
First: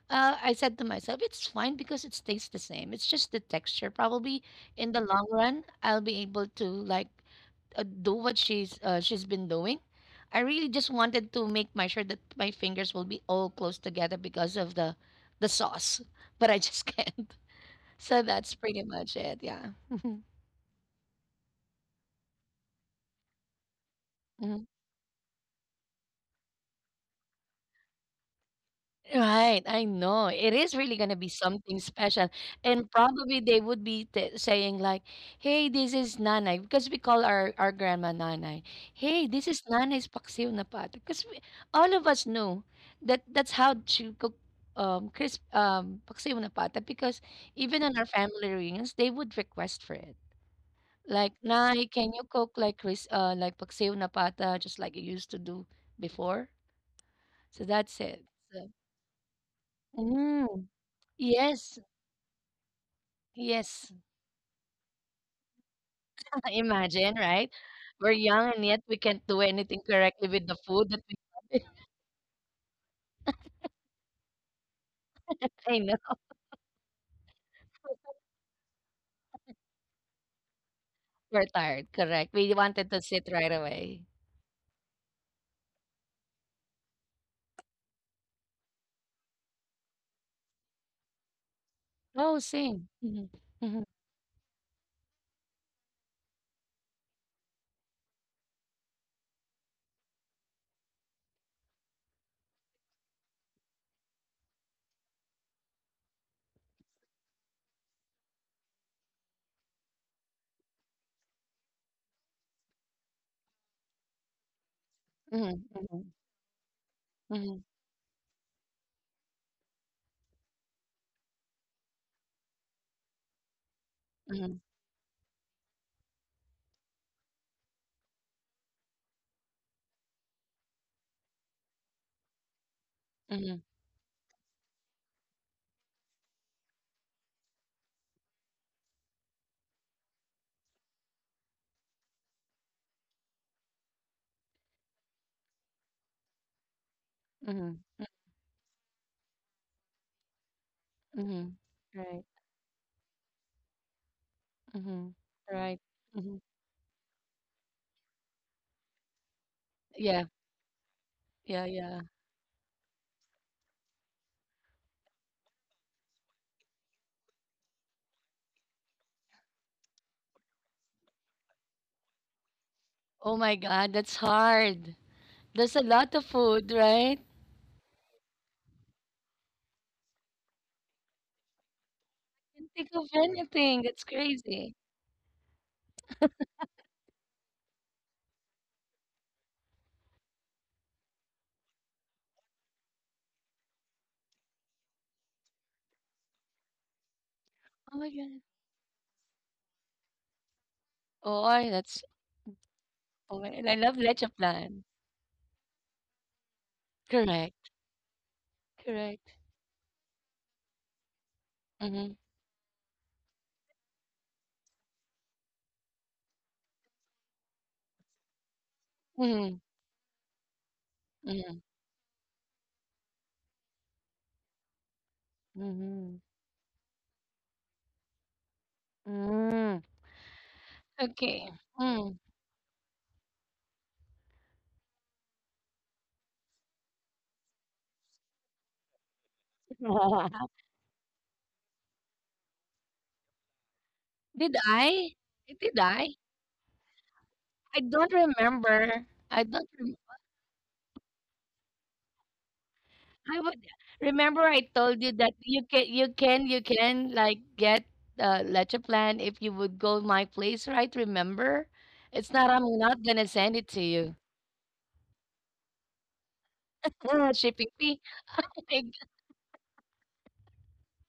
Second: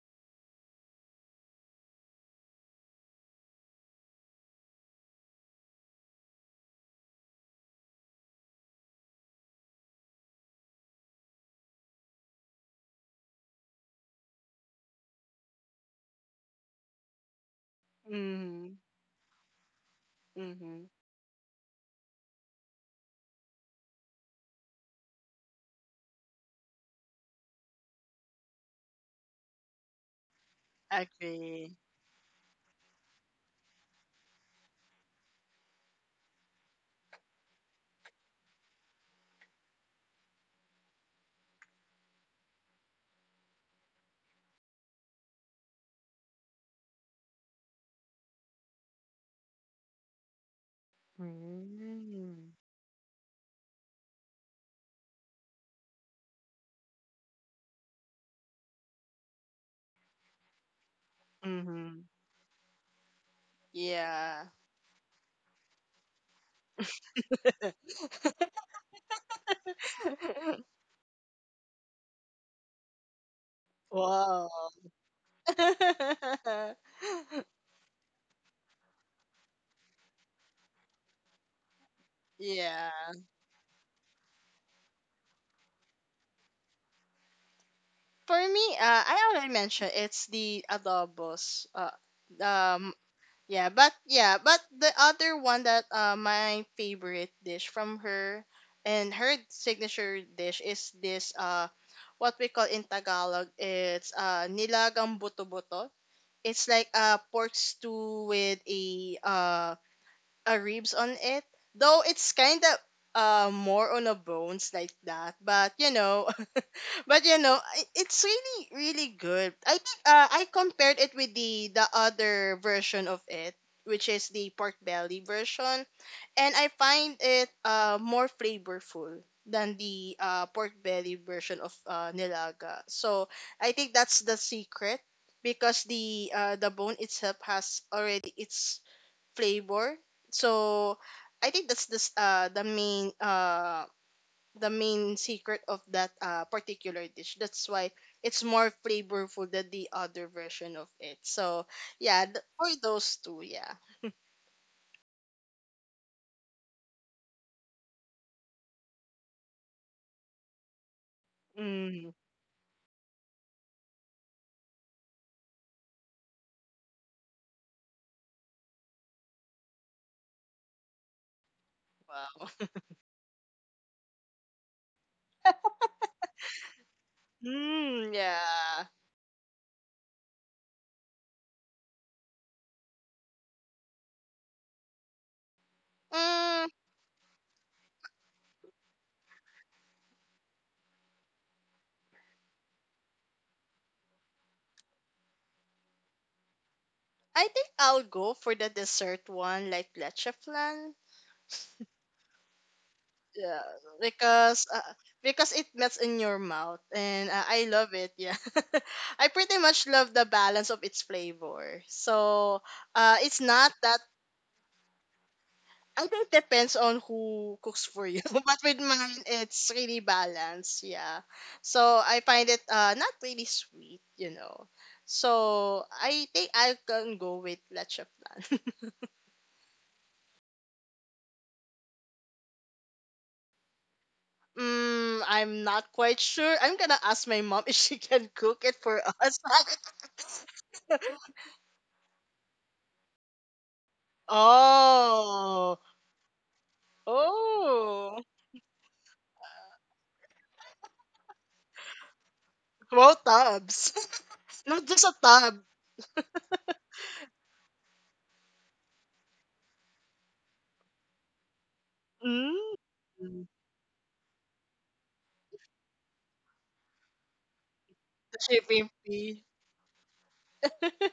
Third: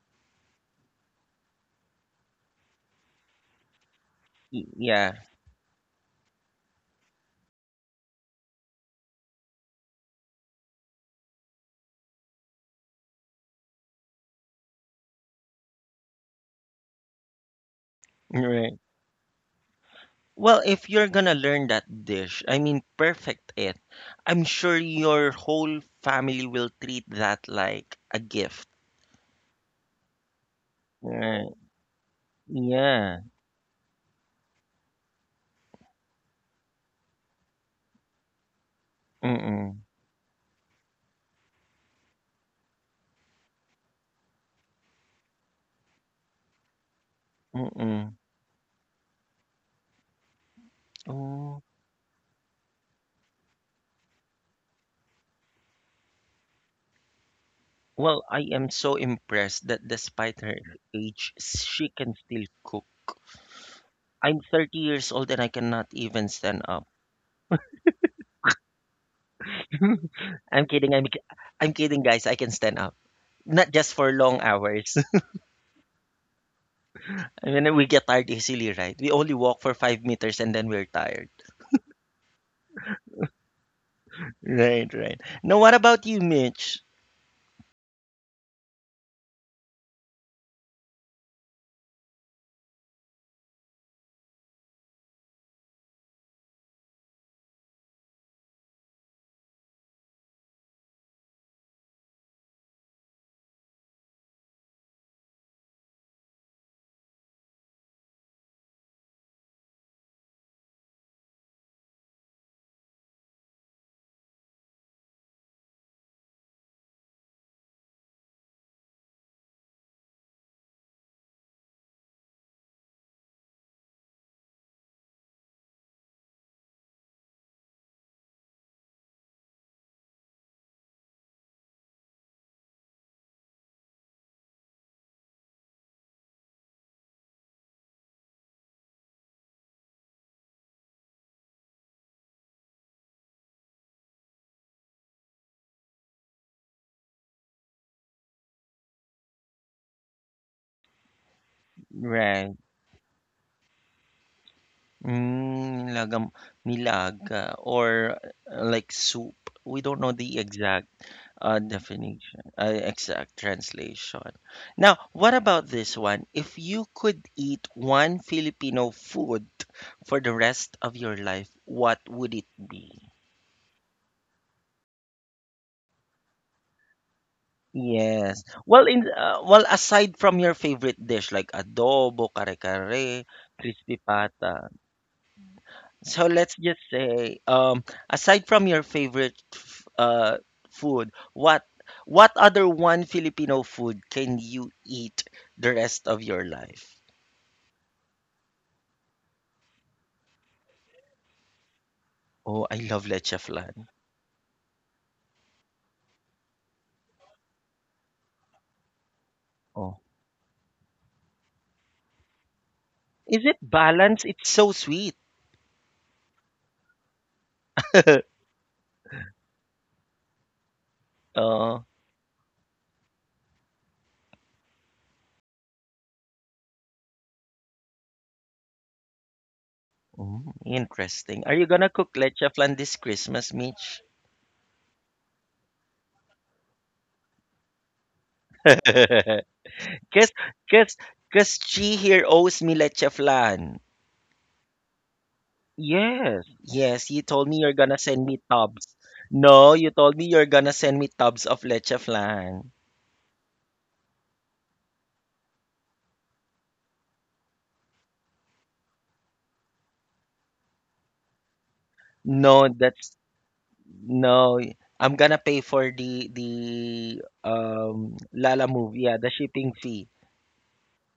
[SPEAKER 3] I said to myself, it's fine because it stays the same. It's just the texture. Probably in the
[SPEAKER 1] Yeah,
[SPEAKER 3] long run, I'll be able to like do what she's been doing. I really just wanted to make my sure that my fingers will be all close together because of the sauce, but I just [LAUGHS] can't. So that's
[SPEAKER 2] Mm.
[SPEAKER 1] right.
[SPEAKER 3] pretty much it. Yeah.
[SPEAKER 1] Well, if
[SPEAKER 2] Mm.
[SPEAKER 1] you're gonna learn that dish, I mean, perfect it. I'm sure
[SPEAKER 3] [LAUGHS]
[SPEAKER 1] your whole family will treat that like a gift.
[SPEAKER 3] Right, I know. It is really gonna be
[SPEAKER 1] Right.
[SPEAKER 2] Agree.
[SPEAKER 3] something special. And
[SPEAKER 1] Yeah.
[SPEAKER 3] probably they would be t saying like, "Hey, this is Nanay," because we call our grandma Nanay. "Hey, this is
[SPEAKER 1] Mm-mm.
[SPEAKER 3] Nanay's paksiw na pato." All of us knew that that's how she cook crisp paksiw na pato, because even on our
[SPEAKER 1] Mm-mm.
[SPEAKER 3] family reunions, they would request for it. Like,
[SPEAKER 1] Oh.
[SPEAKER 3] "Nay, can you
[SPEAKER 2] Mm.
[SPEAKER 3] cook like cris like paksiw na pata just like you used to do before?" So that's it.
[SPEAKER 1] Well, I am
[SPEAKER 3] So,
[SPEAKER 1] so impressed that despite her
[SPEAKER 3] mm.
[SPEAKER 1] age,
[SPEAKER 3] Yes,
[SPEAKER 1] she
[SPEAKER 2] Mhm.
[SPEAKER 1] can still cook.
[SPEAKER 3] yes.
[SPEAKER 1] I'm
[SPEAKER 2] Yeah.
[SPEAKER 1] 30 years old and I cannot even
[SPEAKER 3] [LAUGHS]
[SPEAKER 1] stand up.
[SPEAKER 3] Imagine, right? We're young and yet we can't do anything correctly with the
[SPEAKER 1] I'm
[SPEAKER 3] food
[SPEAKER 1] kidding.
[SPEAKER 3] that we…
[SPEAKER 1] I'm
[SPEAKER 3] [LAUGHS]
[SPEAKER 1] kidding, guys. I can stand up. Not just for long
[SPEAKER 2] Wow.
[SPEAKER 1] hours.
[SPEAKER 3] I know,
[SPEAKER 2] [LAUGHS]
[SPEAKER 1] And then we get tired easily, right? We only walk for 5 meters and then we're tired.
[SPEAKER 3] we're tired. Correct. We
[SPEAKER 2] Yeah.
[SPEAKER 3] wanted to sit right away.
[SPEAKER 1] Right, right. Now, what about you, Mitch?
[SPEAKER 2] For me, I already mentioned it's the adobos.
[SPEAKER 3] Oh, same.
[SPEAKER 2] Um,
[SPEAKER 3] Mhm,
[SPEAKER 2] Yeah,
[SPEAKER 3] mhm,
[SPEAKER 2] but the other one that my favorite dish from her and her signature dish is this what we call in Tagalog it's nilagang buto-buto. It's like a pork stew with a uh ribs on it. Though it's kind of more on a bones like that, but you
[SPEAKER 3] mhm,
[SPEAKER 2] know, [LAUGHS] but you know,
[SPEAKER 3] mhm,
[SPEAKER 2] it's really really good. I think I compared it with the other version of it, which is the
[SPEAKER 3] mhm,
[SPEAKER 2] pork belly version, and I find it more flavorful than the pork belly version of nilaga. So
[SPEAKER 3] mhm,
[SPEAKER 2] I think that's the secret because the bone itself has already its flavor. So I think that's this the main secret of that particular dish. That's
[SPEAKER 3] mhm,
[SPEAKER 2] why it's more flavorful than the other version of it.
[SPEAKER 3] mhm, mhm.
[SPEAKER 2] So yeah,
[SPEAKER 3] Right.
[SPEAKER 1] Right.
[SPEAKER 2] for those two, yeah.
[SPEAKER 3] Mhm.
[SPEAKER 1] Mm,
[SPEAKER 3] Right.
[SPEAKER 1] milaga,
[SPEAKER 3] Mhm.
[SPEAKER 1] milaga or like soup. We don't know
[SPEAKER 3] Yeah.
[SPEAKER 1] the exact
[SPEAKER 3] Yeah. Yeah.
[SPEAKER 2] Mm,
[SPEAKER 1] definition, exact translation. Now, what about this one? If you could eat one Filipino food for the rest of your life, what would it
[SPEAKER 2] wow.
[SPEAKER 1] be?
[SPEAKER 3] Oh my God, that's hard. There's a lot of food, right?
[SPEAKER 2] Mm,
[SPEAKER 1] Yes. Well,
[SPEAKER 2] yeah.
[SPEAKER 1] aside from your favorite dish like adobo,
[SPEAKER 3] Can't think of
[SPEAKER 1] kare-kare,
[SPEAKER 3] anything.
[SPEAKER 1] crispy
[SPEAKER 3] That's
[SPEAKER 1] pata.
[SPEAKER 3] crazy.
[SPEAKER 1] So let's
[SPEAKER 2] Mm,
[SPEAKER 1] just say, aside from your favorite food, what other one Filipino food can you eat the rest of your life?
[SPEAKER 2] I think I'll
[SPEAKER 3] Oh my
[SPEAKER 2] go
[SPEAKER 3] God.
[SPEAKER 2] for the dessert one, like leche flan.
[SPEAKER 3] That's…
[SPEAKER 1] Oh, I love leche
[SPEAKER 3] Oh,
[SPEAKER 2] Yeah
[SPEAKER 3] and
[SPEAKER 1] flan.
[SPEAKER 3] I love leche
[SPEAKER 2] because
[SPEAKER 3] plan.
[SPEAKER 2] uh, because it melts in your mouth and I
[SPEAKER 3] Correct,
[SPEAKER 2] love it yeah. [LAUGHS] I
[SPEAKER 3] correct.
[SPEAKER 2] pretty much
[SPEAKER 1] Oh,
[SPEAKER 2] love the balance of its flavor
[SPEAKER 3] Mhm,
[SPEAKER 2] so
[SPEAKER 1] is
[SPEAKER 2] it's
[SPEAKER 1] it
[SPEAKER 2] not that
[SPEAKER 1] balanced? It's so sweet.
[SPEAKER 2] I think it depends on who cooks for you [LAUGHS] but with mine
[SPEAKER 3] mhm,
[SPEAKER 2] it's really balanced yeah
[SPEAKER 3] mhm.
[SPEAKER 1] Uh,
[SPEAKER 2] so I find it not really sweet you know so
[SPEAKER 3] Mm-hmm.
[SPEAKER 2] I think I can go with leche plan. [LAUGHS]
[SPEAKER 3] Mm. [LAUGHS]
[SPEAKER 1] interesting. Are
[SPEAKER 3] Okay.
[SPEAKER 1] you gonna cook
[SPEAKER 3] Mm.
[SPEAKER 1] leche flan this Christmas, Mitch?
[SPEAKER 2] Mm, I'm not quite sure. I'm gonna ask my mom [LAUGHS] if she can cook it for
[SPEAKER 1] [LAUGHS]
[SPEAKER 2] us. [LAUGHS]
[SPEAKER 1] 'Cause 'cause 'cause she here owes me lecheflan.
[SPEAKER 3] Did I?
[SPEAKER 2] Oh.
[SPEAKER 3] Did I?
[SPEAKER 1] Yes, yes, you told me you're
[SPEAKER 3] I
[SPEAKER 1] gonna
[SPEAKER 3] don't
[SPEAKER 2] Oh.
[SPEAKER 1] send me tubs.
[SPEAKER 3] remember. I
[SPEAKER 1] No,
[SPEAKER 3] don't.
[SPEAKER 1] you
[SPEAKER 3] Rem-
[SPEAKER 1] told me you're gonna send me tubs of lecheflan.
[SPEAKER 2] Wow,
[SPEAKER 3] I would
[SPEAKER 2] tabs.
[SPEAKER 3] remember.
[SPEAKER 2] [LAUGHS]
[SPEAKER 3] I
[SPEAKER 2] Not just
[SPEAKER 3] told
[SPEAKER 2] a
[SPEAKER 3] you that
[SPEAKER 2] tab.
[SPEAKER 3] you can like get leche plan if you would go my place, right? Remember, it's not.
[SPEAKER 1] No,
[SPEAKER 3] I'm
[SPEAKER 2] Mm.
[SPEAKER 3] not
[SPEAKER 1] that's
[SPEAKER 3] gonna send it to you.
[SPEAKER 1] no. I'm gonna pay for the
[SPEAKER 3] [LAUGHS] Shipping fee.
[SPEAKER 2] The
[SPEAKER 1] Lala
[SPEAKER 2] shipping
[SPEAKER 1] move, yeah,
[SPEAKER 3] [LAUGHS]
[SPEAKER 1] the
[SPEAKER 2] fee.
[SPEAKER 1] shipping fee.
[SPEAKER 2] [LAUGHS]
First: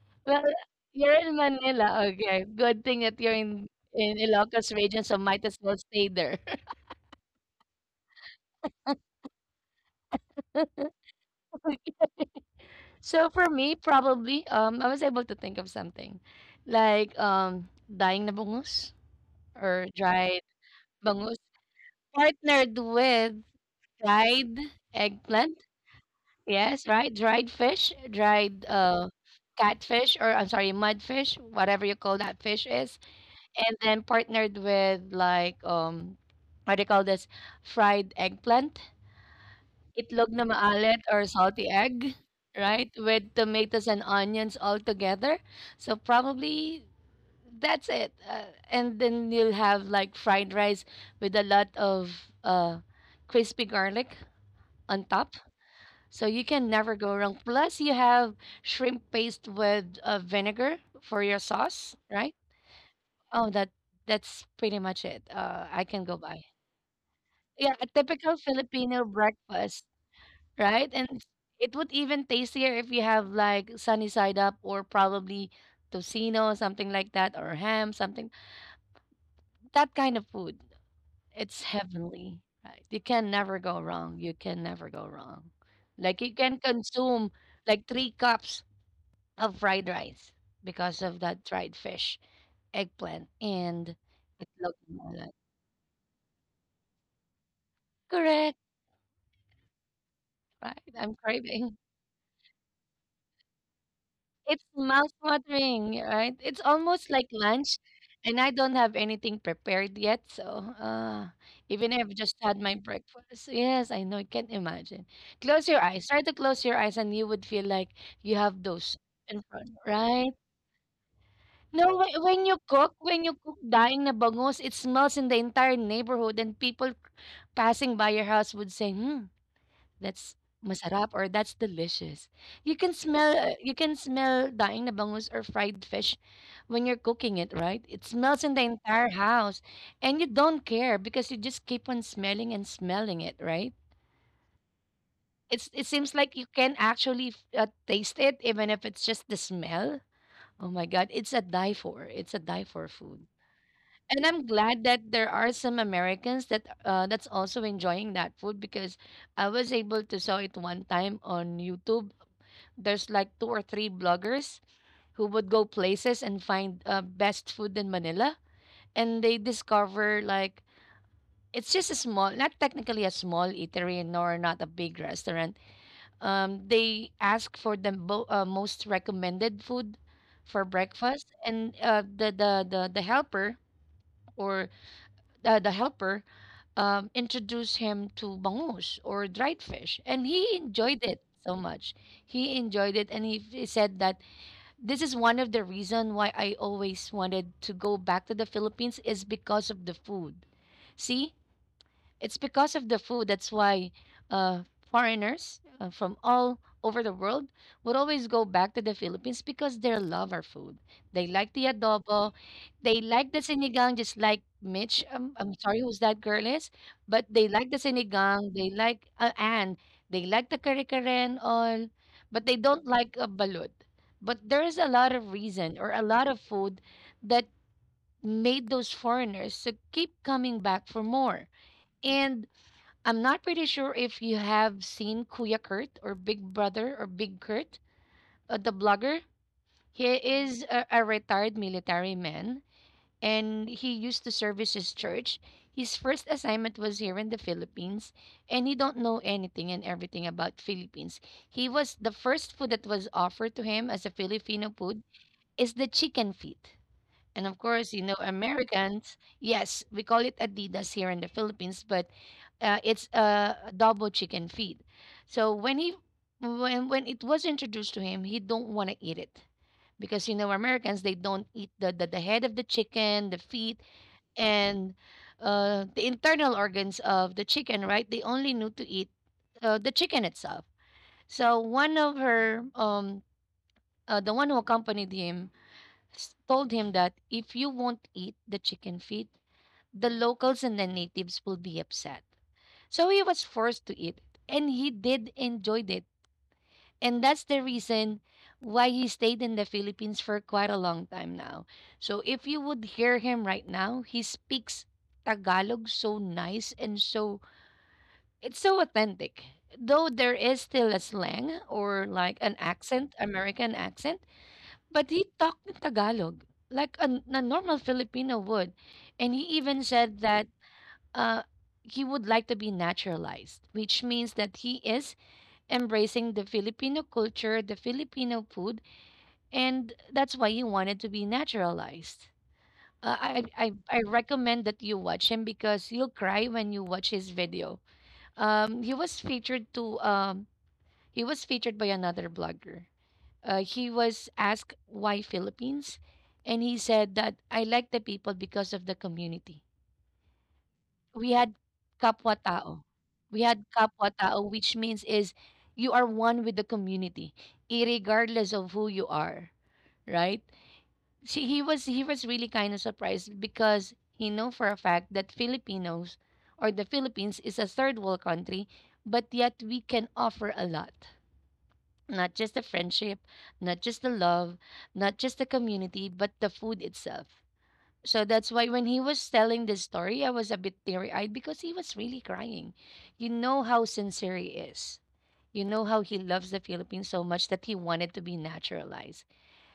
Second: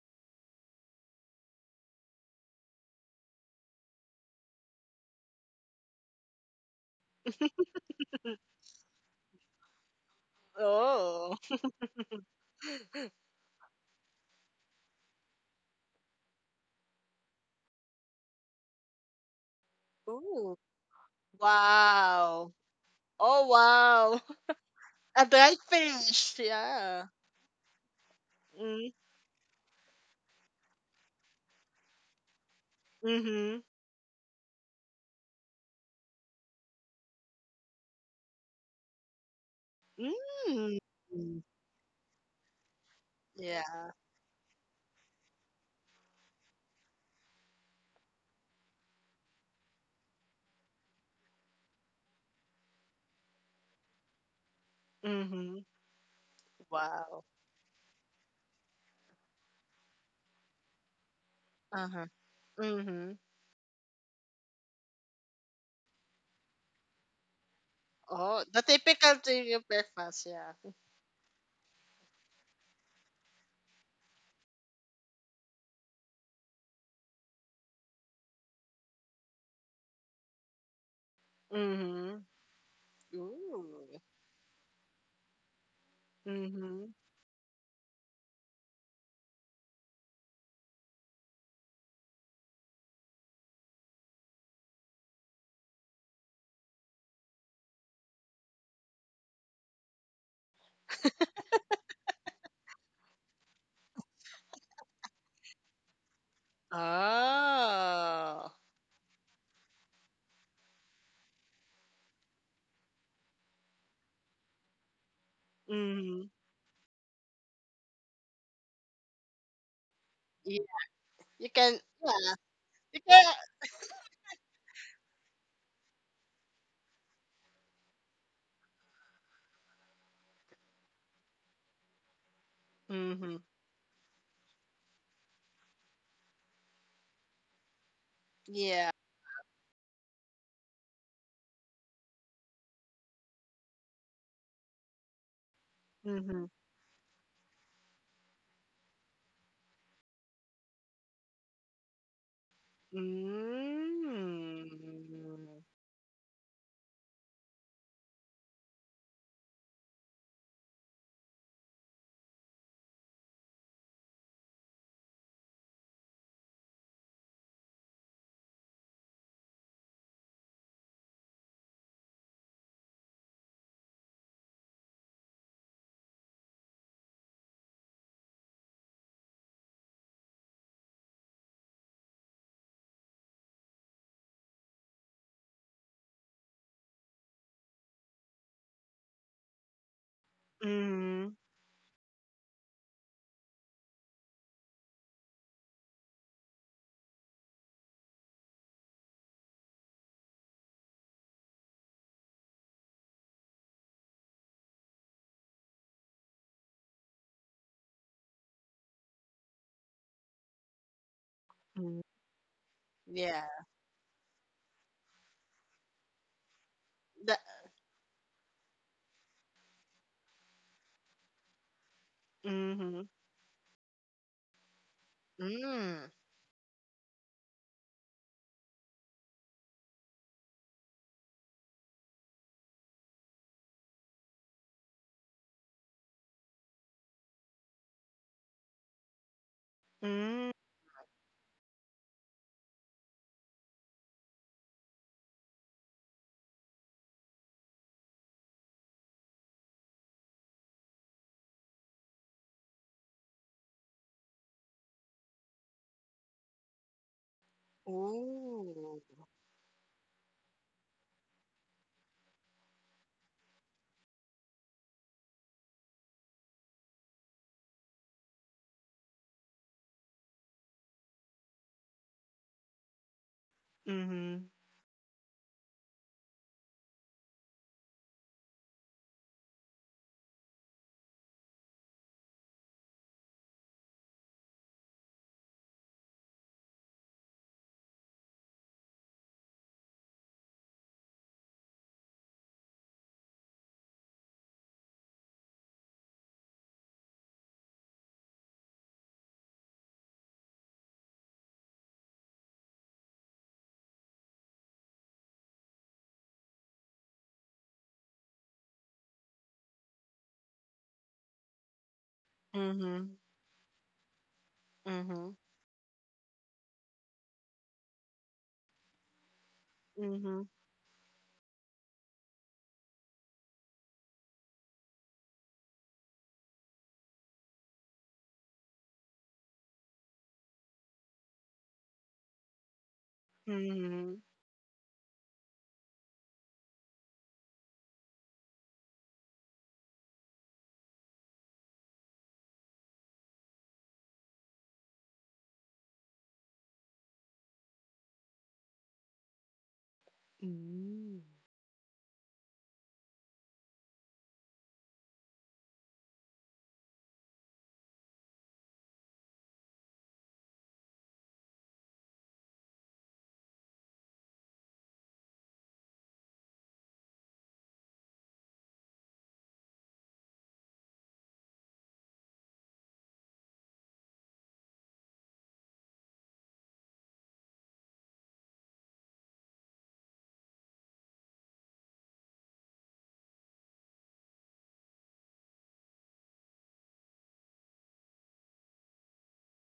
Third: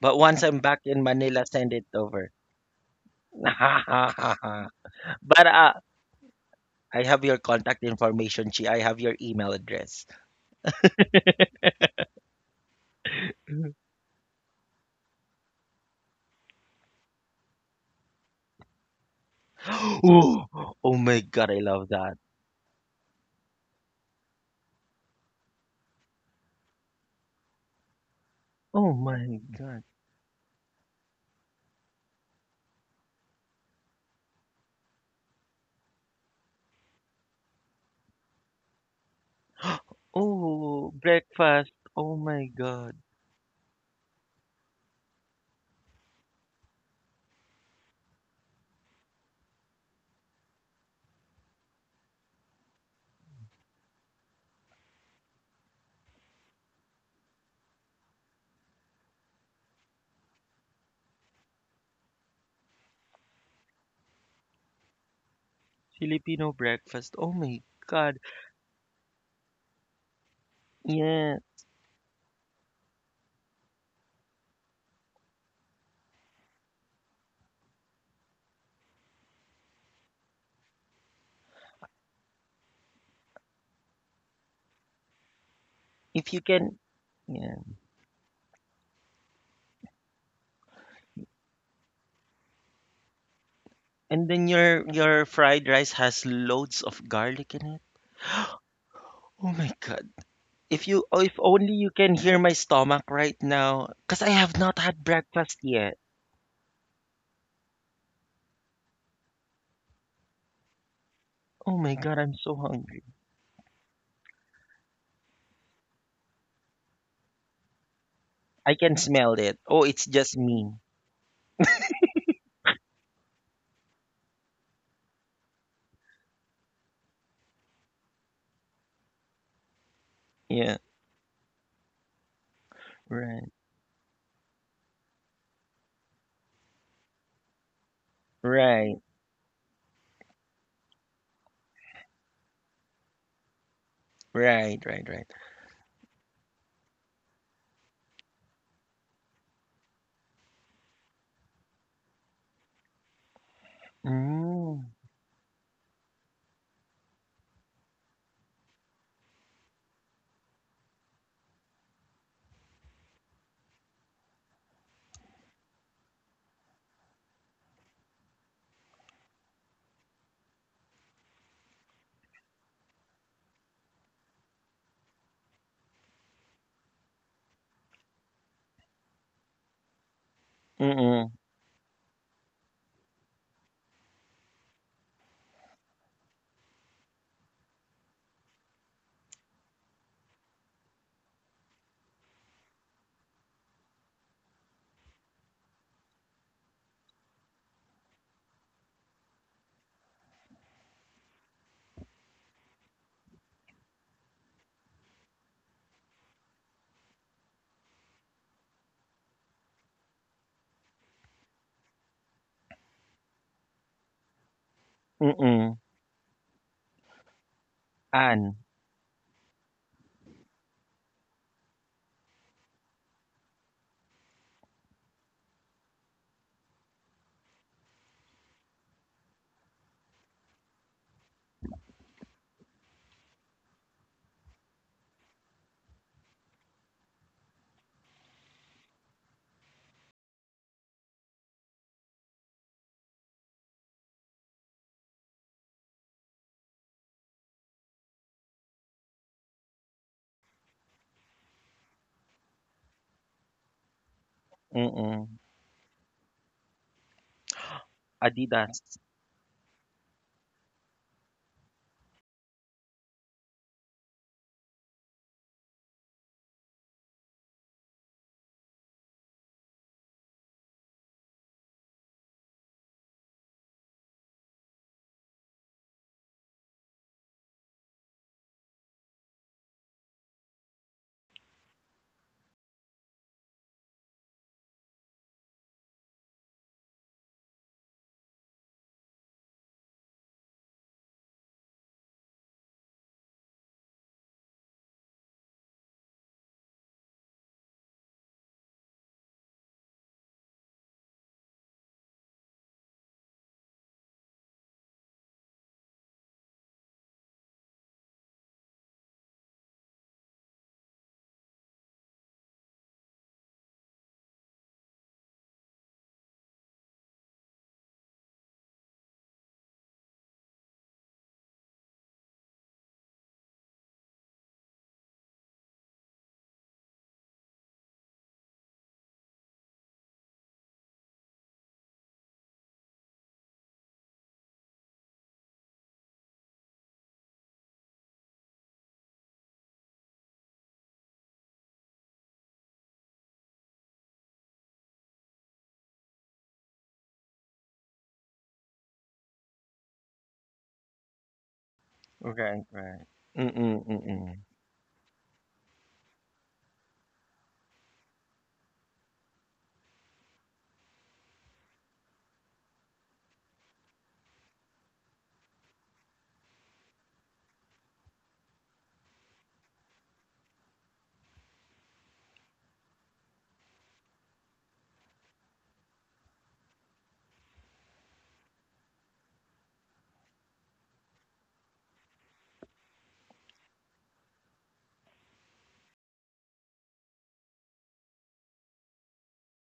[SPEAKER 1] But once
[SPEAKER 3] Well,
[SPEAKER 1] I'm back in
[SPEAKER 3] you're in
[SPEAKER 1] Manila, send it
[SPEAKER 3] Manila.
[SPEAKER 1] over.
[SPEAKER 3] Okay. Good thing that you're in Ilocos region, so
[SPEAKER 1] [LAUGHS]
[SPEAKER 3] might
[SPEAKER 1] But
[SPEAKER 3] as well stay there. [LAUGHS]
[SPEAKER 1] I have your contact information, Chi. I have your email address. [LAUGHS]
[SPEAKER 2] oh.
[SPEAKER 3] So for me, probably, I was able to think of something like dying na bangus or
[SPEAKER 1] [GASPS]
[SPEAKER 3] dried
[SPEAKER 2] Ooh.
[SPEAKER 1] Oh, oh my
[SPEAKER 3] bangus,
[SPEAKER 1] god, I love that.
[SPEAKER 2] Wow.
[SPEAKER 3] partnered with
[SPEAKER 2] Oh, wow. [LAUGHS]
[SPEAKER 3] dried
[SPEAKER 2] A dried
[SPEAKER 3] eggplant.
[SPEAKER 2] fish.
[SPEAKER 3] Yes,
[SPEAKER 2] Yeah.
[SPEAKER 3] right. Dried fish, dried
[SPEAKER 2] Mm.
[SPEAKER 1] Oh my god.
[SPEAKER 3] catfish, or I'm sorry, mudfish, whatever you call that fish is,
[SPEAKER 2] Mm-hmm.
[SPEAKER 3] and then partnered with like what do you call this? Fried eggplant,
[SPEAKER 1] [GASPS]
[SPEAKER 3] itlog na
[SPEAKER 2] Mm.
[SPEAKER 1] Oh,
[SPEAKER 3] maalat or salty
[SPEAKER 1] breakfast.
[SPEAKER 3] egg,
[SPEAKER 1] Oh my
[SPEAKER 3] right?
[SPEAKER 1] god.
[SPEAKER 3] With tomatoes
[SPEAKER 2] Yeah.
[SPEAKER 3] and onions all together. So probably that's it. And then you'll have like fried rice with a lot of uh, crispy garlic on top.
[SPEAKER 2] Mm-hmm.
[SPEAKER 3] So you can never go
[SPEAKER 2] Wow.
[SPEAKER 3] wrong. Plus, you have shrimp paste with vinegar for your sauce,
[SPEAKER 2] Uh-huh.
[SPEAKER 3] right?
[SPEAKER 2] Mm-hmm.
[SPEAKER 3] Oh, that's pretty much it. I can go by.
[SPEAKER 1] Filipino breakfast. Oh my
[SPEAKER 3] Yeah, a
[SPEAKER 1] god.
[SPEAKER 3] typical
[SPEAKER 2] Oh, the
[SPEAKER 3] Filipino
[SPEAKER 2] typical thing of
[SPEAKER 3] breakfast.
[SPEAKER 2] breakfast. Yeah.
[SPEAKER 3] Right? And
[SPEAKER 1] Yeah.
[SPEAKER 3] it would even tastier if you have like sunny side up, or probably tocino, something like that, or ham, something that kind of food. It's
[SPEAKER 2] Mm-hmm.
[SPEAKER 3] heavenly, right? You can never go
[SPEAKER 2] Ooh.
[SPEAKER 3] wrong. You can never go wrong. Like
[SPEAKER 1] If you
[SPEAKER 3] you can
[SPEAKER 1] can,
[SPEAKER 2] Mm-hmm.
[SPEAKER 3] consume
[SPEAKER 1] yeah.
[SPEAKER 3] like three cups of fried rice because of that dried fish, eggplant, and
[SPEAKER 1] And then
[SPEAKER 3] it's
[SPEAKER 1] your
[SPEAKER 3] looking
[SPEAKER 1] your
[SPEAKER 3] like
[SPEAKER 1] fried rice has loads of garlic in it.
[SPEAKER 3] correct,
[SPEAKER 1] Oh my god.
[SPEAKER 3] right?
[SPEAKER 1] If you
[SPEAKER 3] I'm
[SPEAKER 1] oh, if only
[SPEAKER 3] craving.
[SPEAKER 1] you can hear my stomach right now cuz I have
[SPEAKER 3] It's
[SPEAKER 1] not had breakfast yet.
[SPEAKER 3] mouth-watering, right? It's almost like lunch, and I
[SPEAKER 2] Oh.
[SPEAKER 3] don't have anything prepared yet, so,
[SPEAKER 1] Oh
[SPEAKER 3] even
[SPEAKER 1] my
[SPEAKER 3] if I've
[SPEAKER 1] god, I'm
[SPEAKER 3] just
[SPEAKER 1] so
[SPEAKER 3] had my
[SPEAKER 1] hungry.
[SPEAKER 3] breakfast. Yes, I know, I can imagine. Close your eyes. Try
[SPEAKER 2] mm
[SPEAKER 3] to close your eyes, and you would feel like you have
[SPEAKER 1] I
[SPEAKER 3] those
[SPEAKER 1] can smell
[SPEAKER 3] in
[SPEAKER 1] it.
[SPEAKER 3] front,
[SPEAKER 1] Oh, it's
[SPEAKER 3] right?
[SPEAKER 1] just
[SPEAKER 2] Mhm. Yeah.
[SPEAKER 1] me.
[SPEAKER 2] You can
[SPEAKER 3] No,
[SPEAKER 2] yeah. You can
[SPEAKER 3] when you cook daing na bangus, it smells in the entire neighborhood, and people passing by your house would say, "Hmm, that's
[SPEAKER 1] Yeah.
[SPEAKER 3] masarap, or that's delicious.
[SPEAKER 2] mm Mhm.
[SPEAKER 1] Right.
[SPEAKER 3] You can smell daing na bangus or fried fish when you're cooking it, right? It smells in the
[SPEAKER 2] Yeah.
[SPEAKER 1] Right.
[SPEAKER 3] entire house and you don't care because you just keep on smelling and smelling it, right?
[SPEAKER 1] Right, right, right.
[SPEAKER 3] It seems like you
[SPEAKER 2] mm
[SPEAKER 3] can actually taste it even if it's just the smell. Oh my god, it's a die for. It's a die for food. And I'm
[SPEAKER 2] Mhm.
[SPEAKER 3] glad
[SPEAKER 1] Hmm,
[SPEAKER 3] that there are
[SPEAKER 2] Mm.
[SPEAKER 3] some Americans that that's also enjoying that food, because I was able to saw it one time on YouTube. There's like two or three bloggers who would go places and find best food in Manila, and they discover like it's just a small, not technically a small eatery nor not a big restaurant. They ask for the most recommended food for breakfast,
[SPEAKER 1] mm,
[SPEAKER 3] and the helper or the helper introduced him to bangus or dried fish, and he enjoyed it
[SPEAKER 2] Mhm.
[SPEAKER 3] so much. He enjoyed it, and he said that this is one of the reason why I always wanted to go back to the Philippines is because of the food. See, it's because of the food. That's why uh, foreigners from all over the world would always go back to the Philippines because they love our food. They like the
[SPEAKER 2] Mm.
[SPEAKER 3] adobo. They like the
[SPEAKER 2] Yeah.
[SPEAKER 3] sinigang, just like Mitch. I'm
[SPEAKER 1] mm,
[SPEAKER 3] sorry, who's that girl is? But
[SPEAKER 2] That
[SPEAKER 3] they like the sinigang.
[SPEAKER 1] an,
[SPEAKER 3] They like, and they like the kare kare and all. But they don't
[SPEAKER 2] Mhm.
[SPEAKER 3] like a balut. But there is a lot of reason or a
[SPEAKER 2] Mm.
[SPEAKER 3] lot of food that made those foreigners to keep coming back for more. And I'm not pretty sure if you have seen Kuya Kurt or Big Brother or Big Kurt, the blogger. He
[SPEAKER 2] Mm.
[SPEAKER 3] is a retired military man and he used to service his church. His first assignment was here in the Philippines and he don't know anything and everything about Philippines. He was the first food that was offered to him as a Filipino food
[SPEAKER 1] mm,
[SPEAKER 3] is the chicken feet. And of course, you know,
[SPEAKER 1] Adidas.
[SPEAKER 2] Ooh.
[SPEAKER 3] Americans, yes, we call it Adidas here in the Philippines, but it's a double chicken feet. So when he when it was introduced to him, he don't want to eat it because you know Americans they don't eat the head of the chicken, the feet,
[SPEAKER 2] Mhm.
[SPEAKER 3] and the internal organs of the chicken. Right? They only knew to eat the chicken itself. So one of her the one who accompanied him told him that if you won't eat the chicken feet, the locals and the natives will be upset. So he was forced to eat it, and he did enjoy it. And that's the reason why he stayed in the Philippines for quite a long time now. So if you would hear him right now, he speaks Tagalog so nice and so it's so authentic. Though there is still a slang or like an accent,
[SPEAKER 2] mm
[SPEAKER 3] American accent, but he
[SPEAKER 2] Mhm.
[SPEAKER 3] talked in Tagalog like a normal Filipino would. And he even said that
[SPEAKER 2] mm
[SPEAKER 3] uh, he would like to be naturalized, which means that he is embracing the Filipino culture, the Filipino food, and that's why he wanted to be naturalized. I
[SPEAKER 2] Mhm.
[SPEAKER 3] recommend that you watch him because you'll cry when you watch his video. He was featured to he was featured by another blogger. He was asked why Philippines, and he said that I like the people because of the community.
[SPEAKER 2] mm
[SPEAKER 3] We had kapwa
[SPEAKER 1] Right,
[SPEAKER 3] tao.
[SPEAKER 1] right.
[SPEAKER 3] We
[SPEAKER 1] Mm,
[SPEAKER 3] had kapwa
[SPEAKER 1] mm,
[SPEAKER 3] tao, which means is you are one with the community, irregardless of who you are, right? See, he was really kind of surprised because he know for a fact that Filipinos or the Philippines is a third world country, but yet we can offer a lot, not just the friendship, not just the love, not just the community, but the food itself. So that's why when he was telling this story, I was a bit teary eyed because he was really crying. You know how sincere he is. You know how he loves the Philippines so much that he wanted to be naturalized.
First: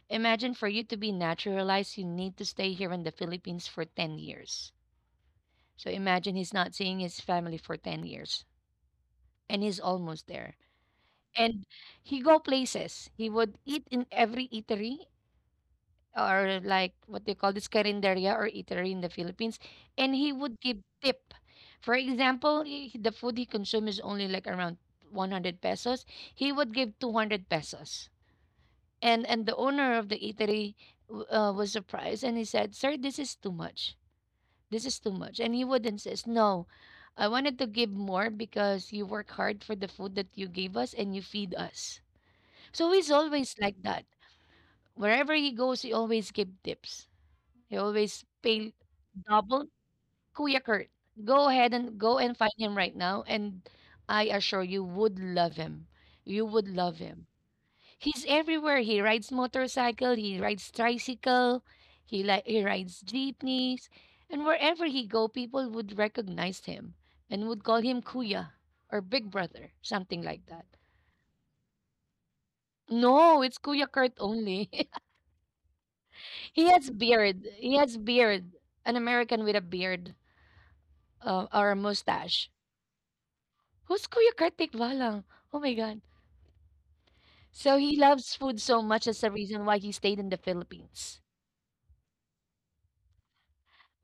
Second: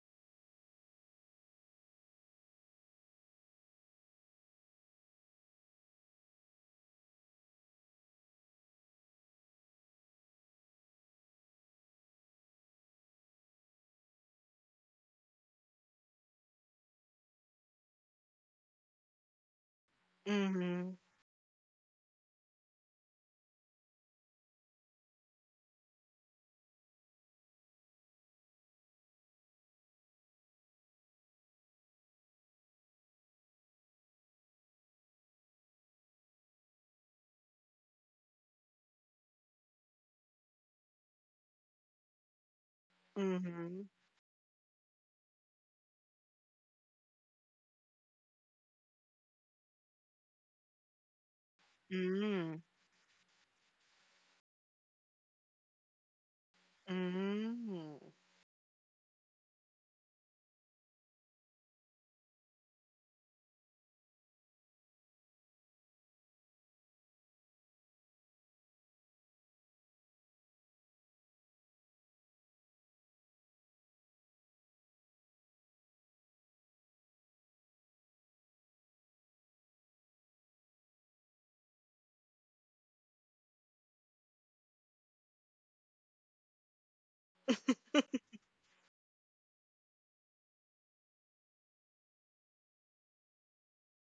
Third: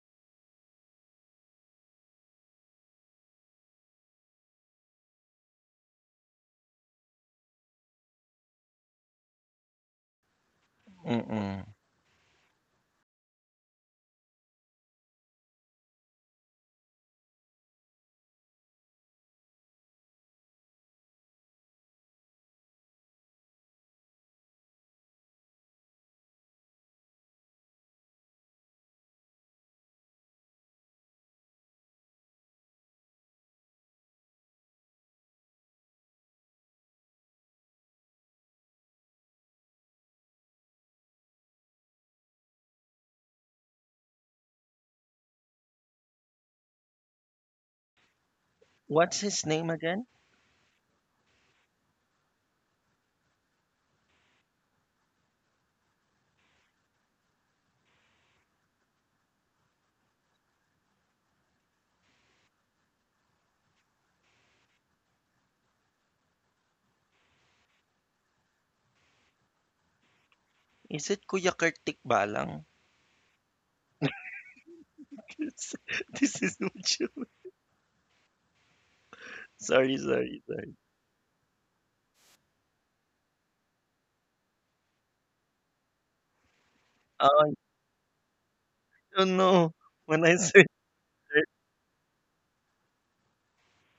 [SPEAKER 3] Imagine, for you to be naturalized, you need to stay here in the Philippines for 10 years. So imagine he's not seeing his family for 10 years and he's almost there.
[SPEAKER 1] mm.
[SPEAKER 3] And he go places. He would eat in every eatery, or like what they call this carinderia or eatery in the Philippines, and he would give
[SPEAKER 2] Mhm.
[SPEAKER 3] tip. For example, the food he consumes is only like around 100 pesos. He would give 200 pesos. And the owner of the eatery was surprised and he said, "Sir, this is too much. This is too much." And he would insist, "No, I wanted to give more because you work hard for the food that you gave us and you feed us." So he's
[SPEAKER 2] mm Mhm. Mm.
[SPEAKER 3] always
[SPEAKER 2] Mhm.
[SPEAKER 3] like
[SPEAKER 2] mm [LAUGHS]
[SPEAKER 3] that. Wherever he goes, he always gives tips, he always pay
[SPEAKER 1] What's his
[SPEAKER 3] double.
[SPEAKER 1] name again?
[SPEAKER 3] Kuya Kurt, go ahead and go and find him right now, and I assure you would love him. You would
[SPEAKER 2] Mhm.
[SPEAKER 3] love him.
[SPEAKER 2] Mm. Mm.
[SPEAKER 3] He's everywhere. He rides motorcycle. He rides tricycle. He rides jeepneys, and wherever he go, people would recognize him and would call him Kuya or Big Brother, something like that.
[SPEAKER 1] Is it Kuya Kartik Balang?
[SPEAKER 3] No, it's Kuya Kurt only.
[SPEAKER 1] [LAUGHS] This
[SPEAKER 3] [LAUGHS]
[SPEAKER 1] is
[SPEAKER 3] He has
[SPEAKER 1] what you
[SPEAKER 3] beard. He has beard. An American with a
[SPEAKER 1] sorry,
[SPEAKER 3] beard.
[SPEAKER 1] sorry, sorry.
[SPEAKER 3] Or a mustache. Who's Kuya Kartik Balang? Oh my God.
[SPEAKER 1] Oh,
[SPEAKER 3] So he loves food so much. That's
[SPEAKER 1] I
[SPEAKER 3] the
[SPEAKER 1] don't
[SPEAKER 3] reason
[SPEAKER 1] know.
[SPEAKER 3] why he stayed in
[SPEAKER 1] When
[SPEAKER 3] the
[SPEAKER 1] I [LAUGHS] search
[SPEAKER 3] Philippines.
[SPEAKER 1] it,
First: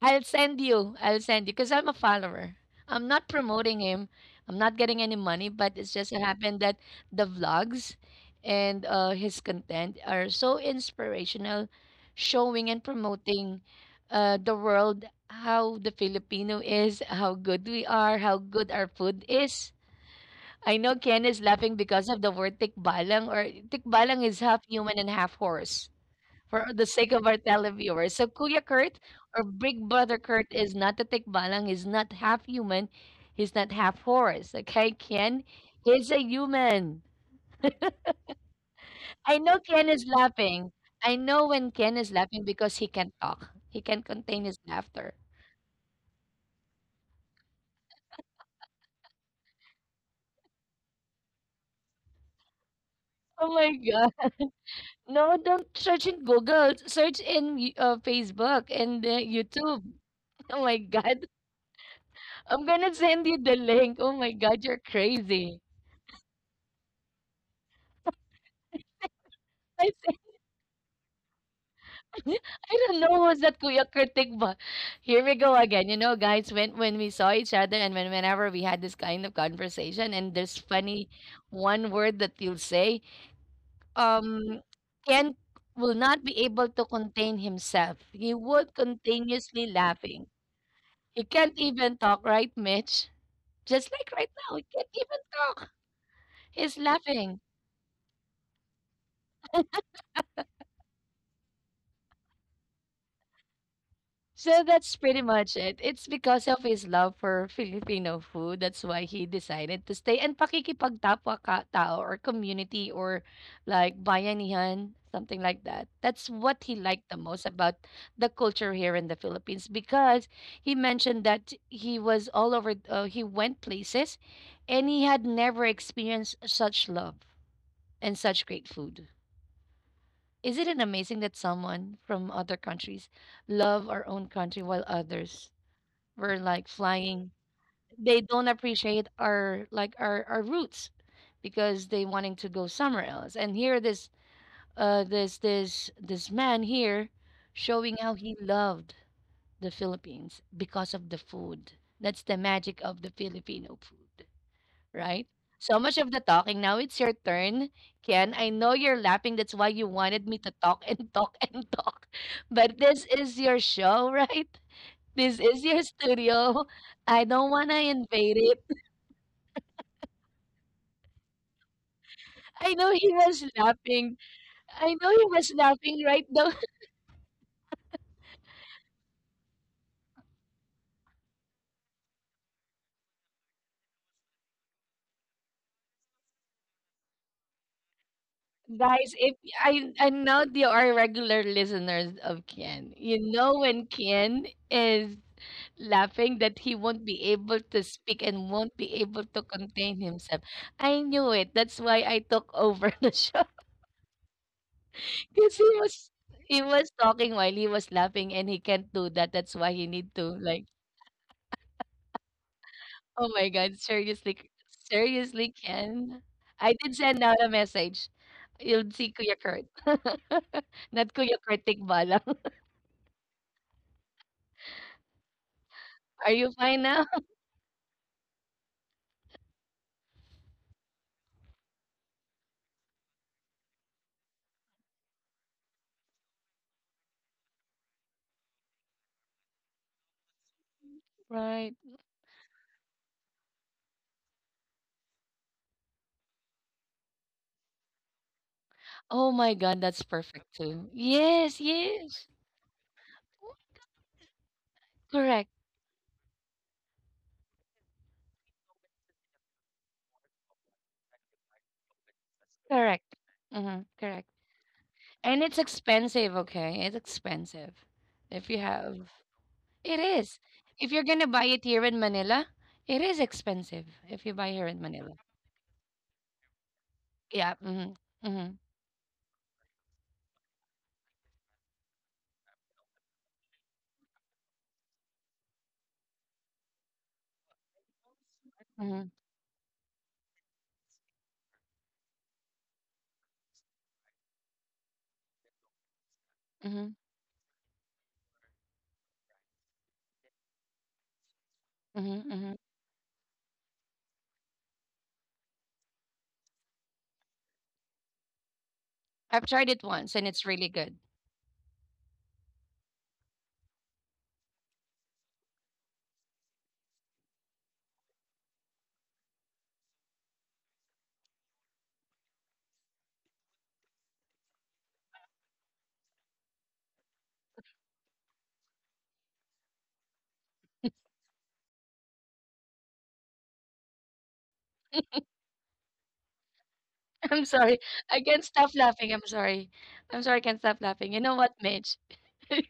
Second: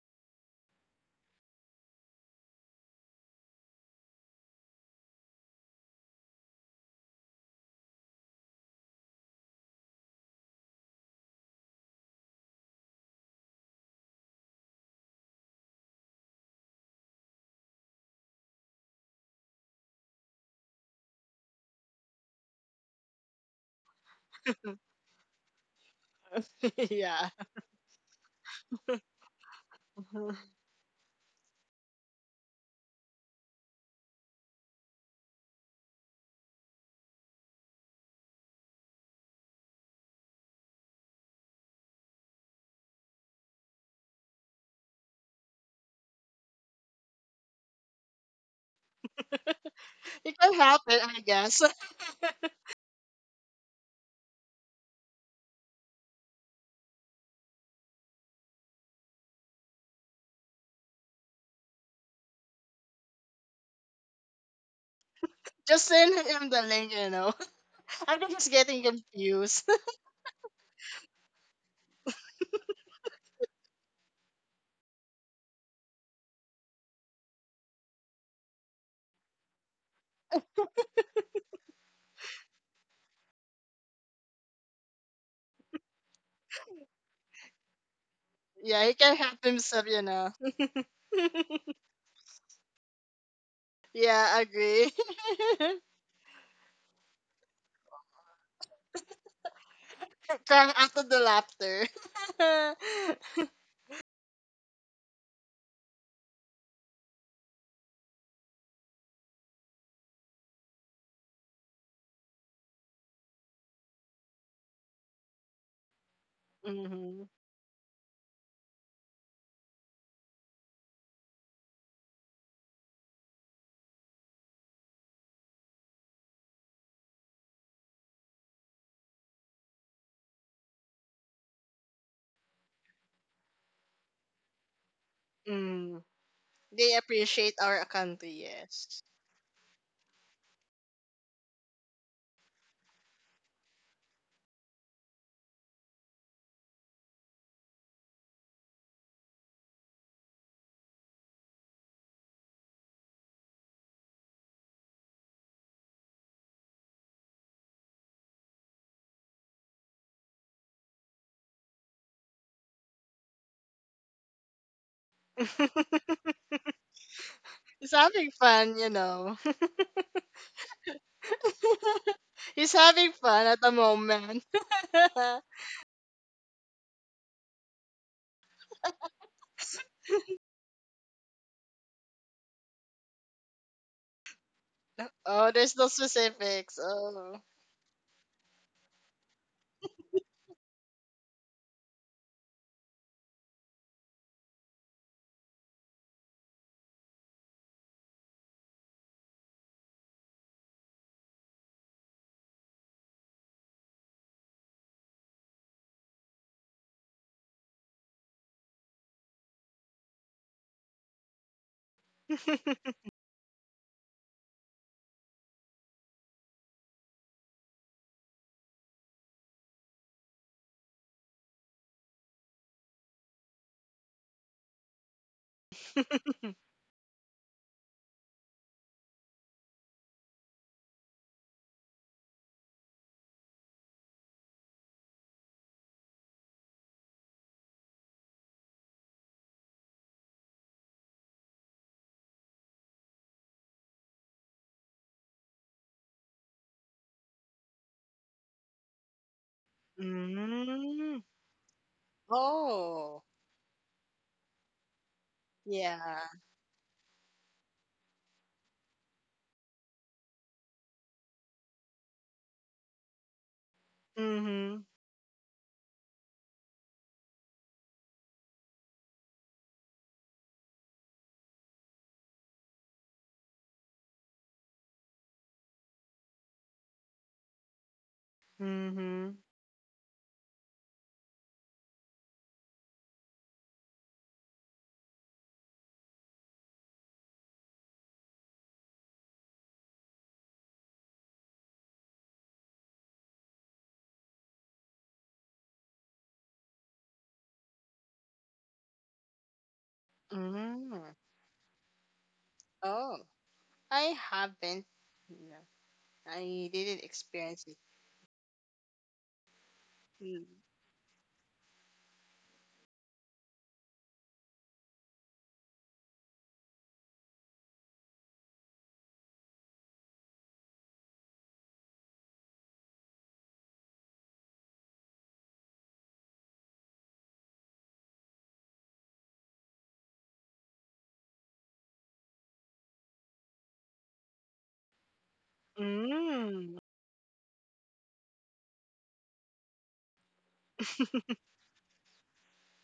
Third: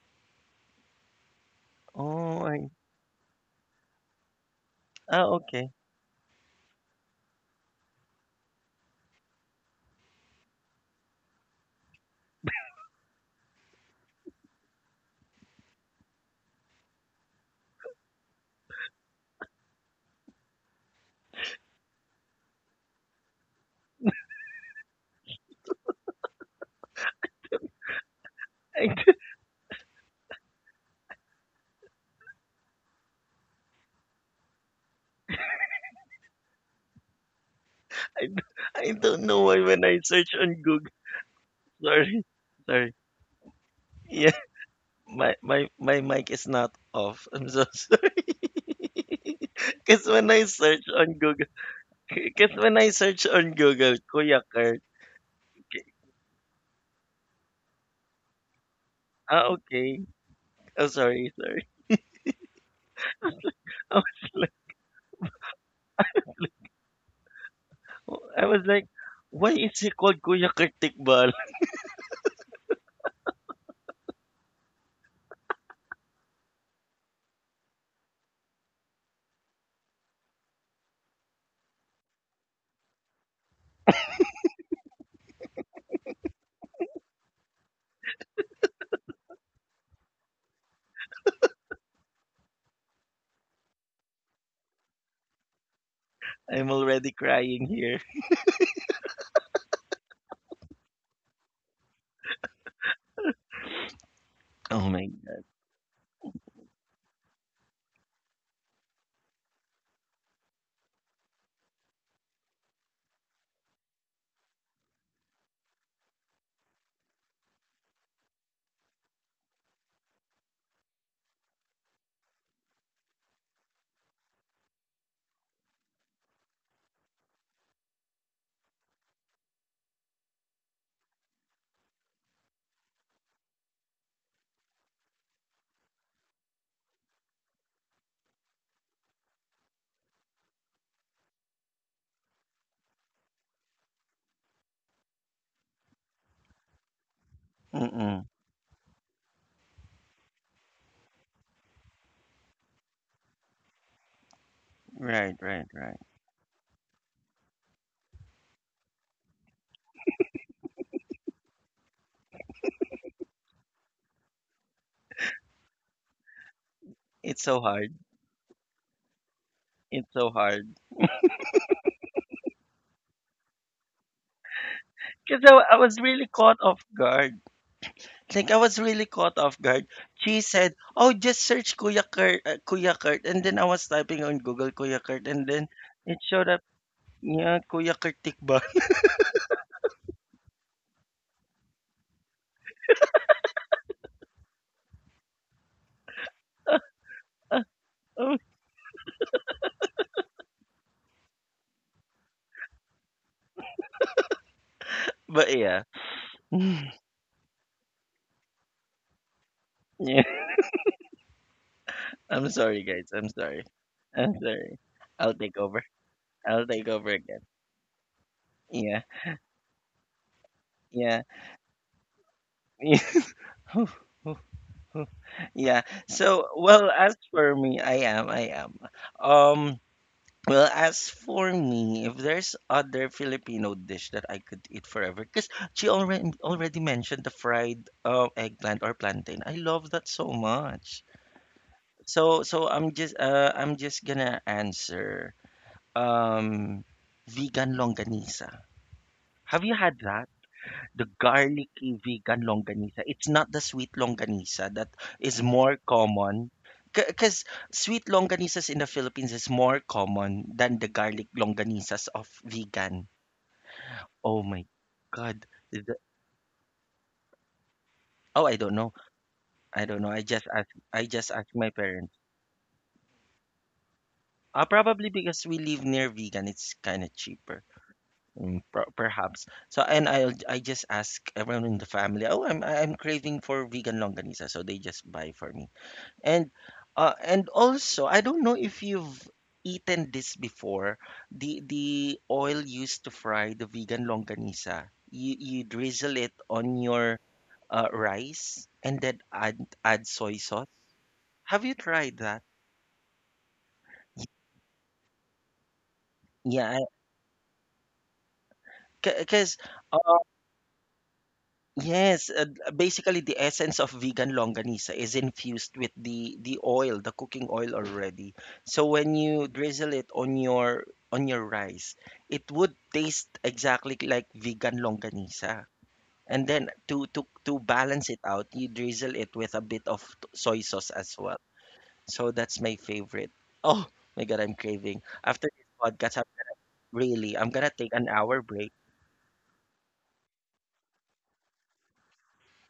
[SPEAKER 3] I'll send you. I'll send you because I'm a
[SPEAKER 1] oh,
[SPEAKER 3] follower. I'm not promoting him. I'm not getting any money,
[SPEAKER 1] okay.
[SPEAKER 3] but it's just so happened that the vlogs and his content are so inspirational, showing and promoting the world how the Filipino is, how good we are, how good our food is. I know Ken is laughing because of the word tikbalang, or tikbalang is half human and half horse, for the
[SPEAKER 2] [LAUGHS]
[SPEAKER 3] sake of
[SPEAKER 2] Yeah.
[SPEAKER 3] our televiewers. So Kuya Kurt
[SPEAKER 1] I, [LAUGHS]
[SPEAKER 3] or Big Brother Kurt is not a tikbalang, he's not half human, he's not half horse. Okay, Ken? He's a human.
[SPEAKER 1] I, I don't
[SPEAKER 3] I
[SPEAKER 1] know
[SPEAKER 3] know
[SPEAKER 1] why
[SPEAKER 3] Ken
[SPEAKER 1] when
[SPEAKER 3] is
[SPEAKER 1] I search on
[SPEAKER 3] laughing.
[SPEAKER 1] Google.
[SPEAKER 3] I know when Ken is
[SPEAKER 1] Sorry,
[SPEAKER 3] laughing because he
[SPEAKER 1] sorry.
[SPEAKER 3] can't talk. He can't
[SPEAKER 1] Yeah.
[SPEAKER 3] contain his laughter.
[SPEAKER 1] My mic is not off. I'm so [LAUGHS] sorry. Cause when
[SPEAKER 2] It
[SPEAKER 1] I
[SPEAKER 2] can
[SPEAKER 1] search
[SPEAKER 2] happen,
[SPEAKER 1] on
[SPEAKER 2] I
[SPEAKER 1] Google,
[SPEAKER 2] guess. [LAUGHS]
[SPEAKER 1] cause when I search on
[SPEAKER 3] Oh my
[SPEAKER 1] Google,
[SPEAKER 3] God.
[SPEAKER 1] Kuya Kurt.
[SPEAKER 3] No,
[SPEAKER 1] Okay,
[SPEAKER 3] don't search in Google. Search in Facebook and
[SPEAKER 1] ah,
[SPEAKER 3] YouTube.
[SPEAKER 1] okay.
[SPEAKER 3] [LAUGHS] Oh
[SPEAKER 1] Oh,
[SPEAKER 3] my
[SPEAKER 1] sorry,
[SPEAKER 3] God.
[SPEAKER 1] sorry.
[SPEAKER 3] I'm gonna send you the
[SPEAKER 1] [LAUGHS] I was
[SPEAKER 3] link. Oh my
[SPEAKER 1] like,
[SPEAKER 3] god, you're crazy.
[SPEAKER 2] Just send him the link, you know. [LAUGHS] I'm
[SPEAKER 1] I
[SPEAKER 2] just
[SPEAKER 1] was like,
[SPEAKER 2] getting
[SPEAKER 1] why
[SPEAKER 2] confused.
[SPEAKER 1] is he
[SPEAKER 3] I
[SPEAKER 1] called
[SPEAKER 3] said,
[SPEAKER 1] Kuya Kurt Tikbal?
[SPEAKER 3] [LAUGHS] I don't know who's that Kuya Kurtik, but here we go again. You know, guys, when we saw each other and whenever we had this kind of conversation and there's funny one word that you'll say, um, Ken will not be able to contain himself. He
[SPEAKER 2] [LAUGHS]
[SPEAKER 3] would
[SPEAKER 2] yeah, he can help
[SPEAKER 3] continuously
[SPEAKER 2] himself, you know.
[SPEAKER 3] laughing. He can't even talk, right, Mitch? Just like
[SPEAKER 2] Yeah,
[SPEAKER 3] right now, he
[SPEAKER 2] agree.
[SPEAKER 3] can't even talk.
[SPEAKER 1] [LAUGHS] I'm
[SPEAKER 3] He's
[SPEAKER 1] already
[SPEAKER 3] laughing.
[SPEAKER 1] crying here.
[SPEAKER 2] [LAUGHS] Crying out of the laughter. [LAUGHS]
[SPEAKER 3] So
[SPEAKER 1] Oh my
[SPEAKER 3] that's
[SPEAKER 1] god.
[SPEAKER 3] pretty much it. It's because of his love for Filipino food. That's why he decided to stay, and pakikipagtapwa ka tao or community or like bayanihan, something like that. That's what he liked
[SPEAKER 2] mm-hmm.
[SPEAKER 3] the most about the culture here in the Philippines, because he mentioned that he was all over, he went places and he had never experienced such love and such great food. Isn't it amazing that someone from other countries love our own country while others
[SPEAKER 2] mm.
[SPEAKER 3] we're like
[SPEAKER 2] They
[SPEAKER 3] flying.
[SPEAKER 2] appreciate our country,
[SPEAKER 3] They don't
[SPEAKER 2] yes.
[SPEAKER 3] appreciate our like our roots because they wanting to go somewhere else. And here, this this man here showing how
[SPEAKER 1] Mm-mm.
[SPEAKER 3] he loved the Philippines because of the food. That's the magic of the Filipino food, right?
[SPEAKER 1] Right, right,
[SPEAKER 3] So
[SPEAKER 1] right.
[SPEAKER 3] much of the talking. Now it's your turn, Ken. I know you're laughing. That's why you wanted me to talk and talk and talk. [LAUGHS] But this is your show, [LAUGHS] right? This is
[SPEAKER 2] [LAUGHS]
[SPEAKER 3] your studio. I
[SPEAKER 1] It's
[SPEAKER 3] don't
[SPEAKER 1] so
[SPEAKER 3] want to
[SPEAKER 2] He's
[SPEAKER 1] hard.
[SPEAKER 2] having
[SPEAKER 3] invade it.
[SPEAKER 2] fun, you know.
[SPEAKER 1] It's so hard.
[SPEAKER 2] [LAUGHS] He's
[SPEAKER 3] I know
[SPEAKER 2] having
[SPEAKER 3] he
[SPEAKER 2] fun
[SPEAKER 3] was
[SPEAKER 2] at the
[SPEAKER 3] laughing.
[SPEAKER 2] moment. [LAUGHS]
[SPEAKER 3] I know he
[SPEAKER 1] Cause
[SPEAKER 3] was
[SPEAKER 1] I was
[SPEAKER 3] laughing
[SPEAKER 1] really
[SPEAKER 3] right
[SPEAKER 1] caught
[SPEAKER 3] now.
[SPEAKER 1] off guard. Like, I was really caught off guard. She said, "Oh, just search Kuya Kurt, Kuya Kurt." And then I was typing on Google Kuya Kurt, and
[SPEAKER 2] oh,
[SPEAKER 1] then
[SPEAKER 2] there's no
[SPEAKER 1] it showed up,
[SPEAKER 2] specifics. Oh.
[SPEAKER 1] yeah, Kuya Kurt Tikba.
[SPEAKER 3] [LAUGHS]
[SPEAKER 1] [LAUGHS]
[SPEAKER 3] Guys, if I know they are regular listeners of Ken. You know when Ken is laughing that he won't be able to speak
[SPEAKER 1] Oh,
[SPEAKER 3] and won't be able to contain himself. I knew it. That's why I took over [LAUGHS] the show.
[SPEAKER 1] but
[SPEAKER 3] Because
[SPEAKER 1] yeah,
[SPEAKER 3] he
[SPEAKER 1] [SIGHS]
[SPEAKER 3] was talking while he was laughing and he can't do that. That's why he need
[SPEAKER 1] [LAUGHS]
[SPEAKER 3] to
[SPEAKER 1] yeah.
[SPEAKER 3] like—
[SPEAKER 1] I'm sorry,
[SPEAKER 2] [LAUGHS]
[SPEAKER 1] guys. I'm
[SPEAKER 3] Oh my
[SPEAKER 1] sorry.
[SPEAKER 3] god,
[SPEAKER 1] I'm
[SPEAKER 3] seriously,
[SPEAKER 1] sorry. I'll
[SPEAKER 3] seriously,
[SPEAKER 1] take over.
[SPEAKER 3] Ken?
[SPEAKER 1] I'll
[SPEAKER 3] I
[SPEAKER 1] take
[SPEAKER 3] did
[SPEAKER 1] over
[SPEAKER 3] send out
[SPEAKER 1] again.
[SPEAKER 3] a message. You'll
[SPEAKER 1] Yeah,
[SPEAKER 3] see Kuya Kurt. [LAUGHS] Not
[SPEAKER 1] yeah,
[SPEAKER 3] Kuya Kurt Tikbalang.
[SPEAKER 1] [LAUGHS] yeah.
[SPEAKER 3] [LAUGHS] Are
[SPEAKER 1] So,
[SPEAKER 3] you fine
[SPEAKER 1] well,
[SPEAKER 3] now?
[SPEAKER 1] as
[SPEAKER 3] [LAUGHS]
[SPEAKER 1] for me, I am. Um, Well, as for me, if there's other Filipino dish that I could eat forever, because she already mentioned the fried eggplant or plantain. I love that so much.
[SPEAKER 3] Right.
[SPEAKER 1] So I'm just I'm just gonna answer um vegan longanisa.
[SPEAKER 3] Oh my
[SPEAKER 1] Have you
[SPEAKER 3] god,
[SPEAKER 1] had
[SPEAKER 3] that's
[SPEAKER 1] that?
[SPEAKER 3] perfect too.
[SPEAKER 1] The
[SPEAKER 2] mm.
[SPEAKER 3] Yes,
[SPEAKER 1] garlicky
[SPEAKER 3] yes.
[SPEAKER 1] vegan
[SPEAKER 2] Oh.
[SPEAKER 1] longanisa. It's not the sweet longanisa that
[SPEAKER 3] Correct.
[SPEAKER 1] is more
[SPEAKER 2] Yeah.
[SPEAKER 1] common. Because sweet longanisas in the Philippines is more common than the garlic longanisas of
[SPEAKER 3] Correct.
[SPEAKER 1] vegan.
[SPEAKER 3] Mm-hmm, correct.
[SPEAKER 1] Oh
[SPEAKER 2] Mm-hmm.
[SPEAKER 1] my
[SPEAKER 3] And it's
[SPEAKER 1] God. The-
[SPEAKER 3] expensive, okay? It's expensive. If you
[SPEAKER 1] oh, I don't know.
[SPEAKER 3] have, it
[SPEAKER 1] I don't know.
[SPEAKER 3] is. If you're
[SPEAKER 1] I
[SPEAKER 3] gonna buy
[SPEAKER 1] just
[SPEAKER 3] it
[SPEAKER 1] asked
[SPEAKER 3] here
[SPEAKER 1] my
[SPEAKER 3] in
[SPEAKER 1] parents.
[SPEAKER 3] Manila, it is expensive if you buy here in Manila.
[SPEAKER 1] Probably because we live near vegan, it's kind of
[SPEAKER 3] Yeah.
[SPEAKER 1] cheaper.
[SPEAKER 3] Mm-hmm, mm-hmm,
[SPEAKER 2] Mm-hmm.
[SPEAKER 1] Perhaps. So, and I just ask everyone in the family, oh, I'm craving for vegan longanisa, so they just buy for me. And and also, I don't know if
[SPEAKER 3] mm-hmm.
[SPEAKER 1] you've eaten this before, the oil used to fry the vegan longanisa. You drizzle it on
[SPEAKER 3] Mhm,
[SPEAKER 1] your rice and then add soy sauce.
[SPEAKER 2] Mm.
[SPEAKER 1] Have you tried
[SPEAKER 3] mhm,
[SPEAKER 1] that?
[SPEAKER 3] mhm.
[SPEAKER 2] Oh, I haven't. No, I
[SPEAKER 1] Yeah,
[SPEAKER 2] didn't experience it.
[SPEAKER 3] I've
[SPEAKER 1] because
[SPEAKER 3] tried it once and it's
[SPEAKER 2] Mm.
[SPEAKER 3] really good.
[SPEAKER 1] yes, basically the essence of vegan longanisa is infused with the oil, the cooking oil already. So when you drizzle it on your rice, it would taste exactly like vegan longanisa. And then to balance it out, you drizzle it with a bit of soy sauce as well. So that's my favorite. Oh my God, I'm craving. After this podcast, I'm
[SPEAKER 2] Mm.
[SPEAKER 3] [LAUGHS]
[SPEAKER 1] really,
[SPEAKER 3] I'm
[SPEAKER 1] I'm gonna
[SPEAKER 3] sorry.
[SPEAKER 1] take an
[SPEAKER 3] I
[SPEAKER 1] hour
[SPEAKER 3] can't
[SPEAKER 1] break.
[SPEAKER 3] stop laughing. I'm sorry. I'm sorry. I can't stop laughing. You know what, Mitch? [LAUGHS]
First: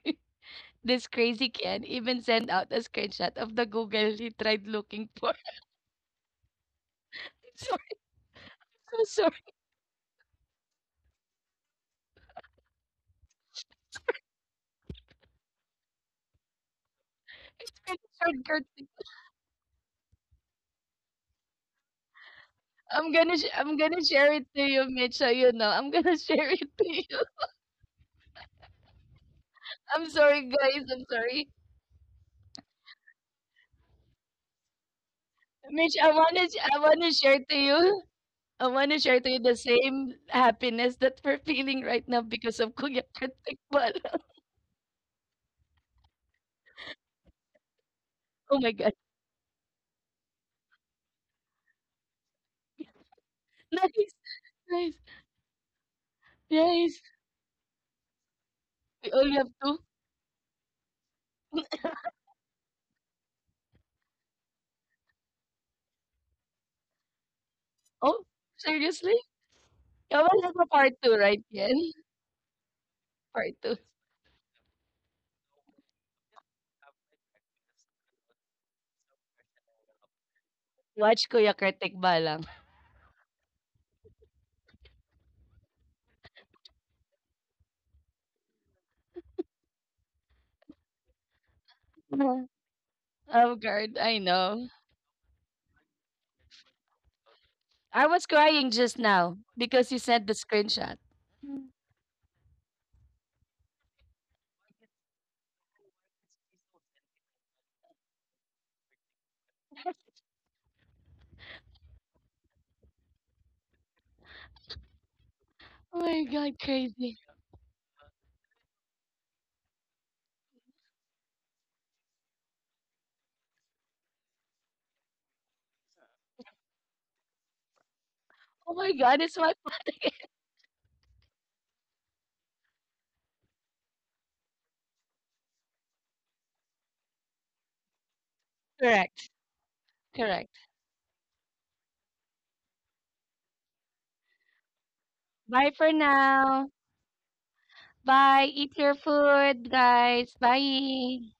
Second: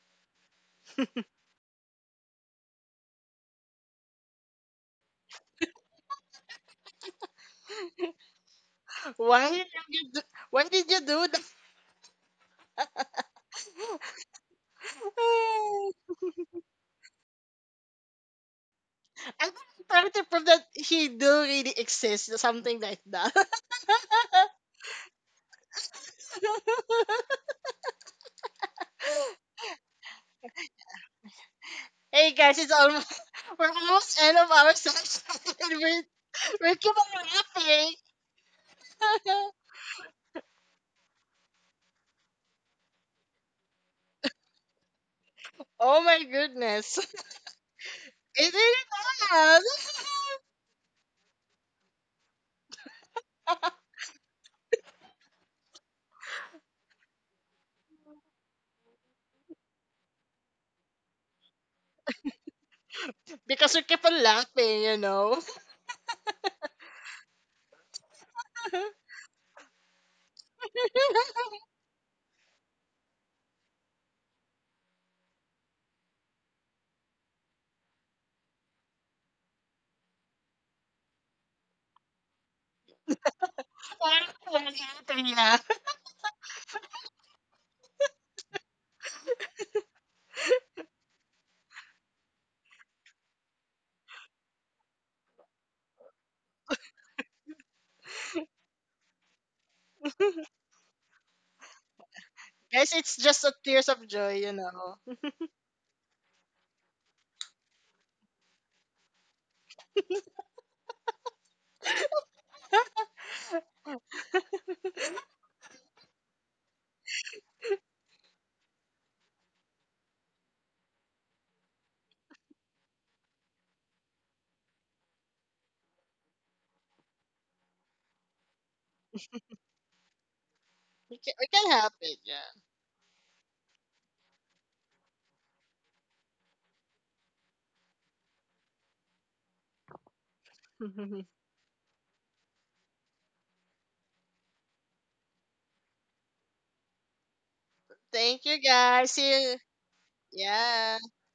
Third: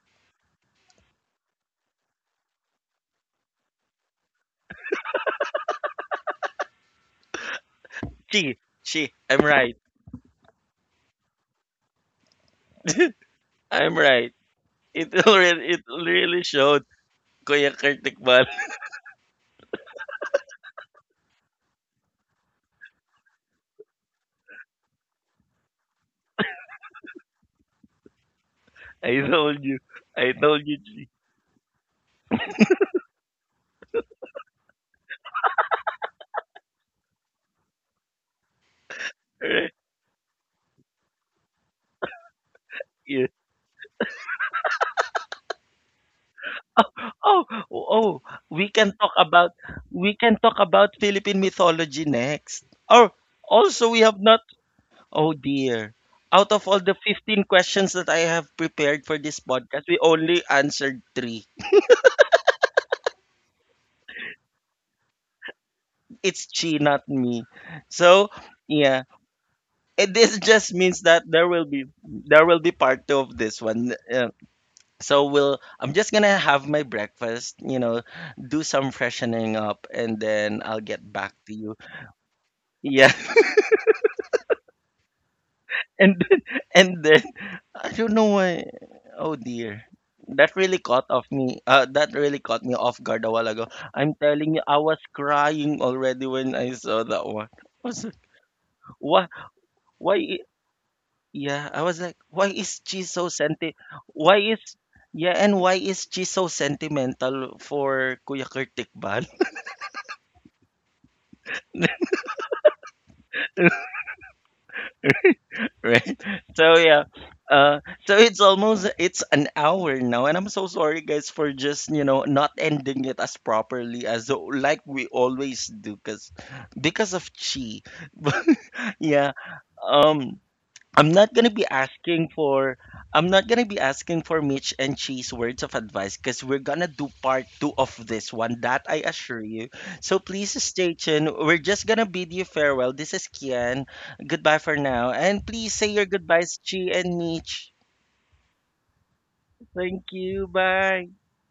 [SPEAKER 3] This crazy kid even sent out a screenshot of the Google he tried looking for. [LAUGHS] I'm so,
[SPEAKER 1] Gee, she,
[SPEAKER 3] so sorry.
[SPEAKER 1] I'm
[SPEAKER 2] Why did
[SPEAKER 1] right.
[SPEAKER 2] you do, why did you do that?
[SPEAKER 1] [LAUGHS] I'm right. It really it
[SPEAKER 2] [LAUGHS]
[SPEAKER 1] really showed,
[SPEAKER 3] [LAUGHS] It's
[SPEAKER 1] Kuya
[SPEAKER 3] really
[SPEAKER 1] Kurt Tikbal.
[SPEAKER 3] short Gertie.
[SPEAKER 2] I'm trying to prove that he do really exist, something like that.
[SPEAKER 3] I'm gonna share it
[SPEAKER 2] [LAUGHS]
[SPEAKER 3] to you, Mitch. So you know, I'm gonna [LAUGHS] share it to you.
[SPEAKER 1] [LAUGHS] I told you.
[SPEAKER 3] I'm
[SPEAKER 1] I
[SPEAKER 3] sorry,
[SPEAKER 1] told you.
[SPEAKER 3] guys.
[SPEAKER 1] G.
[SPEAKER 3] I'm sorry,
[SPEAKER 2] hey guys, it's almost [LAUGHS] we're almost end of our session, [LAUGHS] and
[SPEAKER 3] Mitch.
[SPEAKER 2] we're we
[SPEAKER 3] I
[SPEAKER 2] keep
[SPEAKER 3] wanna share
[SPEAKER 2] on
[SPEAKER 3] to
[SPEAKER 2] laughing.
[SPEAKER 3] you. I wanna share to you the
[SPEAKER 2] [LAUGHS]
[SPEAKER 1] [LAUGHS]
[SPEAKER 3] same happiness that we're feeling right now because of Kuya
[SPEAKER 1] Yeah.
[SPEAKER 3] Kat Tikman. [LAUGHS]
[SPEAKER 2] oh my goodness, [LAUGHS]
[SPEAKER 1] Oh, oh,
[SPEAKER 2] it
[SPEAKER 1] we
[SPEAKER 3] Oh my
[SPEAKER 1] can
[SPEAKER 3] god.
[SPEAKER 1] talk
[SPEAKER 2] is
[SPEAKER 1] about we
[SPEAKER 2] us
[SPEAKER 1] can talk about Philippine mythology next. Or also we have
[SPEAKER 3] Nice,
[SPEAKER 1] not
[SPEAKER 3] nice,
[SPEAKER 1] oh dear. Out of all the
[SPEAKER 3] nice.
[SPEAKER 1] 15 questions that I have prepared for
[SPEAKER 3] We
[SPEAKER 1] this
[SPEAKER 3] only have
[SPEAKER 1] podcast,
[SPEAKER 3] 2?
[SPEAKER 1] we only answered 3.
[SPEAKER 2] [LAUGHS] because we keep on laughing, you know.
[SPEAKER 1] It's she not me. So,
[SPEAKER 3] Oh,
[SPEAKER 1] yeah.
[SPEAKER 3] seriously?
[SPEAKER 1] And this
[SPEAKER 3] Oh, we'll have
[SPEAKER 1] just
[SPEAKER 3] a
[SPEAKER 1] means
[SPEAKER 3] part
[SPEAKER 1] that
[SPEAKER 3] 2,
[SPEAKER 1] there
[SPEAKER 3] right,
[SPEAKER 1] will
[SPEAKER 2] [LAUGHS]
[SPEAKER 1] be
[SPEAKER 3] Yen?
[SPEAKER 1] there will be part two of this
[SPEAKER 3] Part 2.
[SPEAKER 1] one. So we'll I'm just gonna have my breakfast, you know, do some freshening up and then I'll get back
[SPEAKER 3] Watch
[SPEAKER 1] to
[SPEAKER 3] Kuya
[SPEAKER 1] you.
[SPEAKER 3] Kat Tikman lang.
[SPEAKER 1] Yeah. [LAUGHS]
[SPEAKER 2] Later, yeah.
[SPEAKER 1] And then, and then I don't know why oh dear. That really caught off me. That really
[SPEAKER 3] [LAUGHS]
[SPEAKER 1] caught me off guard a while
[SPEAKER 3] Oh
[SPEAKER 1] ago.
[SPEAKER 3] god,
[SPEAKER 1] I'm
[SPEAKER 3] I
[SPEAKER 1] telling you,
[SPEAKER 3] know.
[SPEAKER 1] I was crying already when I saw that one. I was like,
[SPEAKER 3] I was crying just
[SPEAKER 1] why
[SPEAKER 3] now because you
[SPEAKER 1] why
[SPEAKER 3] sent the
[SPEAKER 1] i-
[SPEAKER 3] screenshot.
[SPEAKER 1] yeah, I was like, why is
[SPEAKER 2] [LAUGHS]
[SPEAKER 1] she
[SPEAKER 2] Guys,
[SPEAKER 1] so
[SPEAKER 2] it's just a
[SPEAKER 1] senti
[SPEAKER 2] tears of
[SPEAKER 1] why
[SPEAKER 2] joy,
[SPEAKER 1] is
[SPEAKER 2] you know.
[SPEAKER 1] yeah, and why is she so sentimental for Kuya Kirtik
[SPEAKER 3] Oh
[SPEAKER 1] right
[SPEAKER 3] my
[SPEAKER 1] [LAUGHS]
[SPEAKER 3] god,
[SPEAKER 1] so yeah
[SPEAKER 3] crazy.
[SPEAKER 1] uh so it's almost it's an hour now and I'm so sorry guys for just you know not ending it as properly as like we always do because of chi [LAUGHS]
[SPEAKER 3] Oh my god,
[SPEAKER 1] yeah
[SPEAKER 3] it's my fault.
[SPEAKER 1] um I'm not gonna
[SPEAKER 2] We
[SPEAKER 1] be
[SPEAKER 2] can help
[SPEAKER 1] asking
[SPEAKER 2] it, yeah.
[SPEAKER 1] for I'm not gonna be asking for Mitch and Cheese words of advice because we're gonna do part two of this one, that I assure
[SPEAKER 3] Correct,
[SPEAKER 1] you. So please
[SPEAKER 3] correct.
[SPEAKER 1] stay tuned.
[SPEAKER 2] [LAUGHS]
[SPEAKER 1] We're just gonna bid you farewell. This is Kian. Goodbye for now. And please
[SPEAKER 3] Bye
[SPEAKER 1] say
[SPEAKER 3] for
[SPEAKER 1] your goodbyes,
[SPEAKER 3] now.
[SPEAKER 1] Chi and Mitch.
[SPEAKER 3] Bye.
[SPEAKER 2] Thank you
[SPEAKER 3] Eat your
[SPEAKER 2] guys. See you.
[SPEAKER 3] food,
[SPEAKER 1] Thank
[SPEAKER 3] guys.
[SPEAKER 1] you. Bye.
[SPEAKER 2] Yeah.
[SPEAKER 3] Bye.